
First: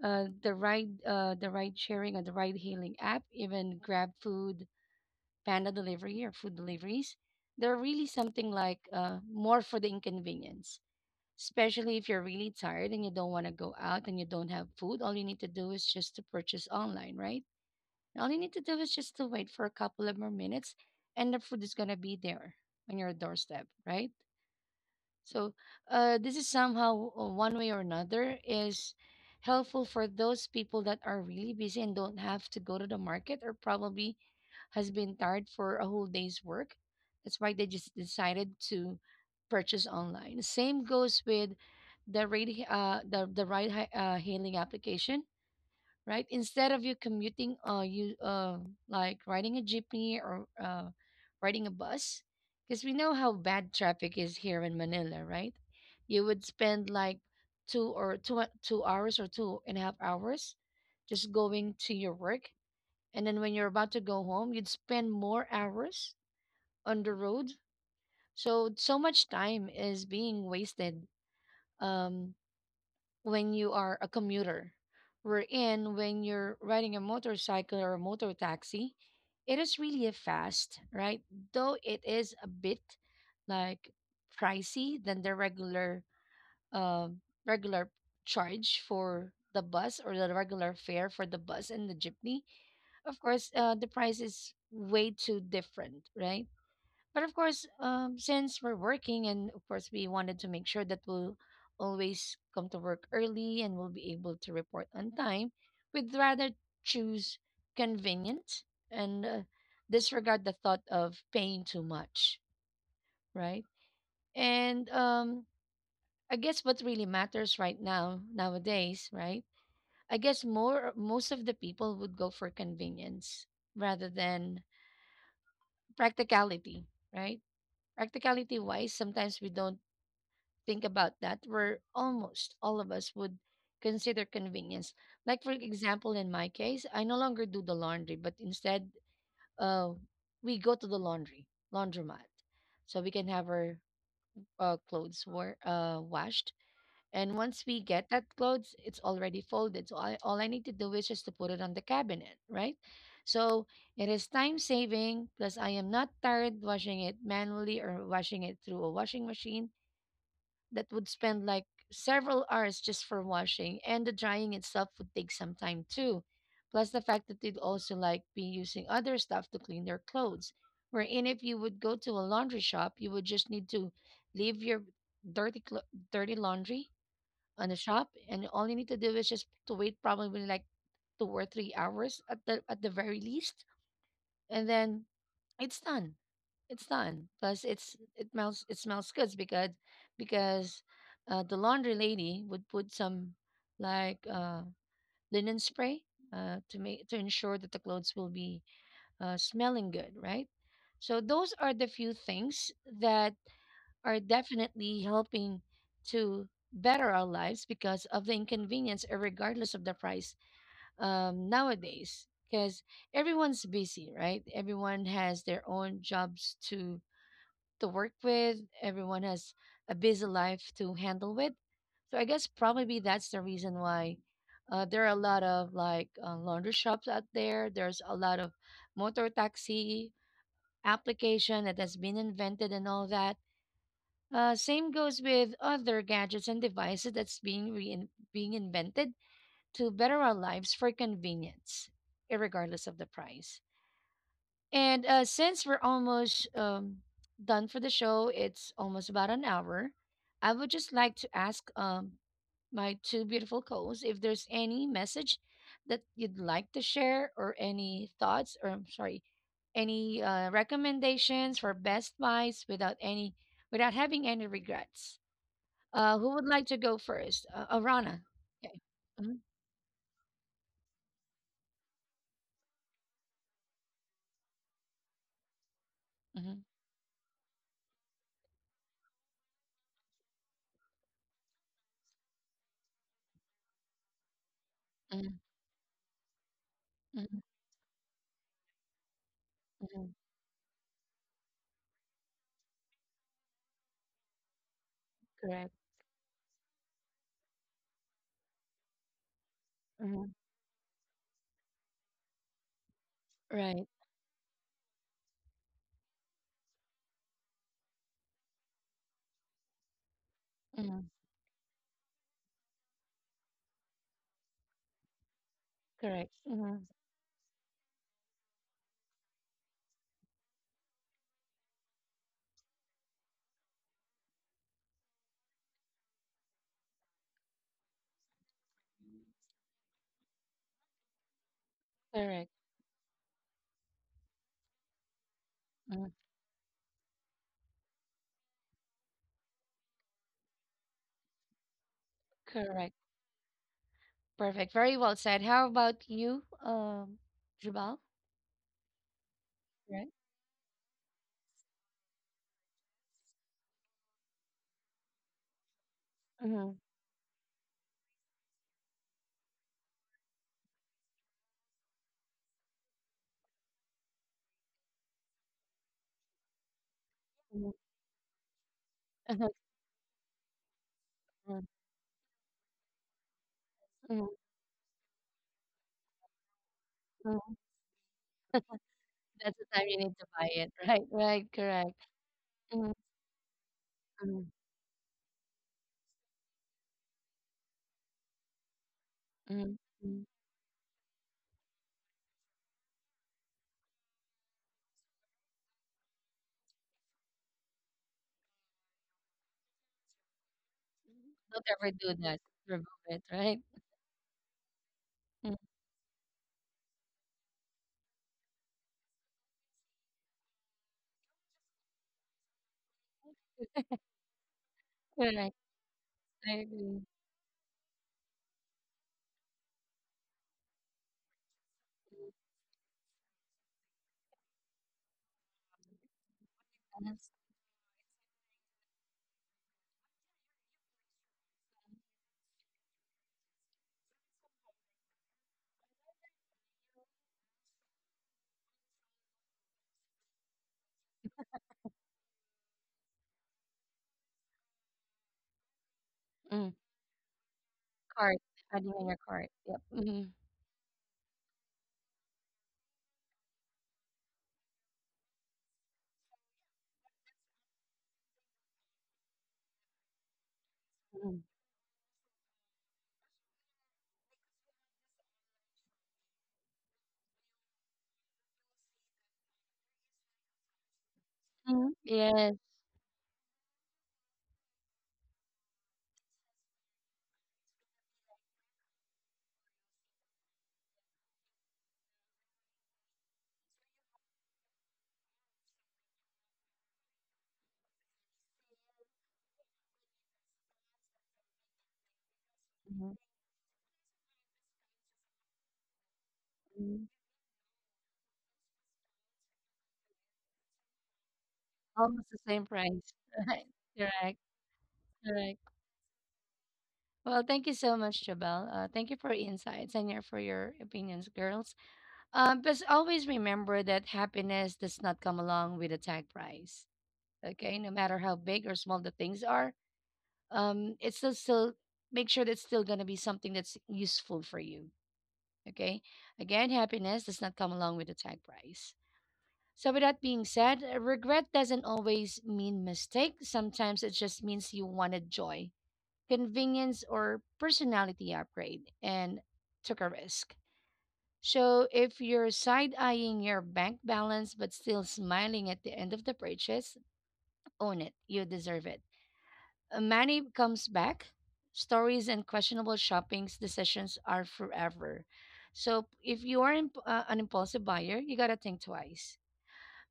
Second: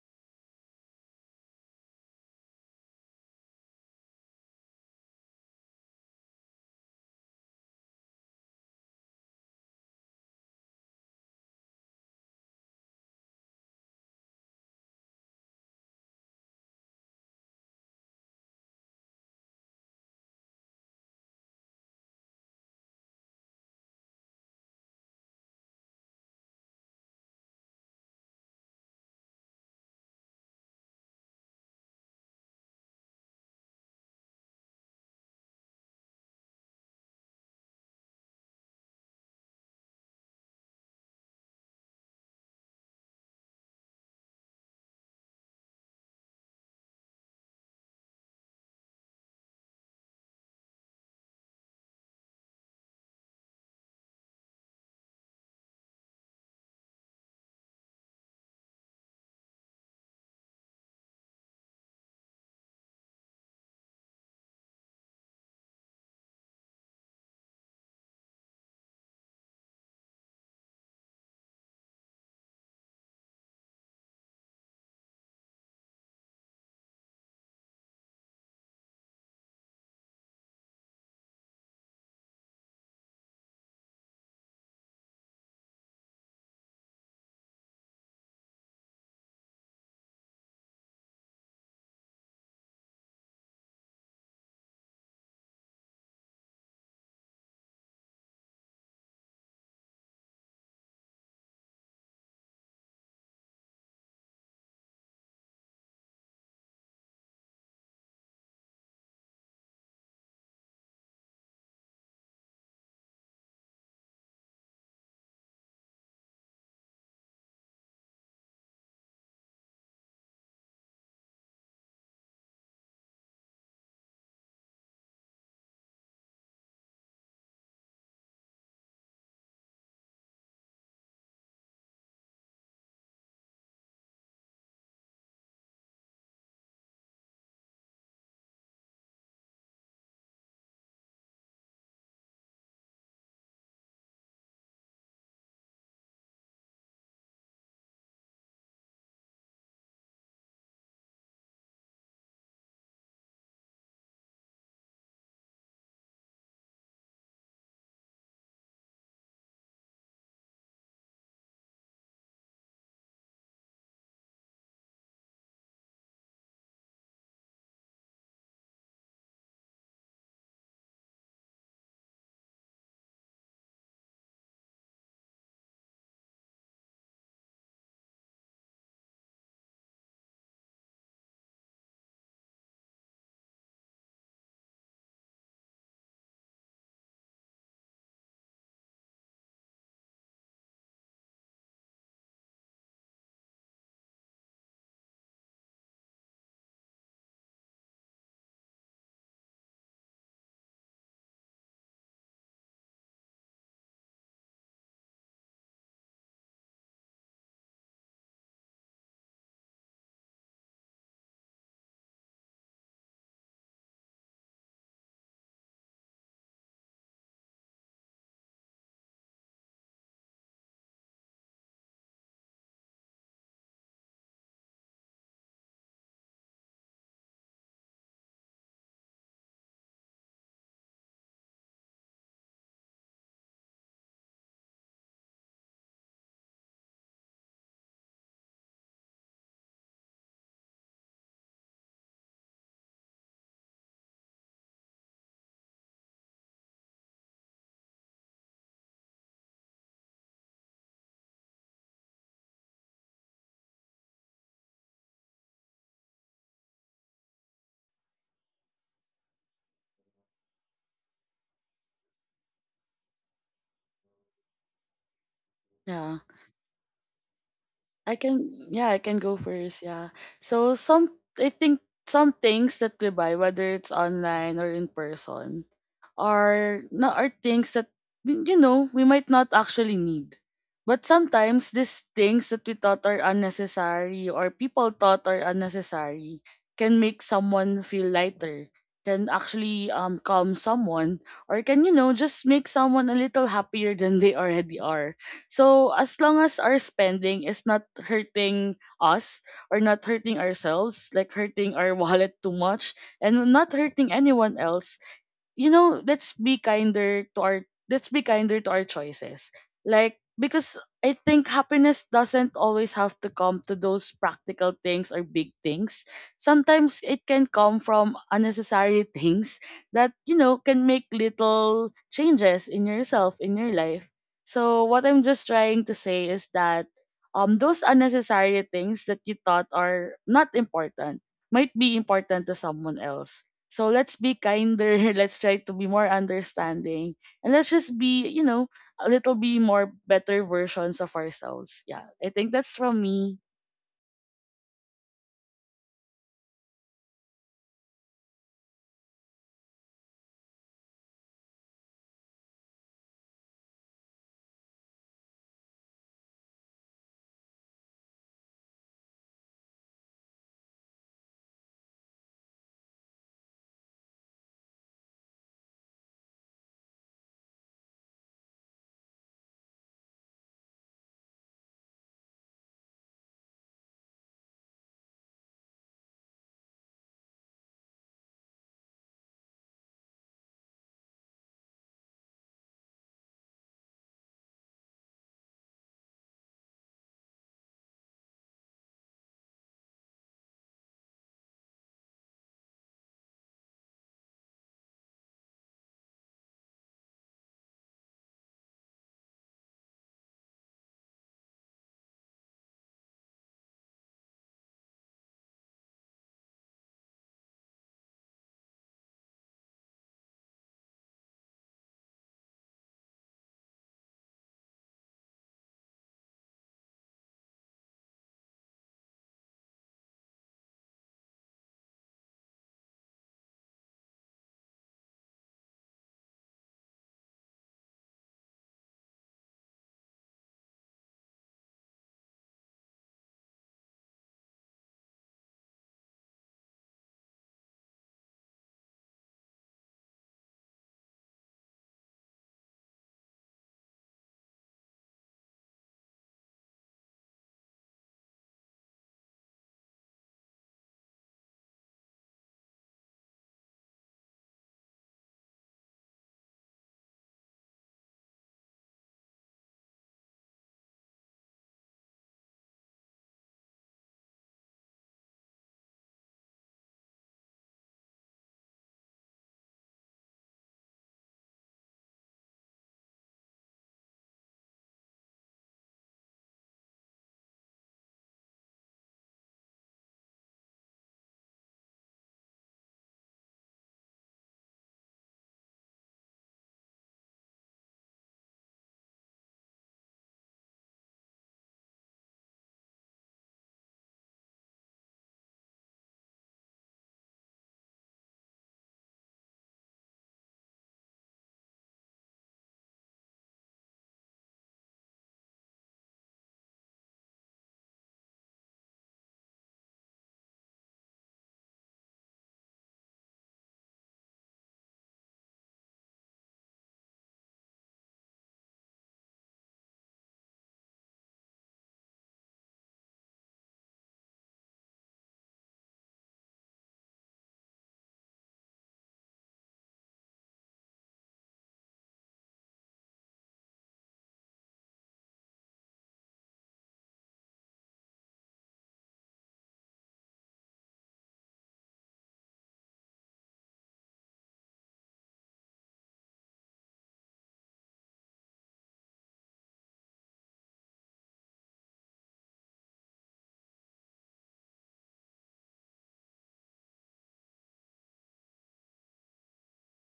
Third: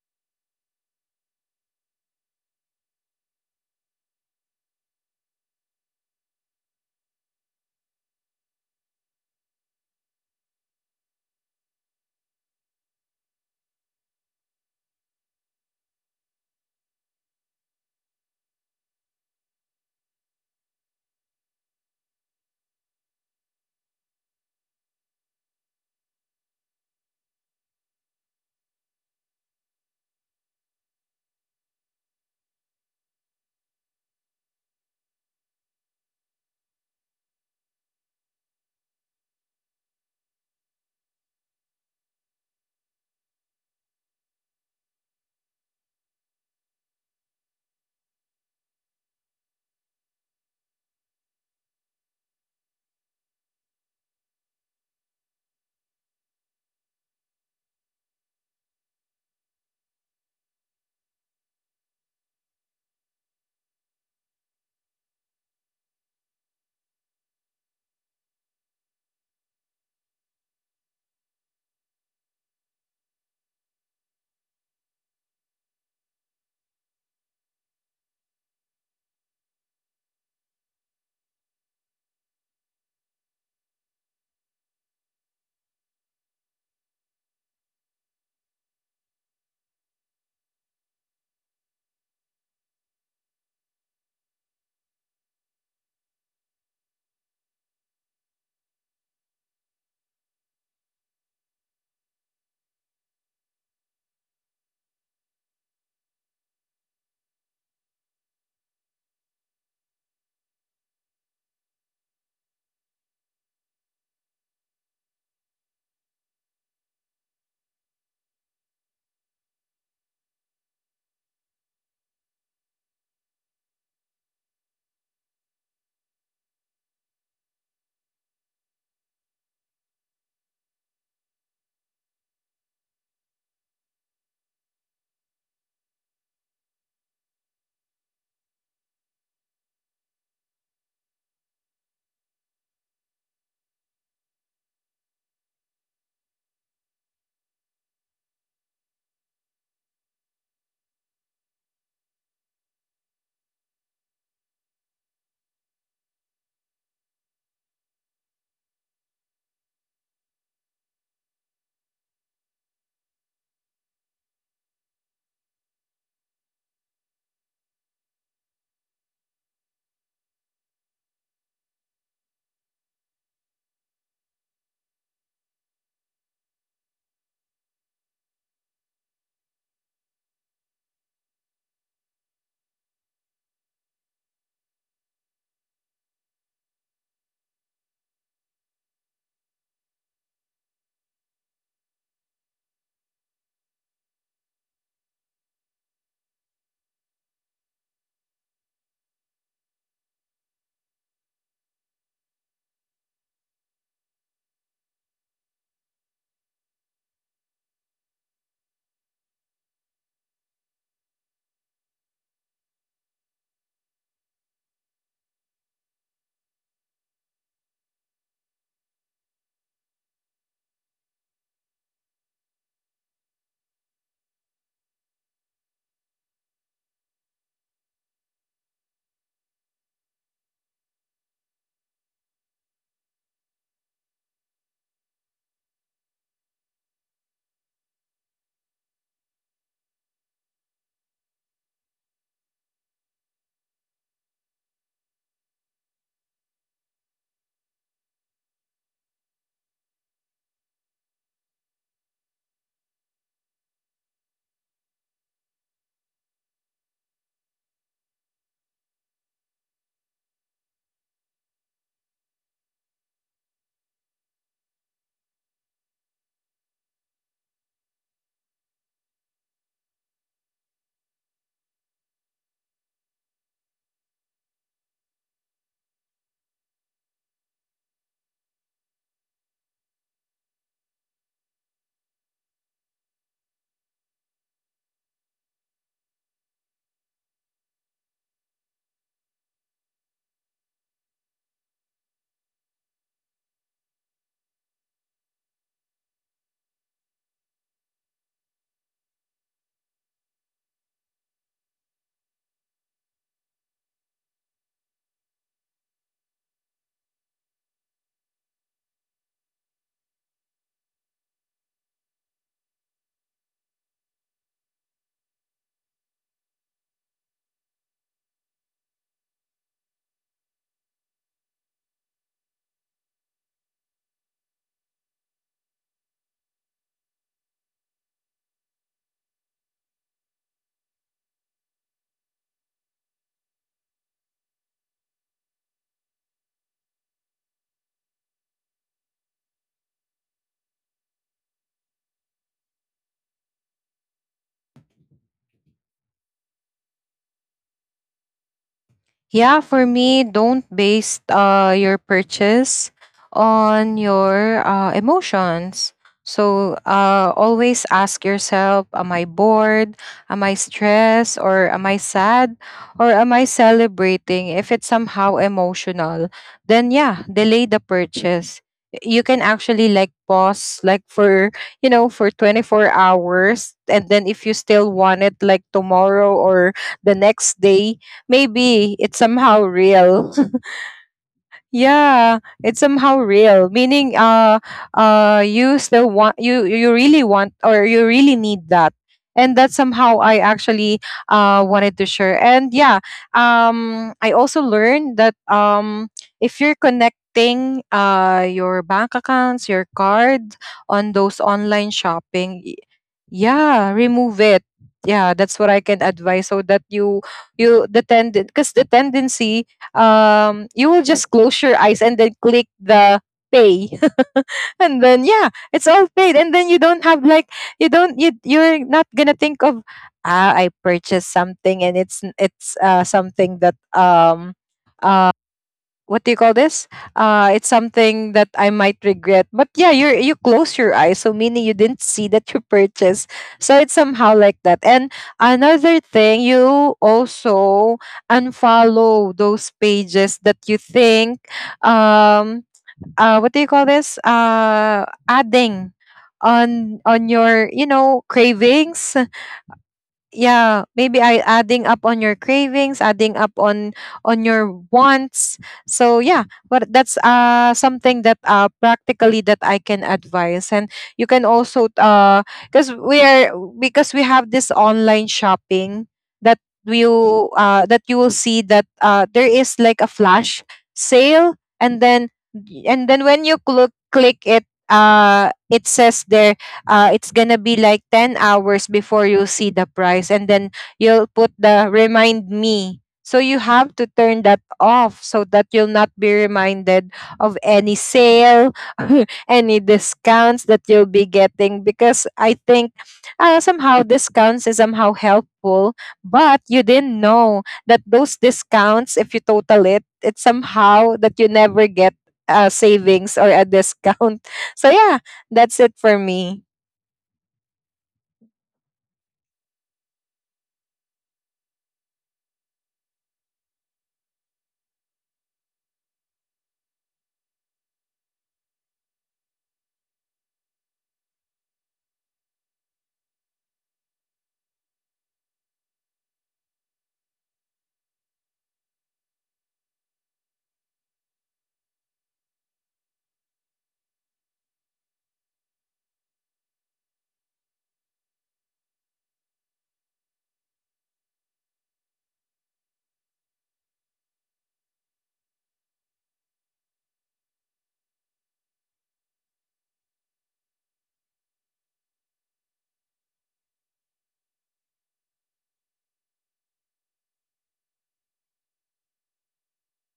Speaker 1: the ride sharing or the ride hailing app, even Grab Food, panda delivery or food deliveries, they're really something like more for the inconvenience. Especially if you're really tired and you don't want to go out and you don't have food, all you need to do is just to purchase online, right? All you need to do is just to wait for a couple of more minutes and the food is going to be there on your doorstep, right? So, this is somehow one way or another is helpful for those people that are really busy and don't have to go to the market or probably has been tired for a whole day's work. That's why they just decided to purchase online. Same goes with the ride hailing application, right? Instead of you commuting, you like riding a jeepney or riding a bus, because we know how bad traffic is here in Manila, right? You would spend like two or two two hours or 2.5 hours just going to your work, and then when you're about to go home, you'd spend more hours on the road. So much time is being wasted um when you are a commuter. We in When you're riding a motorcycle or a motor taxi, it is really a fast, right? Though it is a bit like pricey than the um regular charge for the bus or the regular fare for the bus and the jeepney. Of course, the price is way too different, right? But of course, since we're working, and of course, we wanted to make sure that we'll always come to work early and we'll be able to report on time, we'd rather choose convenient and disregard the thought of paying too much, right? And I guess what really matters right now, nowadays, right? I guess more most of the people would go for convenience rather than practicality, right? Practicality wise, sometimes we don't think about that. Where almost all of us would consider convenience. Like for example, in my case, I no longer do the laundry, but instead, uh, we go to the laundry laundromat, so we can have our clothes were washed, and once we get that clothes, it's already folded. So all I need to do is just to put it on the cabinet, right? So it is time saving. Plus, I am not tired washing it manually or washing it through a washing machine that would spend like several hours just for washing. And the drying itself would take some time too. Plus, the fact that they'd also like be using other stuff to clean their clothes. Wherein, if you would go to a laundry shop, you would just need to leave your dirty, clo- dirty laundry on the shop, and all you need to do is just to wait probably like 2 or 3 hours at the very least, and then it's done. It's done. Plus, it smells good because the laundry lady would put some like linen spray to make to ensure that the clothes will be smelling good, right? So those are the few things that are definitely helping to better our lives because of the inconvenience, regardless of the price nowadays. Because everyone's busy, right? Everyone has their own jobs to work with. Everyone has a busy life to handle with. So I guess probably that's the reason why there are a lot of like laundry shops out there. There's a lot of motor taxi application that has been invented and all that, same goes with other gadgets and devices that's being rein being invented to better our lives for convenience, irregardless of the price. And Since we're almost done for the show, it's almost about an hour. I would just like to ask my two beautiful co-hosts if there's any message that you'd like to share, or any thoughts, or I'm sorry, any recommendations for best buys without any without having any regrets.
Speaker 2: Yeah.
Speaker 1: Who would like to go first?
Speaker 2: I
Speaker 1: Arana.
Speaker 2: can,
Speaker 1: Okay.
Speaker 2: yeah, I can
Speaker 1: Mm-hmm.
Speaker 2: go first, yeah. So some I think, some things that we buy, whether it's online or in person,
Speaker 1: Mm-hmm.
Speaker 2: are not, are things that we might not actually need. But sometimes these things that we thought are unnecessary, or people thought are unnecessary, can make
Speaker 1: Mm-hmm.
Speaker 2: someone feel lighter, can actually
Speaker 1: Mm-hmm.
Speaker 2: calm someone, or can just make someone a little happier than they already are.
Speaker 1: Correct.
Speaker 2: So as long as our spending is not hurting us, or not
Speaker 1: Mm-hmm.
Speaker 2: hurting ourselves, like hurting our wallet too much, and not
Speaker 1: Right.
Speaker 2: hurting anyone else, let's be kinder to our let's be kinder to our choices. Like, because
Speaker 1: Mm-hmm.
Speaker 2: I think happiness doesn't always have to come to those practical things or big things.
Speaker 1: Correct. Mm-hmm.
Speaker 2: Sometimes it can come from unnecessary things that, can make little changes in yourself, in your life. So what I'm just trying to say is that those unnecessary things that you thought are not important might be
Speaker 1: Correct.
Speaker 2: important to someone else. So let's be kinder. Let's try to be
Speaker 1: Mm-hmm.
Speaker 2: more understanding. And let's just be, a little bit more better versions of ourselves. Yeah. I think that's
Speaker 1: Correct.
Speaker 2: from me.
Speaker 1: Perfect. Very well said. How about you, Jabal?
Speaker 3: Yeah, for
Speaker 1: Right.
Speaker 3: me, don't base your purchase on your emotions.
Speaker 1: Mm-hmm.
Speaker 3: So always ask yourself, am I bored? Am I stressed? Or am I sad? Or am I celebrating? If it's somehow emotional, then yeah,
Speaker 1: Mm-hmm.
Speaker 3: delay the purchase. You can actually like pause like for, you know, for 24 hours. And
Speaker 1: Mm-hmm.
Speaker 3: then if you still want it like tomorrow or the next
Speaker 1: Hmm.
Speaker 3: day, maybe it's
Speaker 1: That's
Speaker 3: somehow
Speaker 1: the time you need
Speaker 3: real
Speaker 1: to buy it. Right. Right. Correct.
Speaker 3: yeah, it's
Speaker 1: Mm-hmm.
Speaker 3: somehow real, meaning
Speaker 1: Mm-hmm.
Speaker 3: you still want, you really want or you really need that. And
Speaker 1: Mm-hmm.
Speaker 3: that's somehow
Speaker 1: Mm-hmm.
Speaker 3: I actually wanted to share. And yeah, I also learned that, if you're connecting your bank accounts, your card, on those
Speaker 1: Don't ever
Speaker 3: online
Speaker 1: do that.
Speaker 3: shopping,
Speaker 1: Remove it. Right.
Speaker 3: yeah, remove it. Yeah,
Speaker 1: Mm.
Speaker 3: that's what I can advise, so that you the tend because the tendency, you will just close your eyes and then click the pay and then
Speaker 1: Correct.
Speaker 3: yeah, it's all paid,
Speaker 1: I
Speaker 3: and then you
Speaker 1: agree.
Speaker 3: don't have like, you don't you you're not gonna think of, ah, I purchased something, and it's it's something that uh, what do you call this?
Speaker 1: Yes.
Speaker 3: It's something that I might regret. But yeah, you are, you close your eyes, so meaning you didn't see that you purchased. So it's somehow like that. And another thing, you also unfollow those pages that you think, um, what do you call this? Adding
Speaker 1: Mm-hmm.
Speaker 3: on your you know
Speaker 1: Cart, depending on
Speaker 3: cravings,
Speaker 1: your cart, yep. Mhm.
Speaker 3: yeah maybe I adding up on your cravings, adding up on your wants. So yeah, but that's something that practically that I can advise. And you
Speaker 1: Mhm.
Speaker 3: can also because we are because we have this online shopping that that you will see that there is like a flash sale,
Speaker 1: Mhm. Yes.
Speaker 3: and then when you click it, it says there it's gonna be like 10 hours before you see the price, and then you'll put the remind me, so you have to turn that off so that you'll not be reminded of any sale any discounts that you'll be getting, because I think
Speaker 1: Mhm.
Speaker 3: somehow discounts is somehow helpful, but you
Speaker 1: Mhm.
Speaker 3: didn't know that those discounts, if you total it, it's somehow that you never get
Speaker 1: Almost the same price.
Speaker 3: savings or a
Speaker 1: Right,
Speaker 3: discount.
Speaker 1: correct,
Speaker 3: So yeah,
Speaker 1: correct.
Speaker 3: that's it for me.
Speaker 1: Well, thank you so much, Jabal, thank you for your insights and your for your opinions, girls. Just always remember that happiness does not come along with a tag price, okay? No matter how big or small the things are, it's still make sure that's still gonna be something that's useful for you, okay? Again, happiness does not come along with a tag price. So, with that being said, regret doesn't always mean mistake. Sometimes it just means you wanted joy, convenience, or personality upgrade and took a risk. So, if you're side eyeing your bank balance but still smiling at the end of the purchase, own it. You deserve it. Money comes back. Stories and questionable shopping decisions are forever. So, if you are an impulsive buyer, you got to think twice.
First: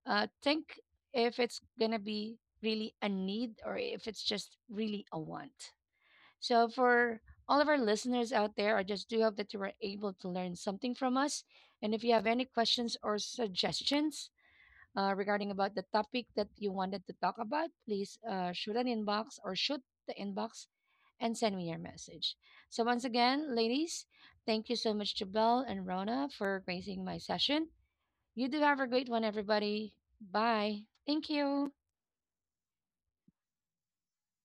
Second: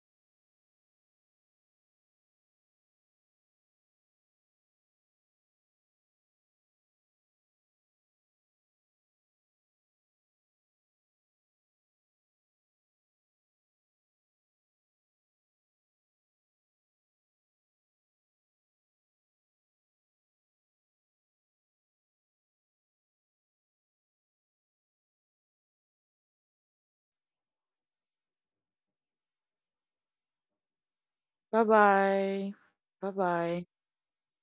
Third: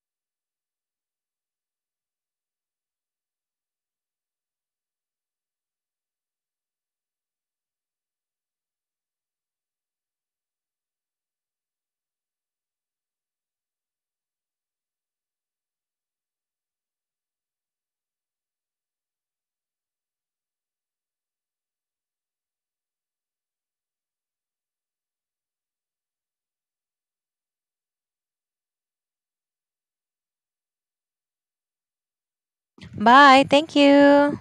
Speaker 1: Think if it's gonna be really a need or if it's just really a want. So for all of our listeners out there, I just do hope that you were able to learn something from us. And if you have any questions or suggestions regarding about the topic that you wanted to talk about, please shoot the inbox and send me your message. So once again, ladies, thank you so much to Belle and Rona for gracing my session. You do have a great one, everybody. Bye. Thank
Speaker 2: Bye
Speaker 1: you.
Speaker 2: bye. Bye
Speaker 3: Bye.
Speaker 2: bye.
Speaker 3: Thank you.